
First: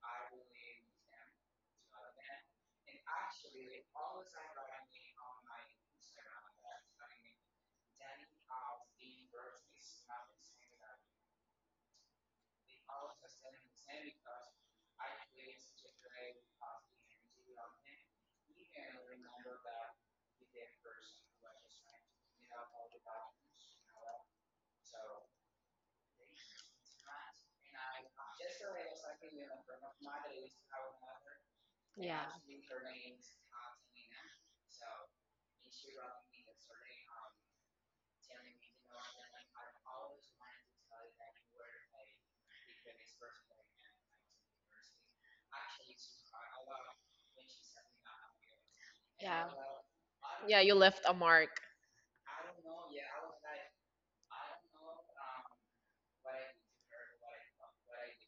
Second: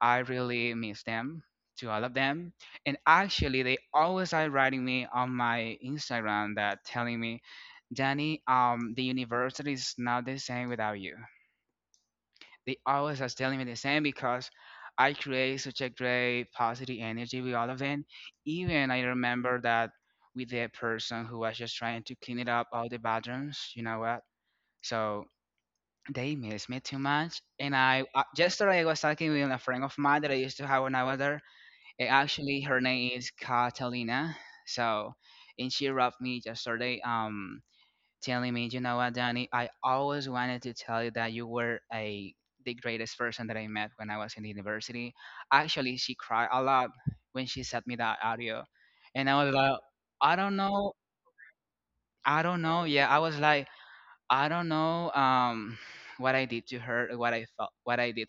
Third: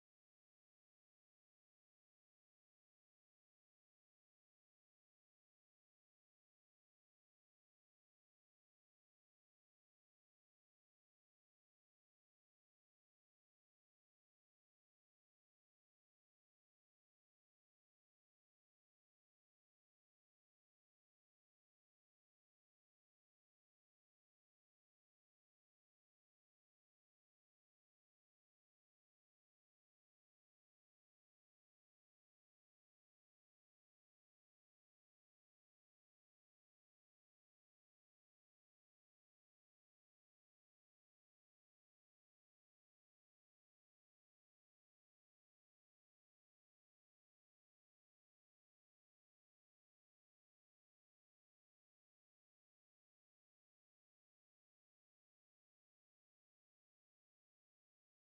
B: I really miss them, to all of them. And actually, they always are writing me on my Instagram that telling me, Danny, the university is not the same without you. They always are telling me the same because I create such a great positive energy with all of them. Even I remember that with the person who was just trying to clean it up all the bathrooms, you know what? So they miss me too much. And I yesterday I was talking with a friend of mine that I used to have when I was there. Eh,
C: Yeah.
B: actually, her name is Catalina. So, and she wrote me yesterday, telling me, you know what, Danny, I always wanted to tell you that you were a, the greatest person that I met when I was in the university. Actually, she cried a lot when she sent me that audio, and I
C: Yeah.
B: was like, I don't know, I don't know. Yeah, I was like, I don't know, what I did to her, what I felt, what I did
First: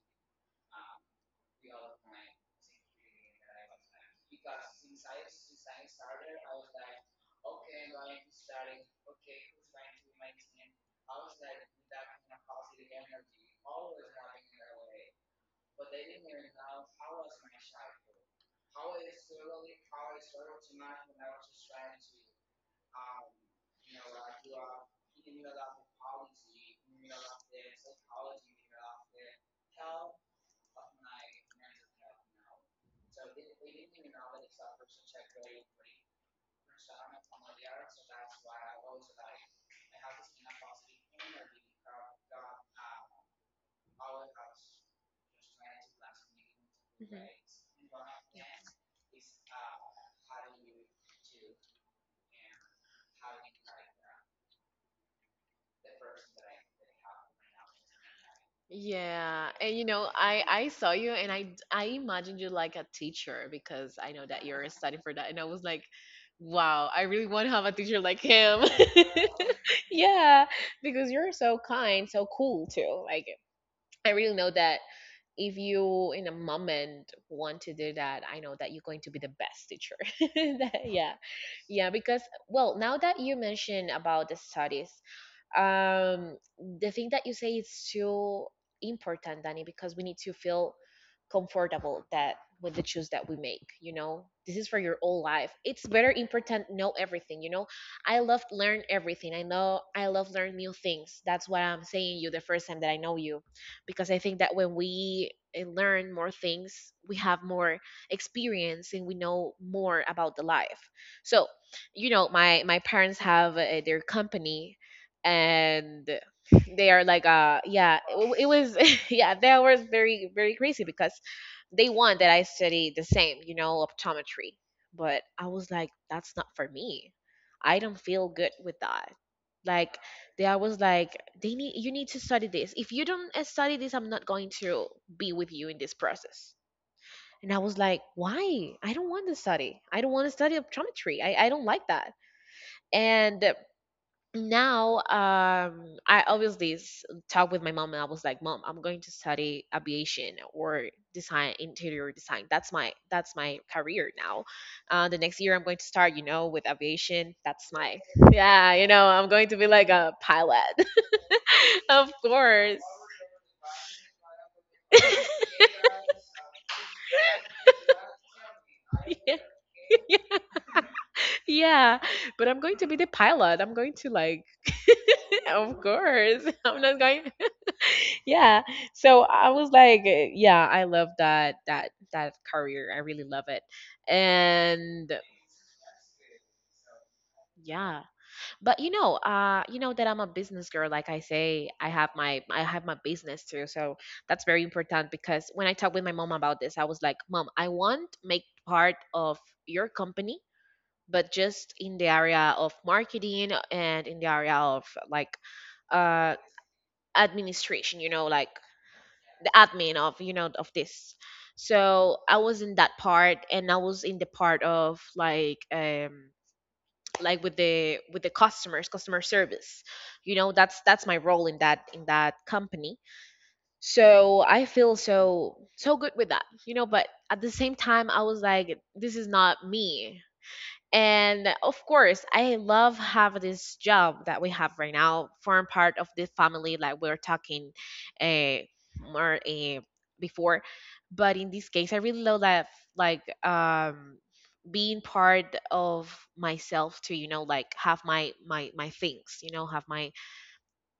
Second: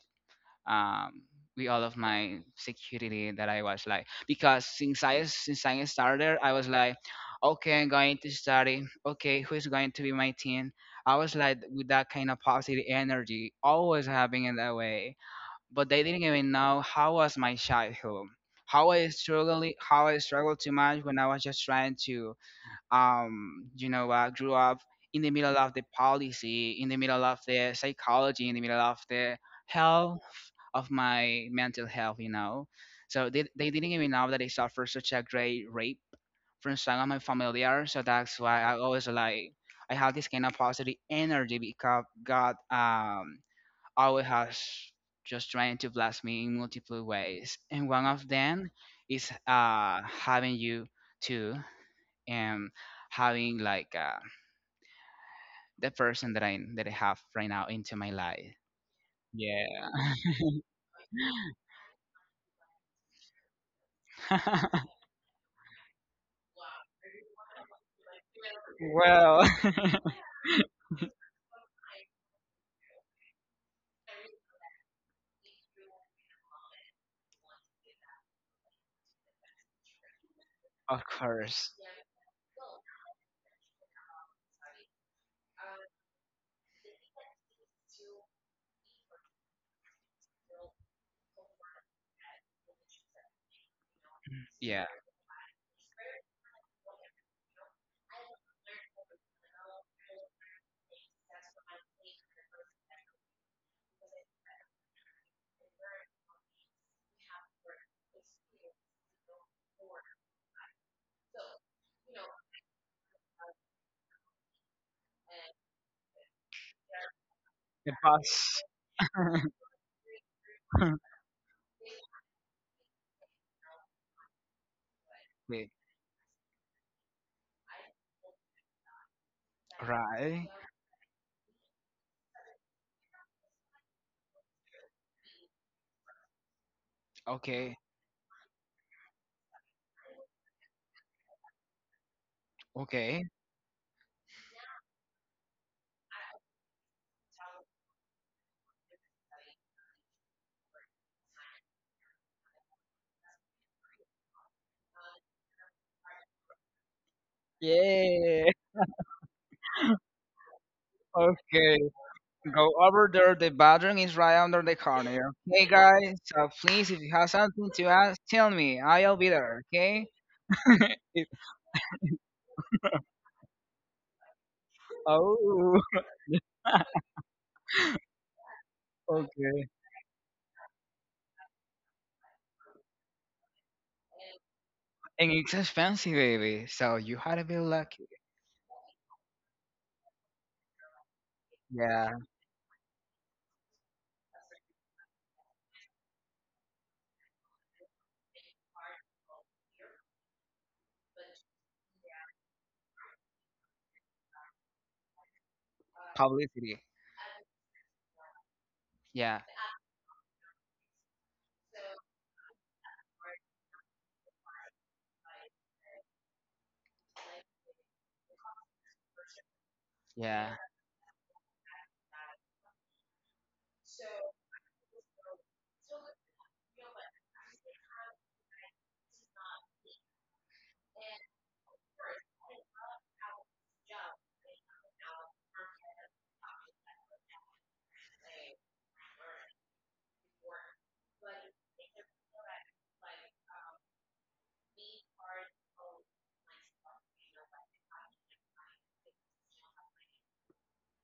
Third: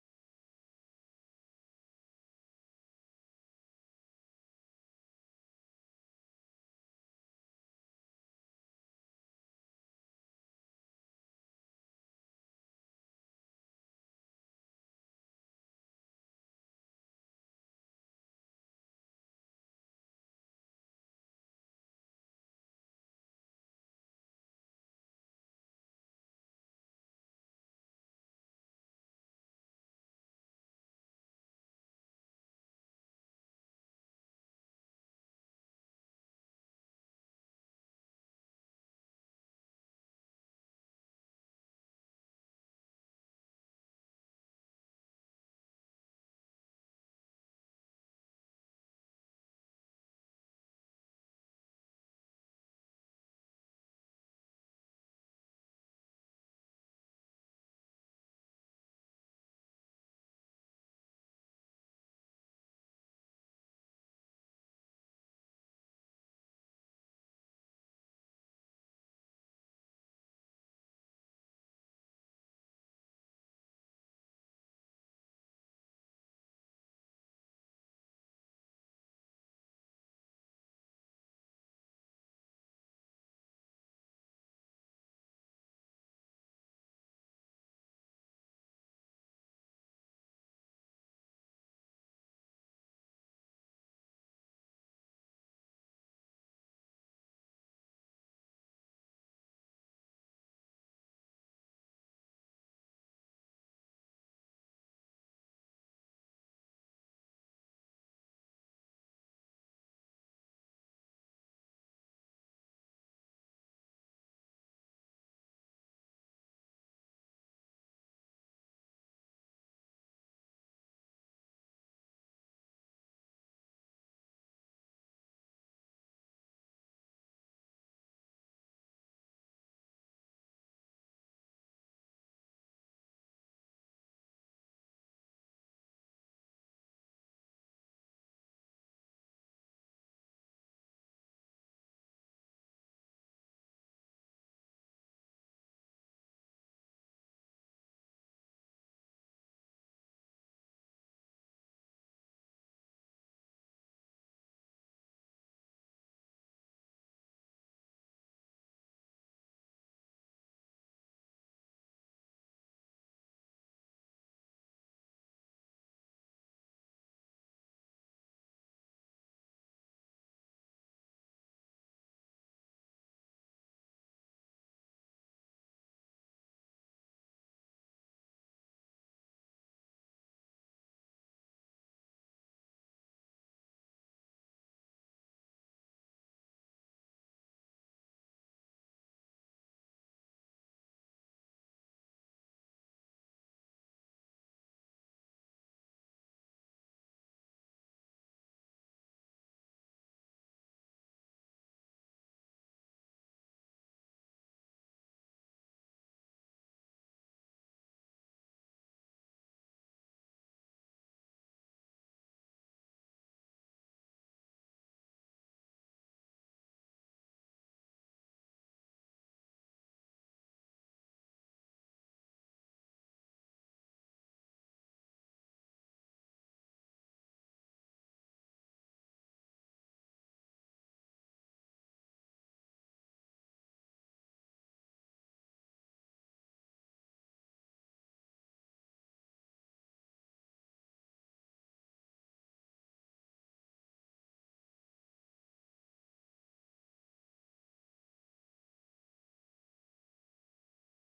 B: um with all of my security that I was like, because since I started I was like, okay, I'm going to study, okay, who's going to be my team. I was like with that kind of positive energy always having it that way. But they didn't even know how was my childhood, how I struggled, how I struggled too much when I was just trying to you know, grew up in the middle of the policy, in the middle of the psychology, in the middle of the health of my mental health, you know. So they didn't even know that I suffered such a great rape from some of my familiar. So that's why I always like, I have this kind of positive energy because God always has just trying to bless me in multiple ways. And one of them is having you too, and having like the person that I have right now into my life.
C: Yeah,
B: Yeah.
C: and you know, I saw you and I imagined you like a teacher because I know that you're
B: [laughs]
C: studying for that and I was like, wow, I really want to have a teacher like him. [laughs]
B: well,
C: Yeah, because you're so kind, so cool too. Like I really know that if you in a moment want to do that I know that you're going to be the best teacher. [laughs] That-
B: [laughs] of
C: yeah,
B: course.
C: yeah because well now that you mentioned about the studies the thing that you say is so important, Danny, because we need to feel comfortable that with the choice that we make, you know, this is for
B: Yeah.
C: your whole life. It's very important know everything, you know. I love learn everything. I know I love learn new things. That's what I'm saying you the first time that I know you, because I think that when we learn more things, we have more experience and we know more about the life. So, you know, my parents have their company, and they are like
B: The
C: yeah, it
B: bus.
C: was [laughs] yeah, that was very very crazy because they want that I study the same optometry. But I
B: [laughs]
C: was
B: Wait,
C: like, that's not for me. I don't feel good with that, like they
B: right.
C: I was like, they need you need to study this. If you don't study this, I'm not going to be with you in this process. And I
B: Okay.
C: was like, why? I don't want to study optometry. I don't like that.
B: Okay.
C: And now I obviously talked with my mom, and I was like, mom, I'm going to study aviation or design interior design. That's my career now. The next year I'm going to start with aviation. That's my [laughs]
B: Yeah.
C: yeah, you know, I'm going to be like a pilot. [laughs]
B: Okay.
C: Of
B: Go
C: course.
B: over there. The bathroom is right under the corner. Hey guys, so please, if you have something to ask, tell me. I'll
C: [laughs]
B: be
C: Yeah,
B: there. Okay.
C: yeah, but I'm going to be the pilot. I'm going to like
B: [laughs]
C: [laughs] of
B: oh.
C: course [laughs] I'm not
B: [laughs]
C: going. Yeah. So I
B: Okay.
C: was like, yeah, I love that, that career. I really love it. And
B: And it's expensive, baby. So you had to be
C: yeah,
B: lucky.
C: but you know, you know that I'm a business girl, like I say. i have
B: Yeah.
C: my i have my business too. So that's very important, because when I talked with my mom about this, I was like, mom, I want make part of your company, but just in the area of marketing and in the area of, like uh
B: Publicity.
C: administration, you know, like
B: Yeah.
C: admin of, you know, of this. So I was in that part, and I was in the part of, like with the customer service, you know.
B: Yeah.
C: That's my role in that company. So I feel so so good with that, you know, but at the same time I was like, this is not me. And of course, I love have this job that we have right now, form part of the family, like we are talking uh, more before. But in this case, I really love that, like being part of myself to, you know, like have my things, you know, have my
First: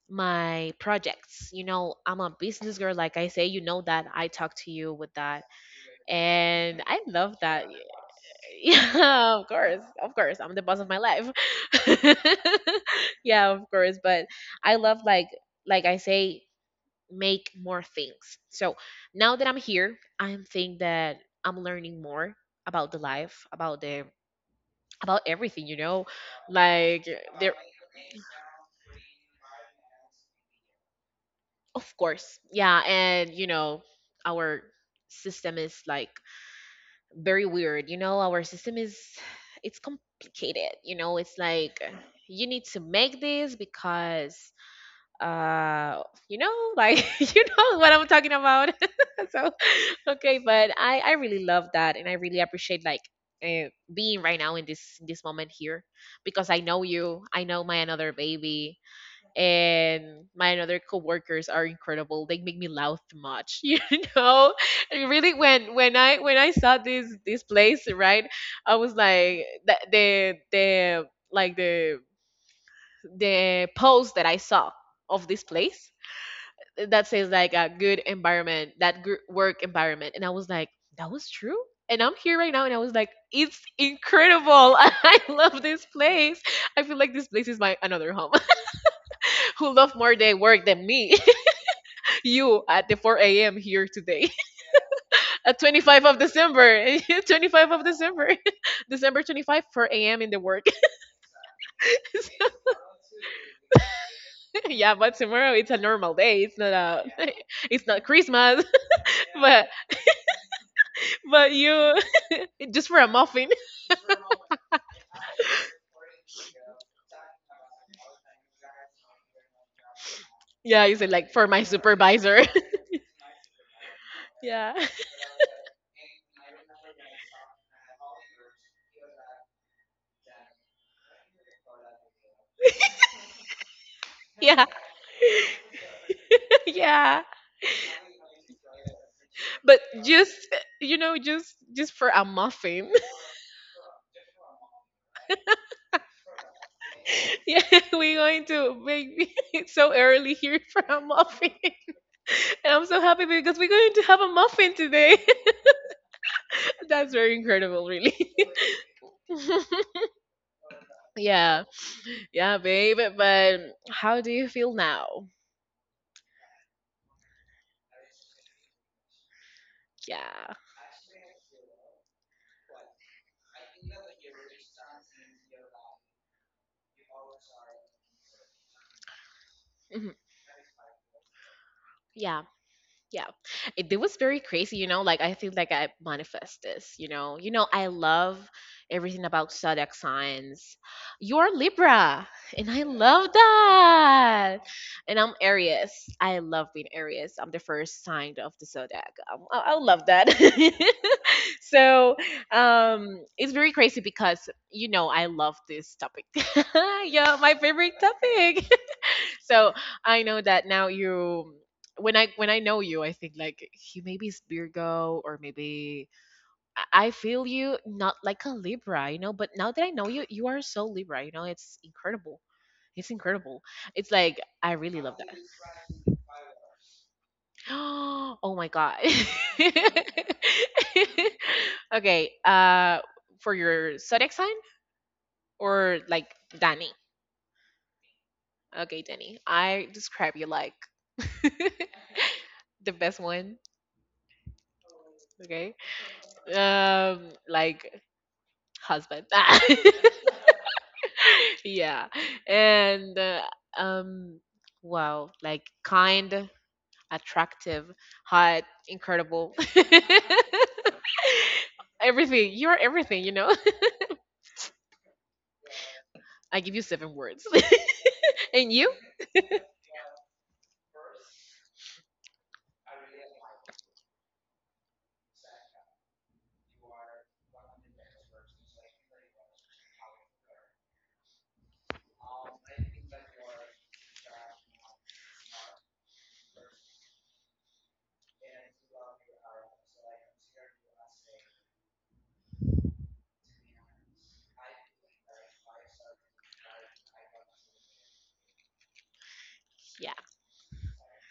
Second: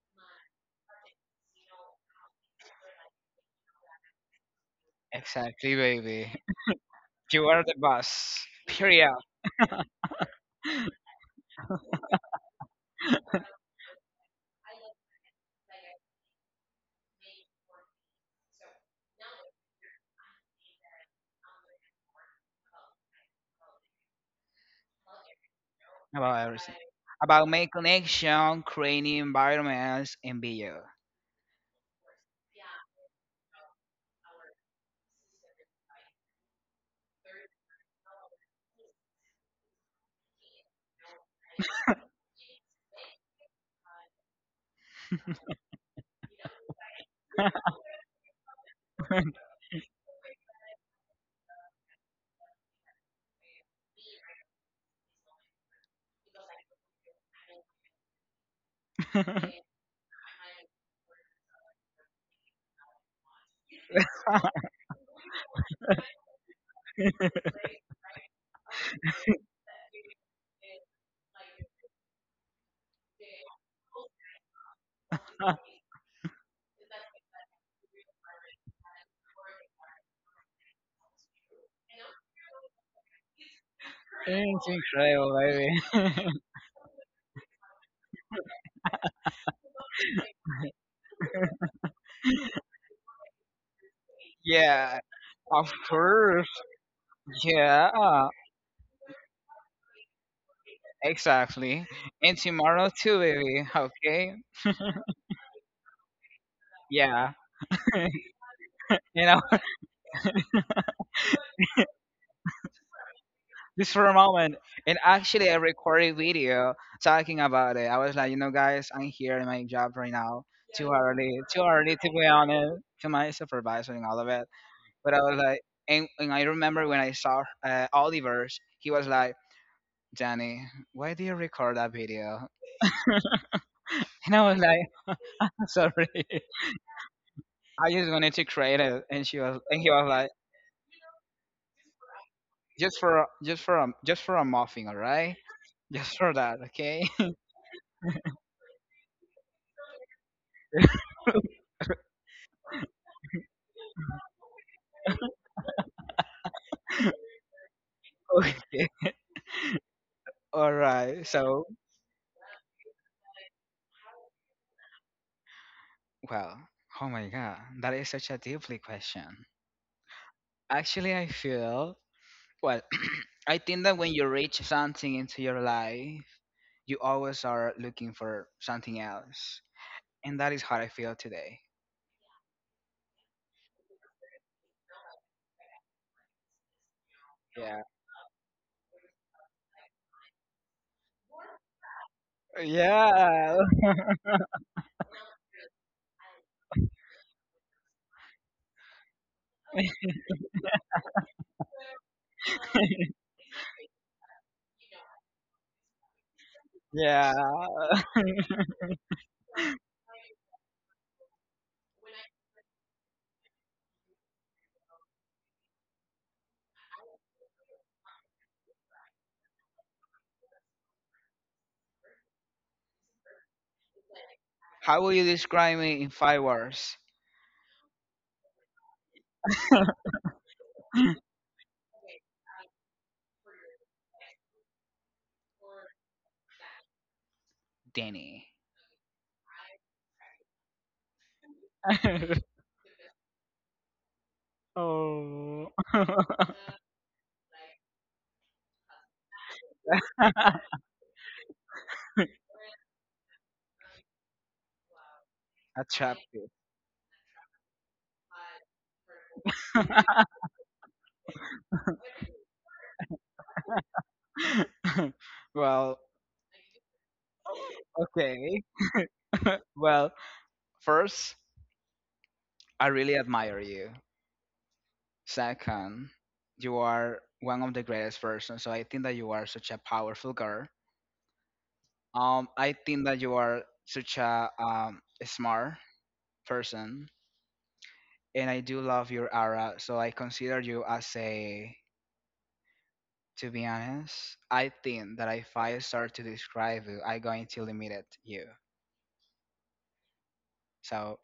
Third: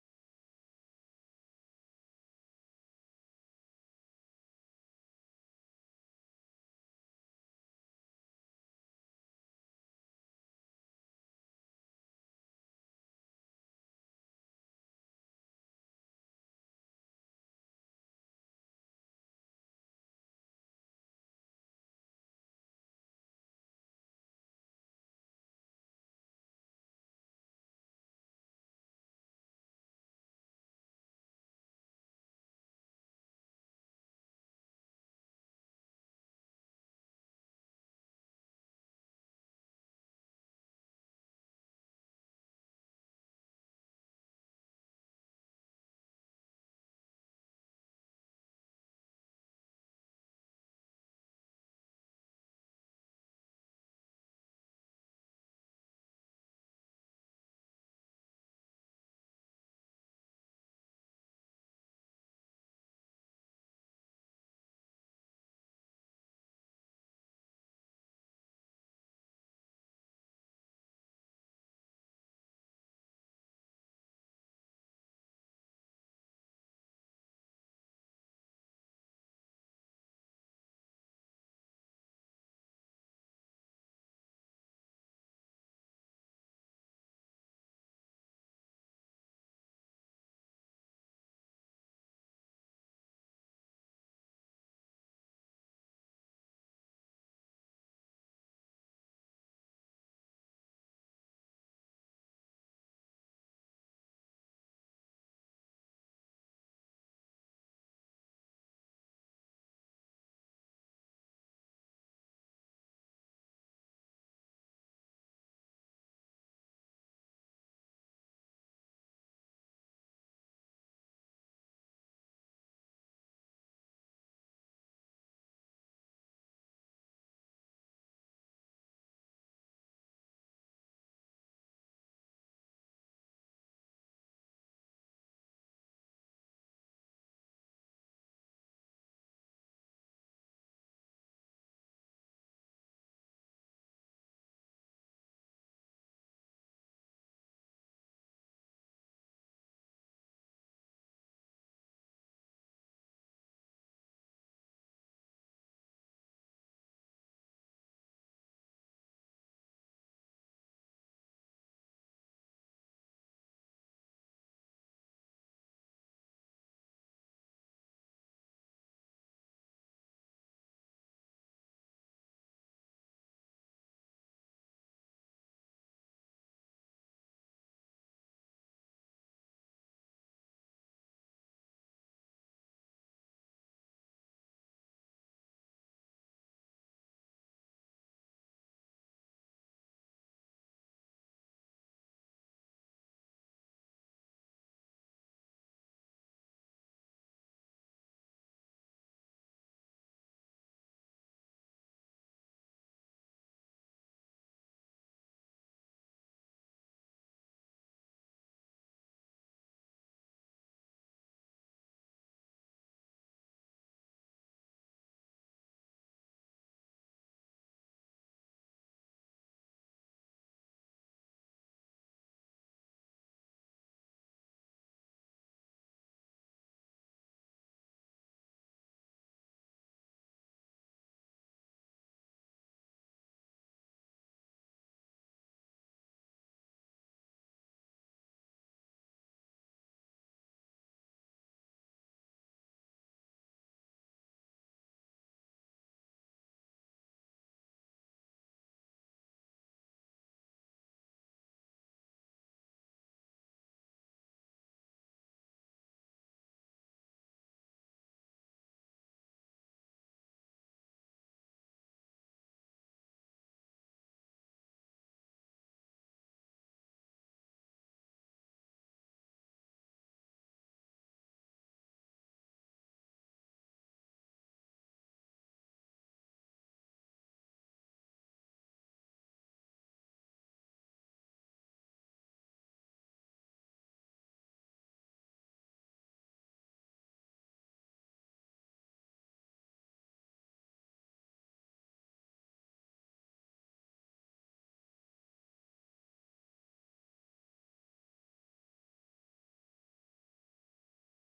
C: my projects. You know, I'm a business girl, like I say, you know that I talk to you with that.
B: Exactly, baby. [laughs]
C: And I love
B: You are
C: that.
B: the
C: [laughs]
B: boss. Period.
C: Yeah, of course. Of course. I'm the boss of my life. [laughs] Yeah, of course. But I love, like I say, make more things. So now that I'm here, I'm think that I'm learning more about the life, about the about everything, you know?
B: About everything.
C: Like
B: About
C: there,
B: make connection, creating environments, and video.
C: of course. Yeah, and you know, our system is like very weird. You know, our system is, it's complicated. You know, it's like you need to make this because, uh you know, like [laughs] you
B: [laughs]
C: know what I'm talking about. [laughs] So, okay, but I really love that, and I really appreciate, like, being right now in this moment here, because I know you, I know my another baby,
B: It's
C: and my other coworkers are incredible. They make me laugh too much, [laughs] you know. And really, when I saw this place, right, I was like like the the post that I saw of this place, that says like a good environment, that good work environment, and I was like, that was true. And I'm here right now, and I was like, it's incredible. [laughs] I
B: incredible,
C: love this
B: baby.
C: place.
B: [laughs]
C: I feel like this place is my another home. [laughs] Who love more their work than me? You at the 4 a.m. here today
B: yeah.
C: [laughs] at
B: Of
C: 25 of
B: course.
C: December. [laughs] 25 of
B: Yeah.
C: December. [laughs] December 25, 4 a.m. in the work.
B: Exactly. And tomorrow too, baby. Okay.
C: [laughs] Yeah, but tomorrow it's a normal day. It's not a
B: Yeah.
C: [laughs] it's not
B: [laughs]
C: Christmas. [laughs]
B: And
C: but but you [laughs] just for a muffin. [laughs]
B: just for a moment. And actually, I recorded a video talking about it. I was like, you know, guys, I'm here in my job right now.
C: Yeah, you said like for my
B: Too early to be
C: supervisor.
B: honest to my supervisor and all of
C: [laughs]
B: it.
C: Yeah. [laughs]
B: But I was like, and I remember when I saw Oliver's, he was like, Danny, why do you record that video? [laughs] And I was
C: Yeah.
B: like, [laughs] sorry,
C: [laughs] Yeah.
B: I just wanted to create it. And she was,
C: But
B: and he was
C: just,
B: like,
C: just for a muffin.
B: just for a muffin, all right? Just for that, okay?
C: [laughs] Yeah, we're going to make [laughs] it so early here for a muffin. [laughs]
B: [laughs]
C: And I'm so happy because we're going to have a muffin today. [laughs] That's very incredible, really.
B: okay.
C: [laughs]
B: All right.
C: Yeah,
B: So,
C: yeah, babe. But how do you feel now?
B: well, oh my God, that is such a deeply question.
C: Yeah.
B: Actually, I feel, well, [clears throat] I think that when you reach something into your life, you always are looking for something else.
C: Mhm.
B: And that is how I feel today.
C: Yeah, yeah. It was very crazy, you know, like I feel like I manifest this, you know. You know,
B: Yeah.
C: I love everything about zodiac signs. You're Libra, and I love
B: Yeah.
C: that. And I'm Aries. I love being Aries. I'm the first sign of the zodiac. I love that. [laughs] So,
B: [laughs]
C: it's very crazy because, you know, I love this topic. [laughs]
B: yeah.
C: Yeah, my favorite topic. So I know that now you, when I know you, I think like, he maybe is Virgo, or maybe I feel you not like a Libra, you know, but now that I know you, you are so Libra, you know, it's incredible. It's incredible. It's like, I really
B: How will
C: love
B: you describe me in
C: that.
B: five words?
C: [gasps] Oh my god. [laughs]
B: [clears throat]
C: Okay, for your zodiac sign, or like, Danny?
B: Danny.
C: Okay, Danny, I describe you like [laughs]
B: [laughs]
C: the best one.
B: oh.
C: Okay,
B: [laughs]
C: like, husband. [laughs] Yeah, and um, wow, like, kind,
B: Attractive.
C: attractive, hot, incredible. [laughs] Everything. You're everything. You know. [laughs]
B: [laughs] well,
C: I give you seven words. [laughs] And
B: okay.
C: you?
B: Well, first, I really admire you. Second, you are one of the greatest persons. So I think that you are such a powerful girl. I think that you are such a smart person, and I do love your aura. So I consider you as a. To be honest, I think that if I start to describe you, I'm going to limit you. So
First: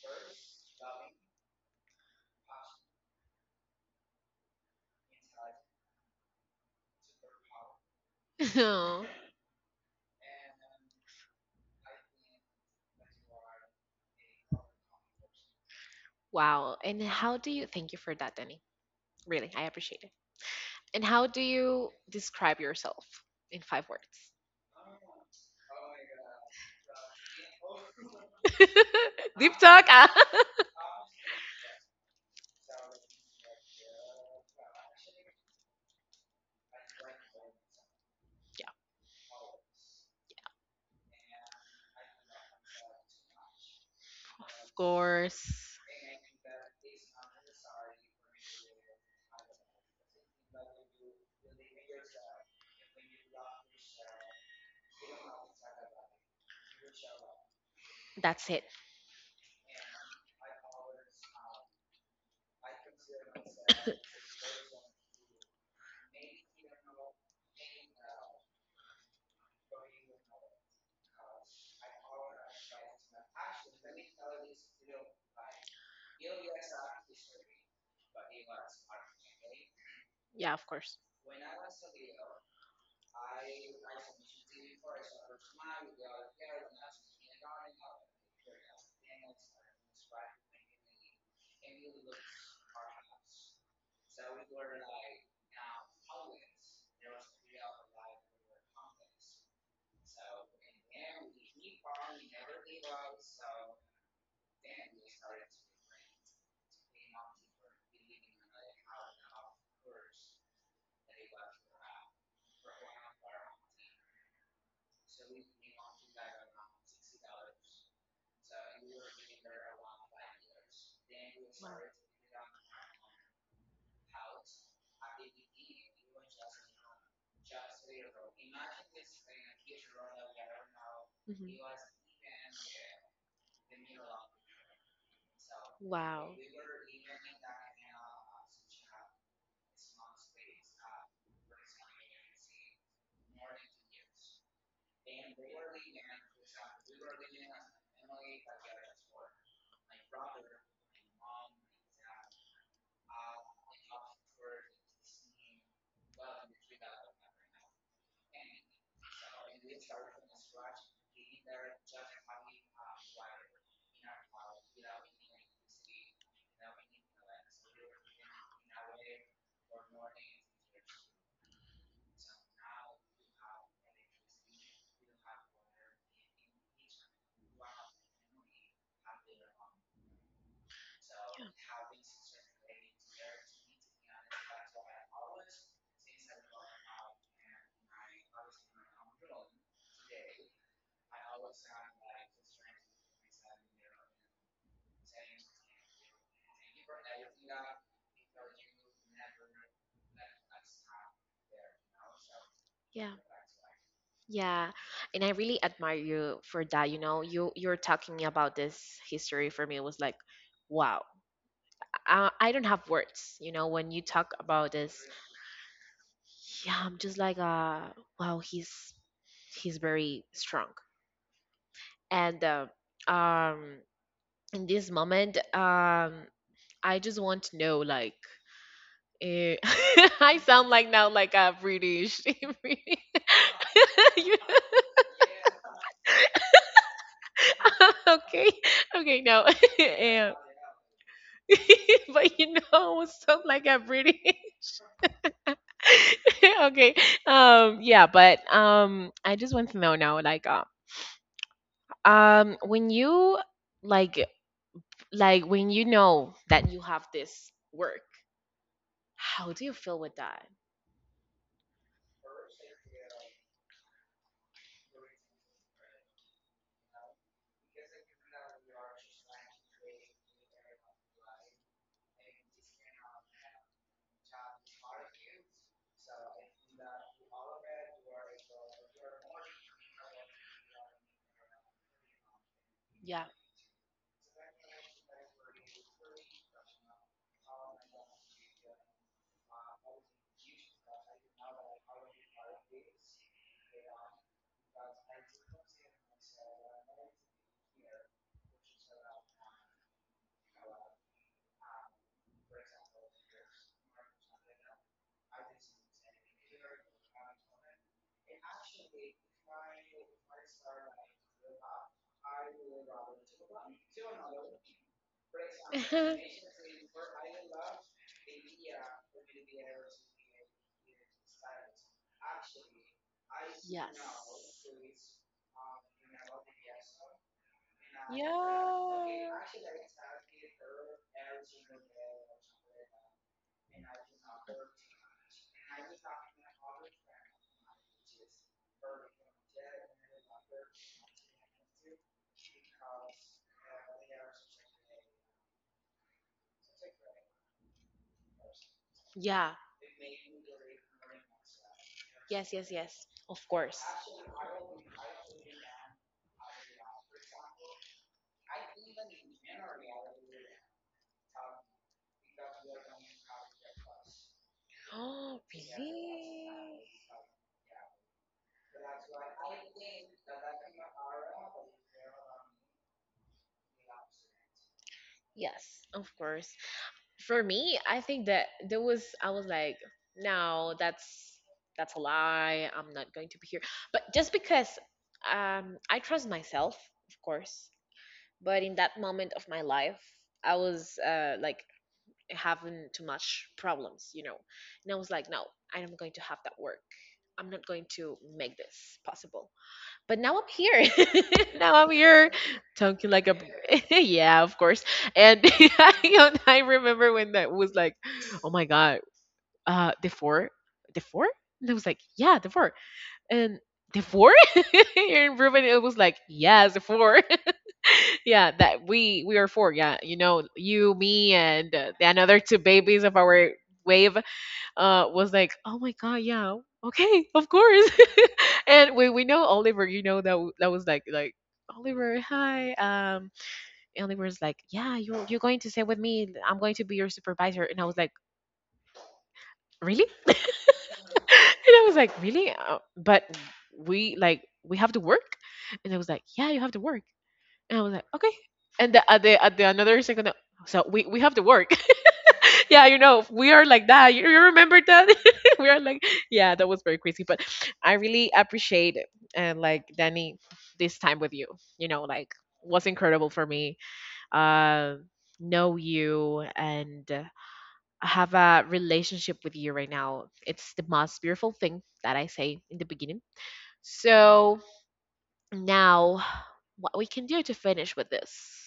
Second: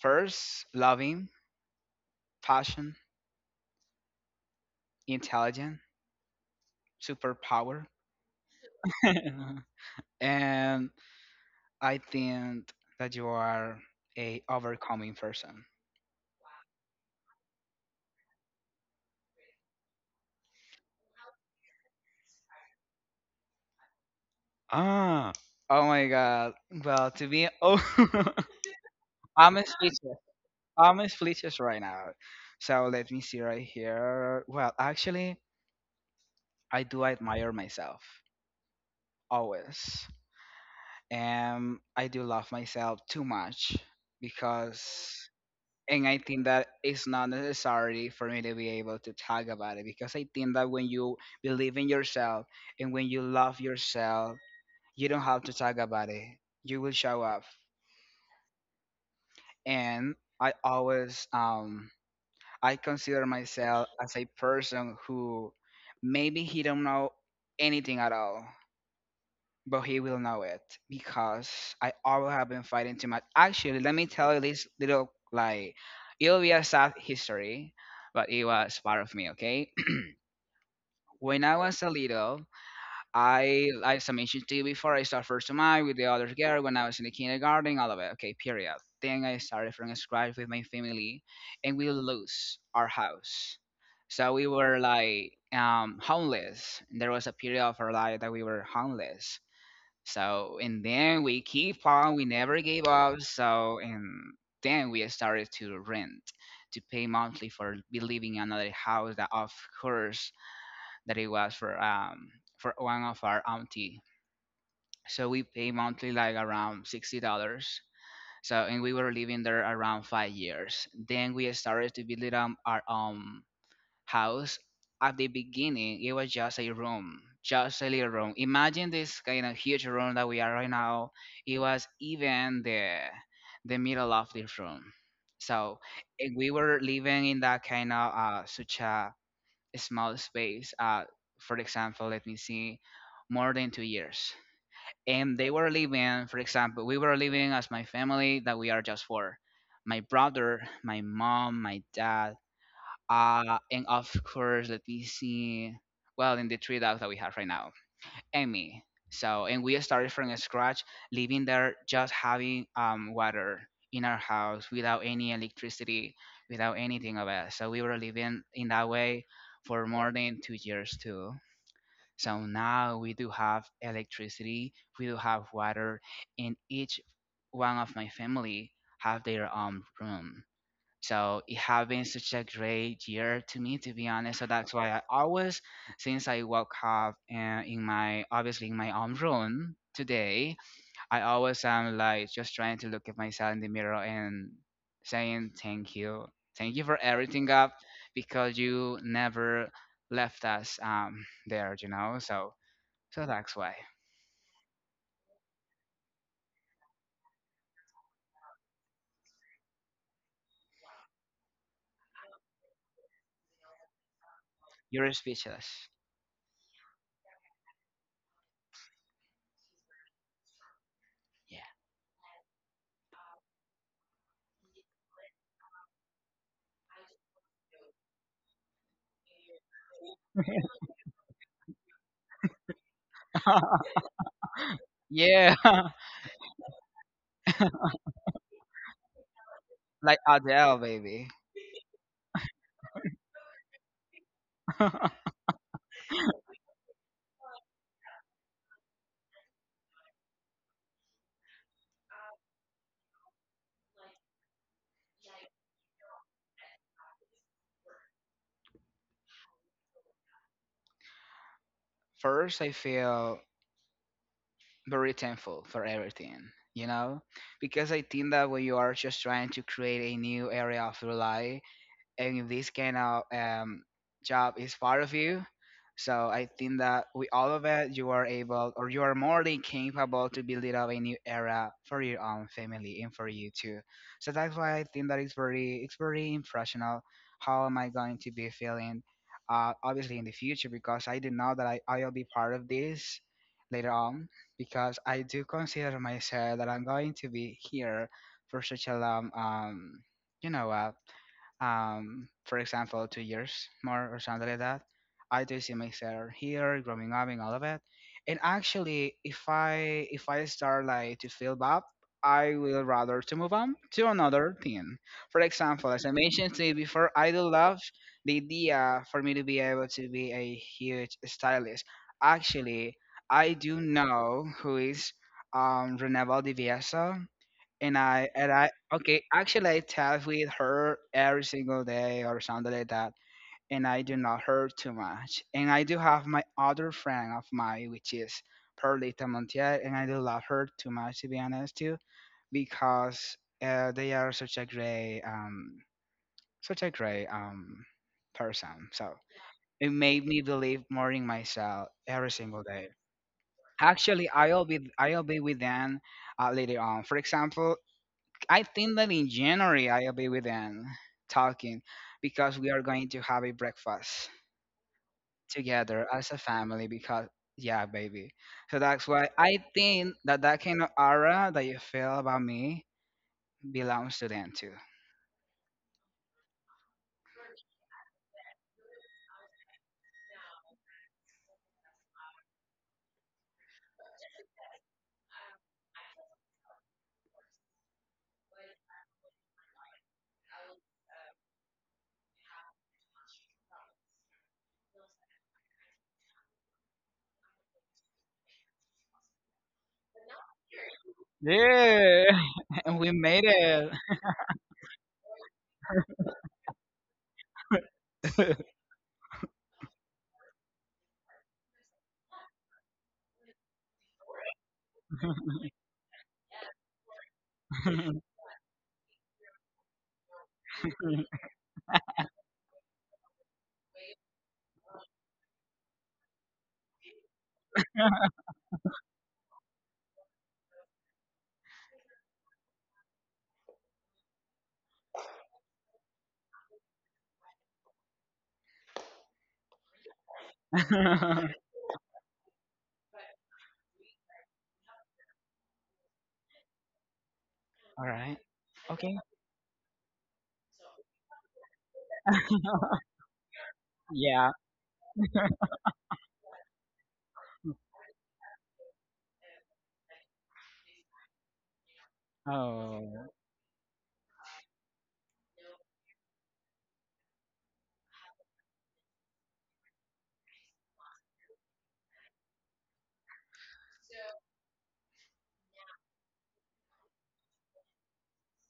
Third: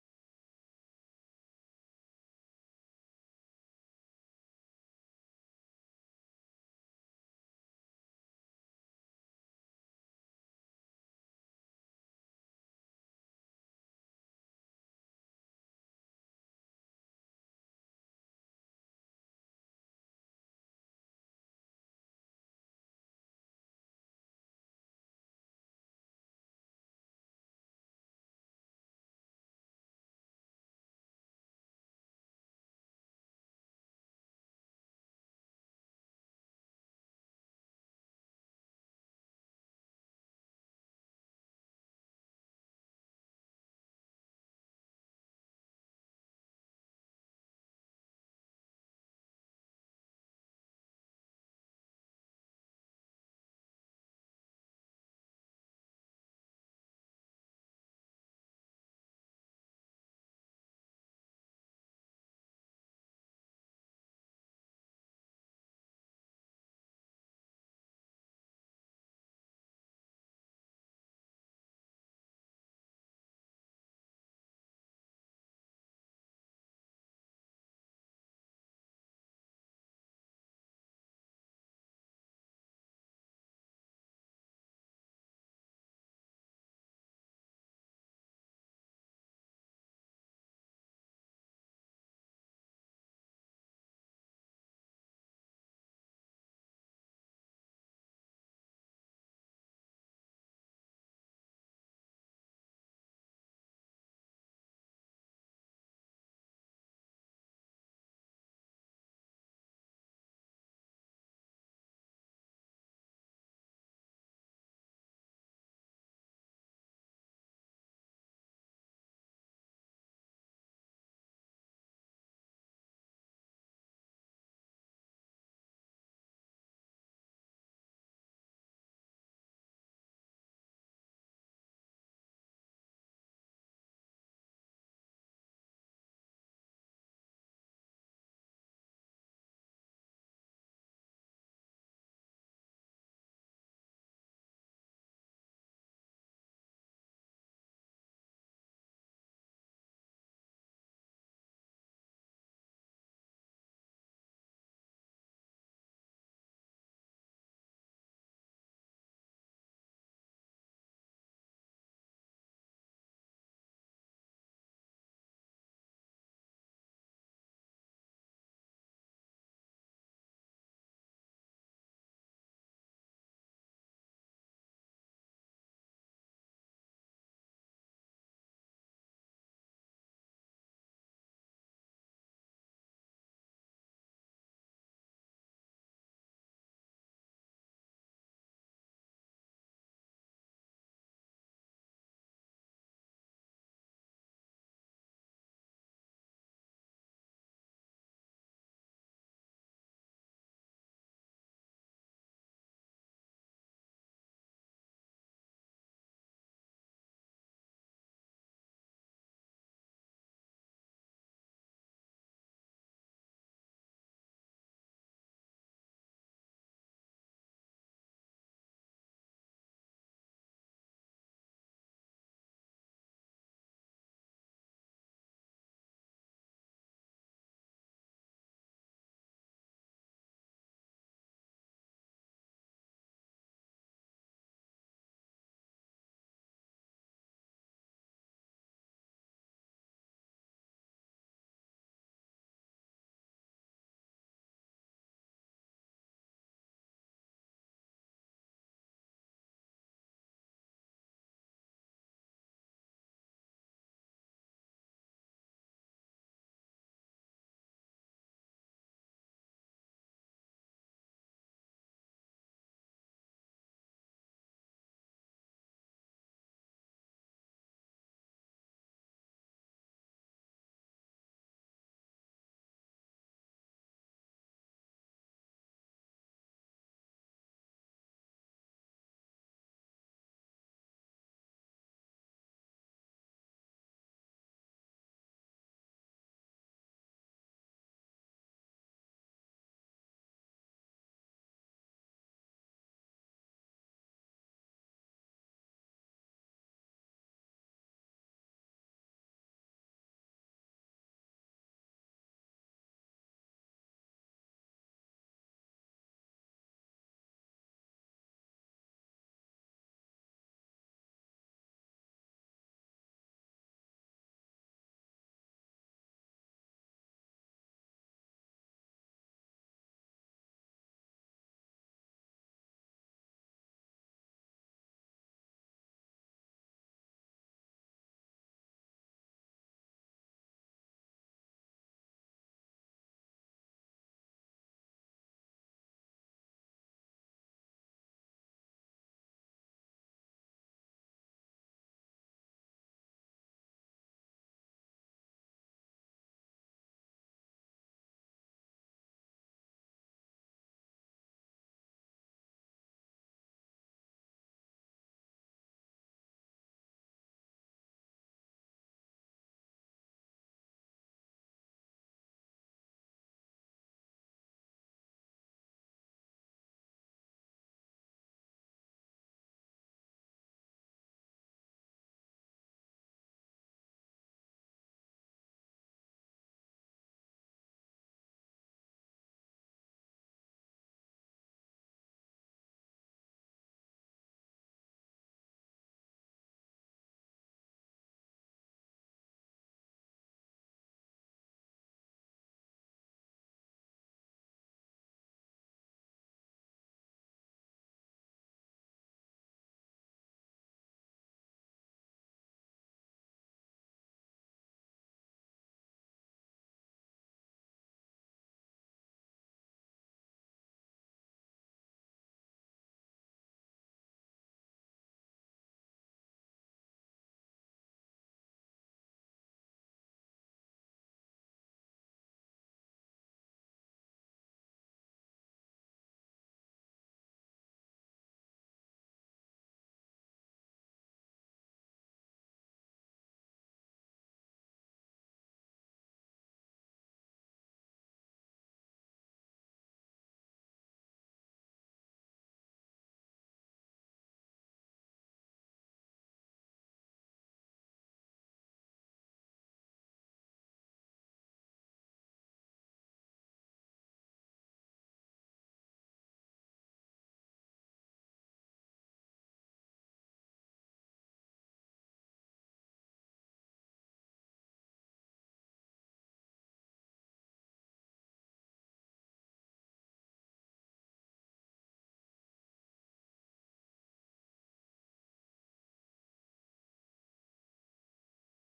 B: first, loving, passion, intelligent, superpower.
C: Yeah. [laughs]
B: [laughs] And I think that you are a overcoming person.
C: Wow. And how do you? Thank you for that, Danny. Really, I appreciate it. And how do you describe yourself in five words?
B: Ah, oh my god. Well, to be oh, [laughs]
C: [laughs]
B: I'm
C: Deep talk. Ah.
B: speechless.
C: [laughs] Yeah,
B: I'm speechless right now. So let me see right here. Well, actually, I do admire myself always, and I do love myself too much
C: of
B: because,
C: course.
B: and I think that it's not necessary for me to be able to talk about it because I think that when you believe in yourself and when you love yourself, you don't have to talk about it. You will show up.
C: That's it.
B: And I always I consider myself as a person who maybe he don't know anything at all, but he will know it because I always have been fighting too much. Actually, let me tell you this little like it'll be a sad history, but it was part of me, okay?
C: Yeah, of course.
B: [clears throat] When I was a little, I mentioned to you before I start first to mine with the other girl when I was in the kindergarten, all of it. Okay, period. Then I started from scratch with my family and we lose our house. So we were like homeless. There was a period of our life that we were homeless. So and then we keep on, we never gave up. So and then we started to rent to pay monthly for be living in another house that of course that it was for for one of our auntie. So we pay monthly like around $60. So and we were living there around 5 years. Then we started to build it up our own house. At the beginning, it was just a room, just a little room. Imagine this kind of huge room that we are right now. It
C: Mhm.
B: was even the middle of the room. So
C: Wow.
B: and we were living in that kind of such a small space. For example, let me see, more than 2 years. And they were living, for example, we were living as my family that we are just four. My brother, my mom, my dad, and of course, let me see, well, in the three dogs that we have right now and me. So, and we started from scratch, living there, just having water in our house without any electricity, without anything of it. So we were living in that way for more than 2 years too. So now we do have electricity, we do have water, and each one of my family have their own room. So it has been such a great year to me, to be honest. So that's why I always, since I woke up in my, obviously in my own room today, I always am like just trying to look at myself in the mirror and saying thank you for everything up, because you never left us there. So
C: Yeah. Yeah.
B: so that's why
C: Yeah, and I really admire you for that. You know, you're talking me about this history. For me, it was like, wow, I don't have words, you know, when you talk about this.
B: you're speechless.
C: Yeah, I'm just like, wow, he's very strong. And um, in this moment, I just want to know, like, eh, [laughs] I
B: Yeah,
C: sound like now like a British. [laughs] You-
B: [laughs] yeah, [laughs]
C: [laughs] okay, okay, no, [laughs]
B: like
C: Eh,
B: Adele, baby.
C: [laughs] but you know, sound like a British.
B: [laughs]
C: [laughs] Okay, yeah, but I just want to know now, like, when you, like like when you know that you have this work, how do you feel with that?
B: First, I feel very thankful for everything, you know? Because I think that when you are just trying to create a new area of your life, and if this kind of job is part of you, so I think that with all of it you are able or you are more than capable to build it up a new era for your own family and
C: Yeah.
B: for you too. So that's why I think that it's very impressional how am I going to be feeling, obviously in the future, because I do know that I'll be part of this later on because I do consider myself that I'm going to be here for such a long you know what, for example, 2 years more or something like that. I do see myself here, growing up and all of it. And actually, if I start like to feel bad, I will rather to move on to another thing. For example, as I
C: [laughs]
B: mentioned to you before, I do love the idea for me to be able to be a huge stylist. Actually, I do
C: Yes,
B: know who is Renewal de, and I okay
C: yeah,
B: actually I chat with her every single day or something like that, and I do not hurt too much, and I do have my other friend of mine, which is Perlita Montiel, and I do love her too much, to be honest too, because they are such a great person. So
C: yeah,
B: it made me believe more in myself every
C: yes,
B: single
C: yes,
B: day.
C: yes. Of course.
B: Actually, I'll be
C: [gasps]
B: I'll be with them later on. For example, I think that in January I'll be with them talking because we are going to have a breakfast
C: Oh,
B: together as a family
C: really?
B: because, yeah, baby. So that's why I think that that kind of aura that you feel about me belongs to them too.
C: Yes, of course. For me, I think that there was I was like, no, that's a lie. I'm not going to be here. But just because I trust myself, of course. But in that moment of my life, I was like, having too much problems, you know. And I was like, no, I'm not going to have that work. I'm not going to make this possible, but now I'm here. [laughs] Now I'm
B: Yeah.
C: here
B: [laughs] And we
C: talking like a
B: made it.
C: [laughs] yeah, of course. And [laughs] I, you know, I remember when that was like, oh my
B: [laughs]
C: god, uh, the four, the four, and I was like, yeah, the four, and the four. [laughs] And Ruben, it was like, yes, the four. [laughs] Yeah, that we are four. Yeah, you know, you, me, and the another two babies of our wave, was like, "Oh my god, yeah, okay, of course." [laughs] And when we know Oliver, you know that that was like, Oliver, hi. Oliver's like, "Yeah, you're going to stay with me. I'm going to be your supervisor." And I was like, "Really?" [laughs] And I was like, "Really?" But we have to work, and I was like, "Yeah, you have to work." And I was like,
B: All
C: "Okay."
B: right.
C: And the,
B: Okay.
C: at the at the another second, so we have to work. [laughs] Yeah, you know, we are like that. You
B: Yeah.
C: remember that? [laughs] We are like, yeah, that was very crazy. But I really appreciate, and like, Danny, this time with you. You know, like, was
B: Oh.
C: incredible for me. Uh, know you, and have a relationship with you right now. It's the most beautiful thing that I say in the beginning. So now, what we can do to finish with this?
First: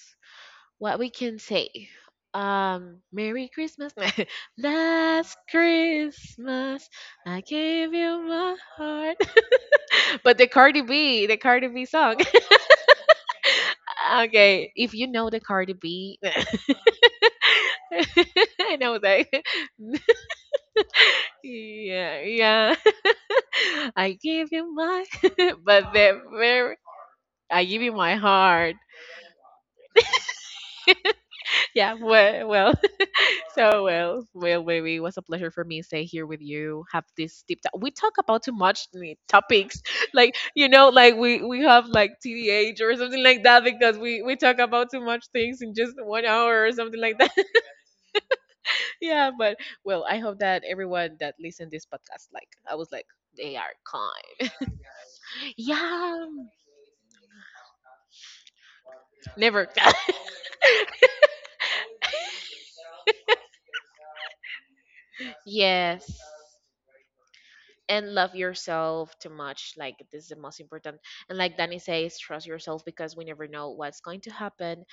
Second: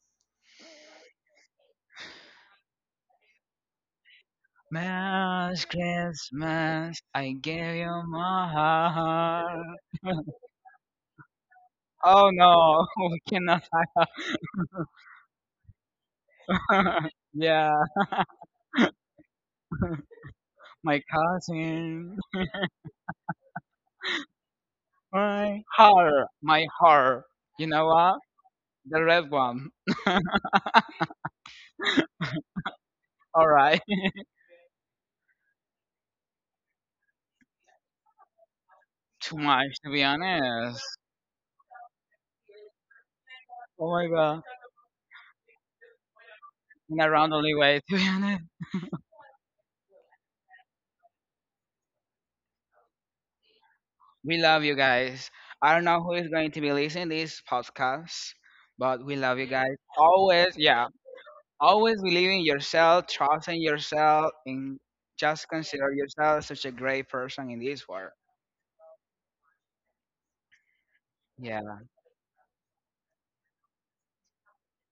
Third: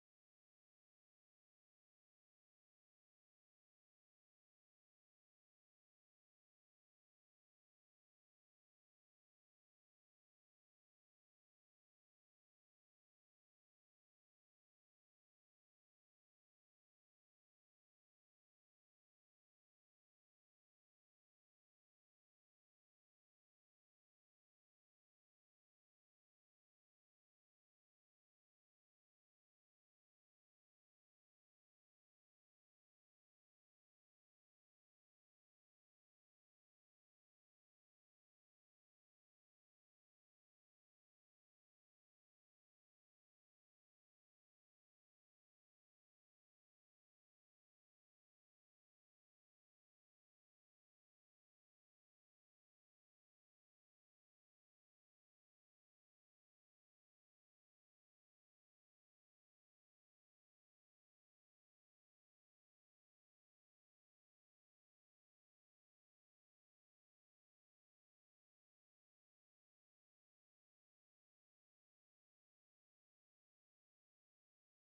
C: What we can say? Merry Christmas. [laughs] Last
B: Last
C: Christmas,
B: Christmas, I
C: I
B: gave
C: gave
B: you
C: you
B: my
C: my heart.
B: heart.
C: [laughs] But the Cardi B, song.
B: Oh no, [laughs] we cannot.
C: [laughs] Okay, if you know the Cardi B. [laughs]
B: [laughs] Yeah,
C: I know that.
B: my
C: [laughs]
B: cousin,
C: Yeah, yeah. [laughs] I give you my [laughs]
B: my
C: but the
B: heart, my
C: very,
B: heart.
C: I
B: You
C: give
B: know
C: you my
B: what?
C: heart.
B: The red one.
C: [laughs] Yeah, well.
B: All right.
C: So
B: [laughs]
C: well, well, baby, it was a pleasure for me to stay here with you. Have this deep dive. We talk about too much
B: Too much,
C: topics,
B: to be
C: [laughs] like, you
B: honest.
C: know, like we have like TDH or something like that,
B: Oh
C: because
B: my
C: we
B: god.
C: talk about too much things in just one hour or something
B: In a
C: like that.
B: rounderly way, [laughs] to be honest.
C: [laughs] Yeah, but well, I hope that everyone that listened this podcast, like, I was like, they are
B: We
C: kind.
B: love you guys. I don't know who
C: Yeah,
B: is going to be listening this podcast, but we love you
C: never.
B: guys. Always, yeah. Always believe in yourself, trust in yourself, and
C: [laughs]
B: just consider
C: Yes.
B: yourself such a great person in this world.
C: And love yourself too much, like, this is the most important. And like Danny
B: Yeah.
C: says, trust yourself, because we never know what's going to happen.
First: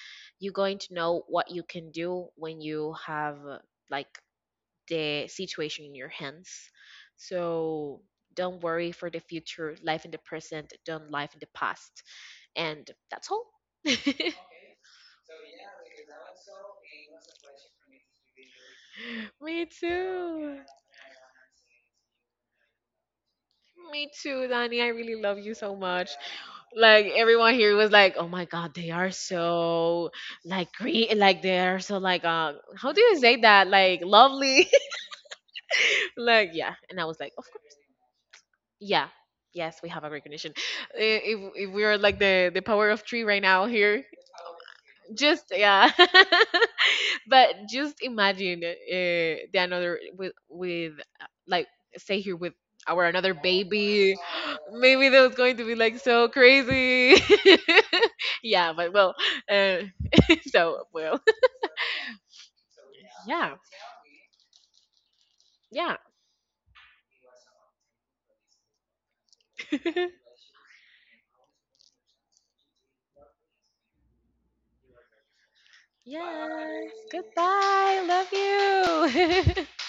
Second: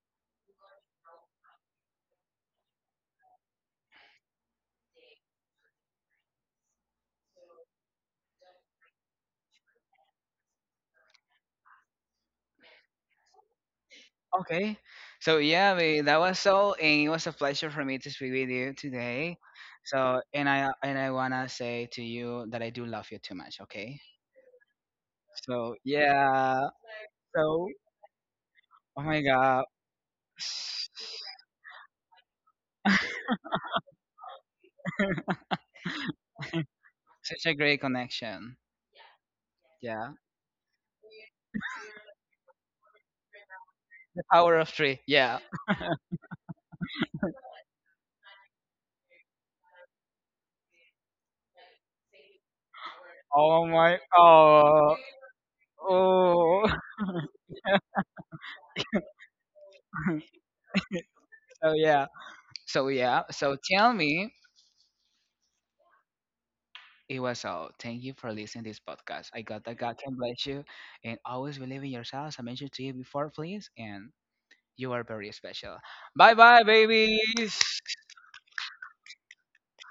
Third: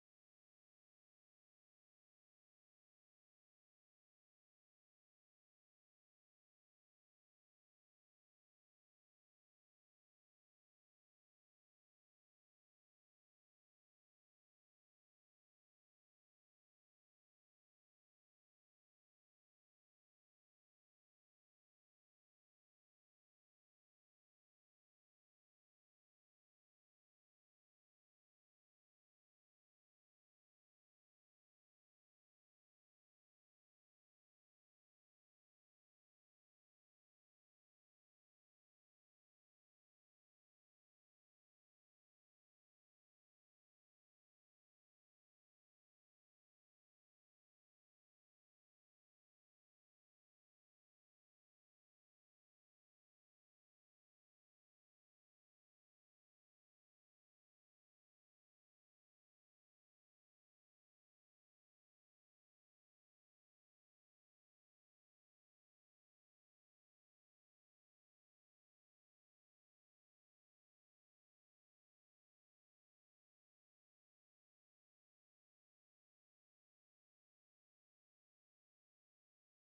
C: You're going to know what you can do when you have like, the situation in your hands. So don't worry for the future, life in the present, don't live in the past. And that's all. [laughs]
B: Okay. So yeah, we, that was all, and it was a pleasure for me to speak with you today.
C: Me
B: So and
C: too.
B: I and I wanna say to you that I do love you too much. Okay.
C: Me too, Donnie. I really love you
B: So
C: so much.
B: yeah.
C: Like everyone
B: So
C: here was like, "Oh my God, they
B: oh
C: are
B: my god,
C: so, like, green, like they are so, like, how do
B: [laughs]
C: you say that? Like, lovely, [laughs] like, yeah." And I was like,
B: such
C: "Of
B: a
C: course,
B: great connection.
C: yeah, yes, we have a
B: Yeah.
C: recognition. If we are like the power of three right now here,
B: The power of three. Yeah.
C: just yeah." [laughs] But just imagine, the another with like, stay here with our another
B: Oh my.
C: baby. [gasps]
B: Oh.
C: Maybe that was going to be like so
B: Oh. [laughs]
C: crazy. [laughs] Yeah, but well, uh, [laughs] so, well.
B: So yeah. So yeah.
C: [laughs] Yeah,
B: So tell me.
C: yeah.
B: It was all. Thank you for listening to this podcast. I got that [laughs] God can bless you
C: [laughs]
B: and always believe in yourself. As I mentioned to you before, please. And you are very special. Bye bye,
C: Yes,
B: babies.
C: goodbye, love you. [laughs]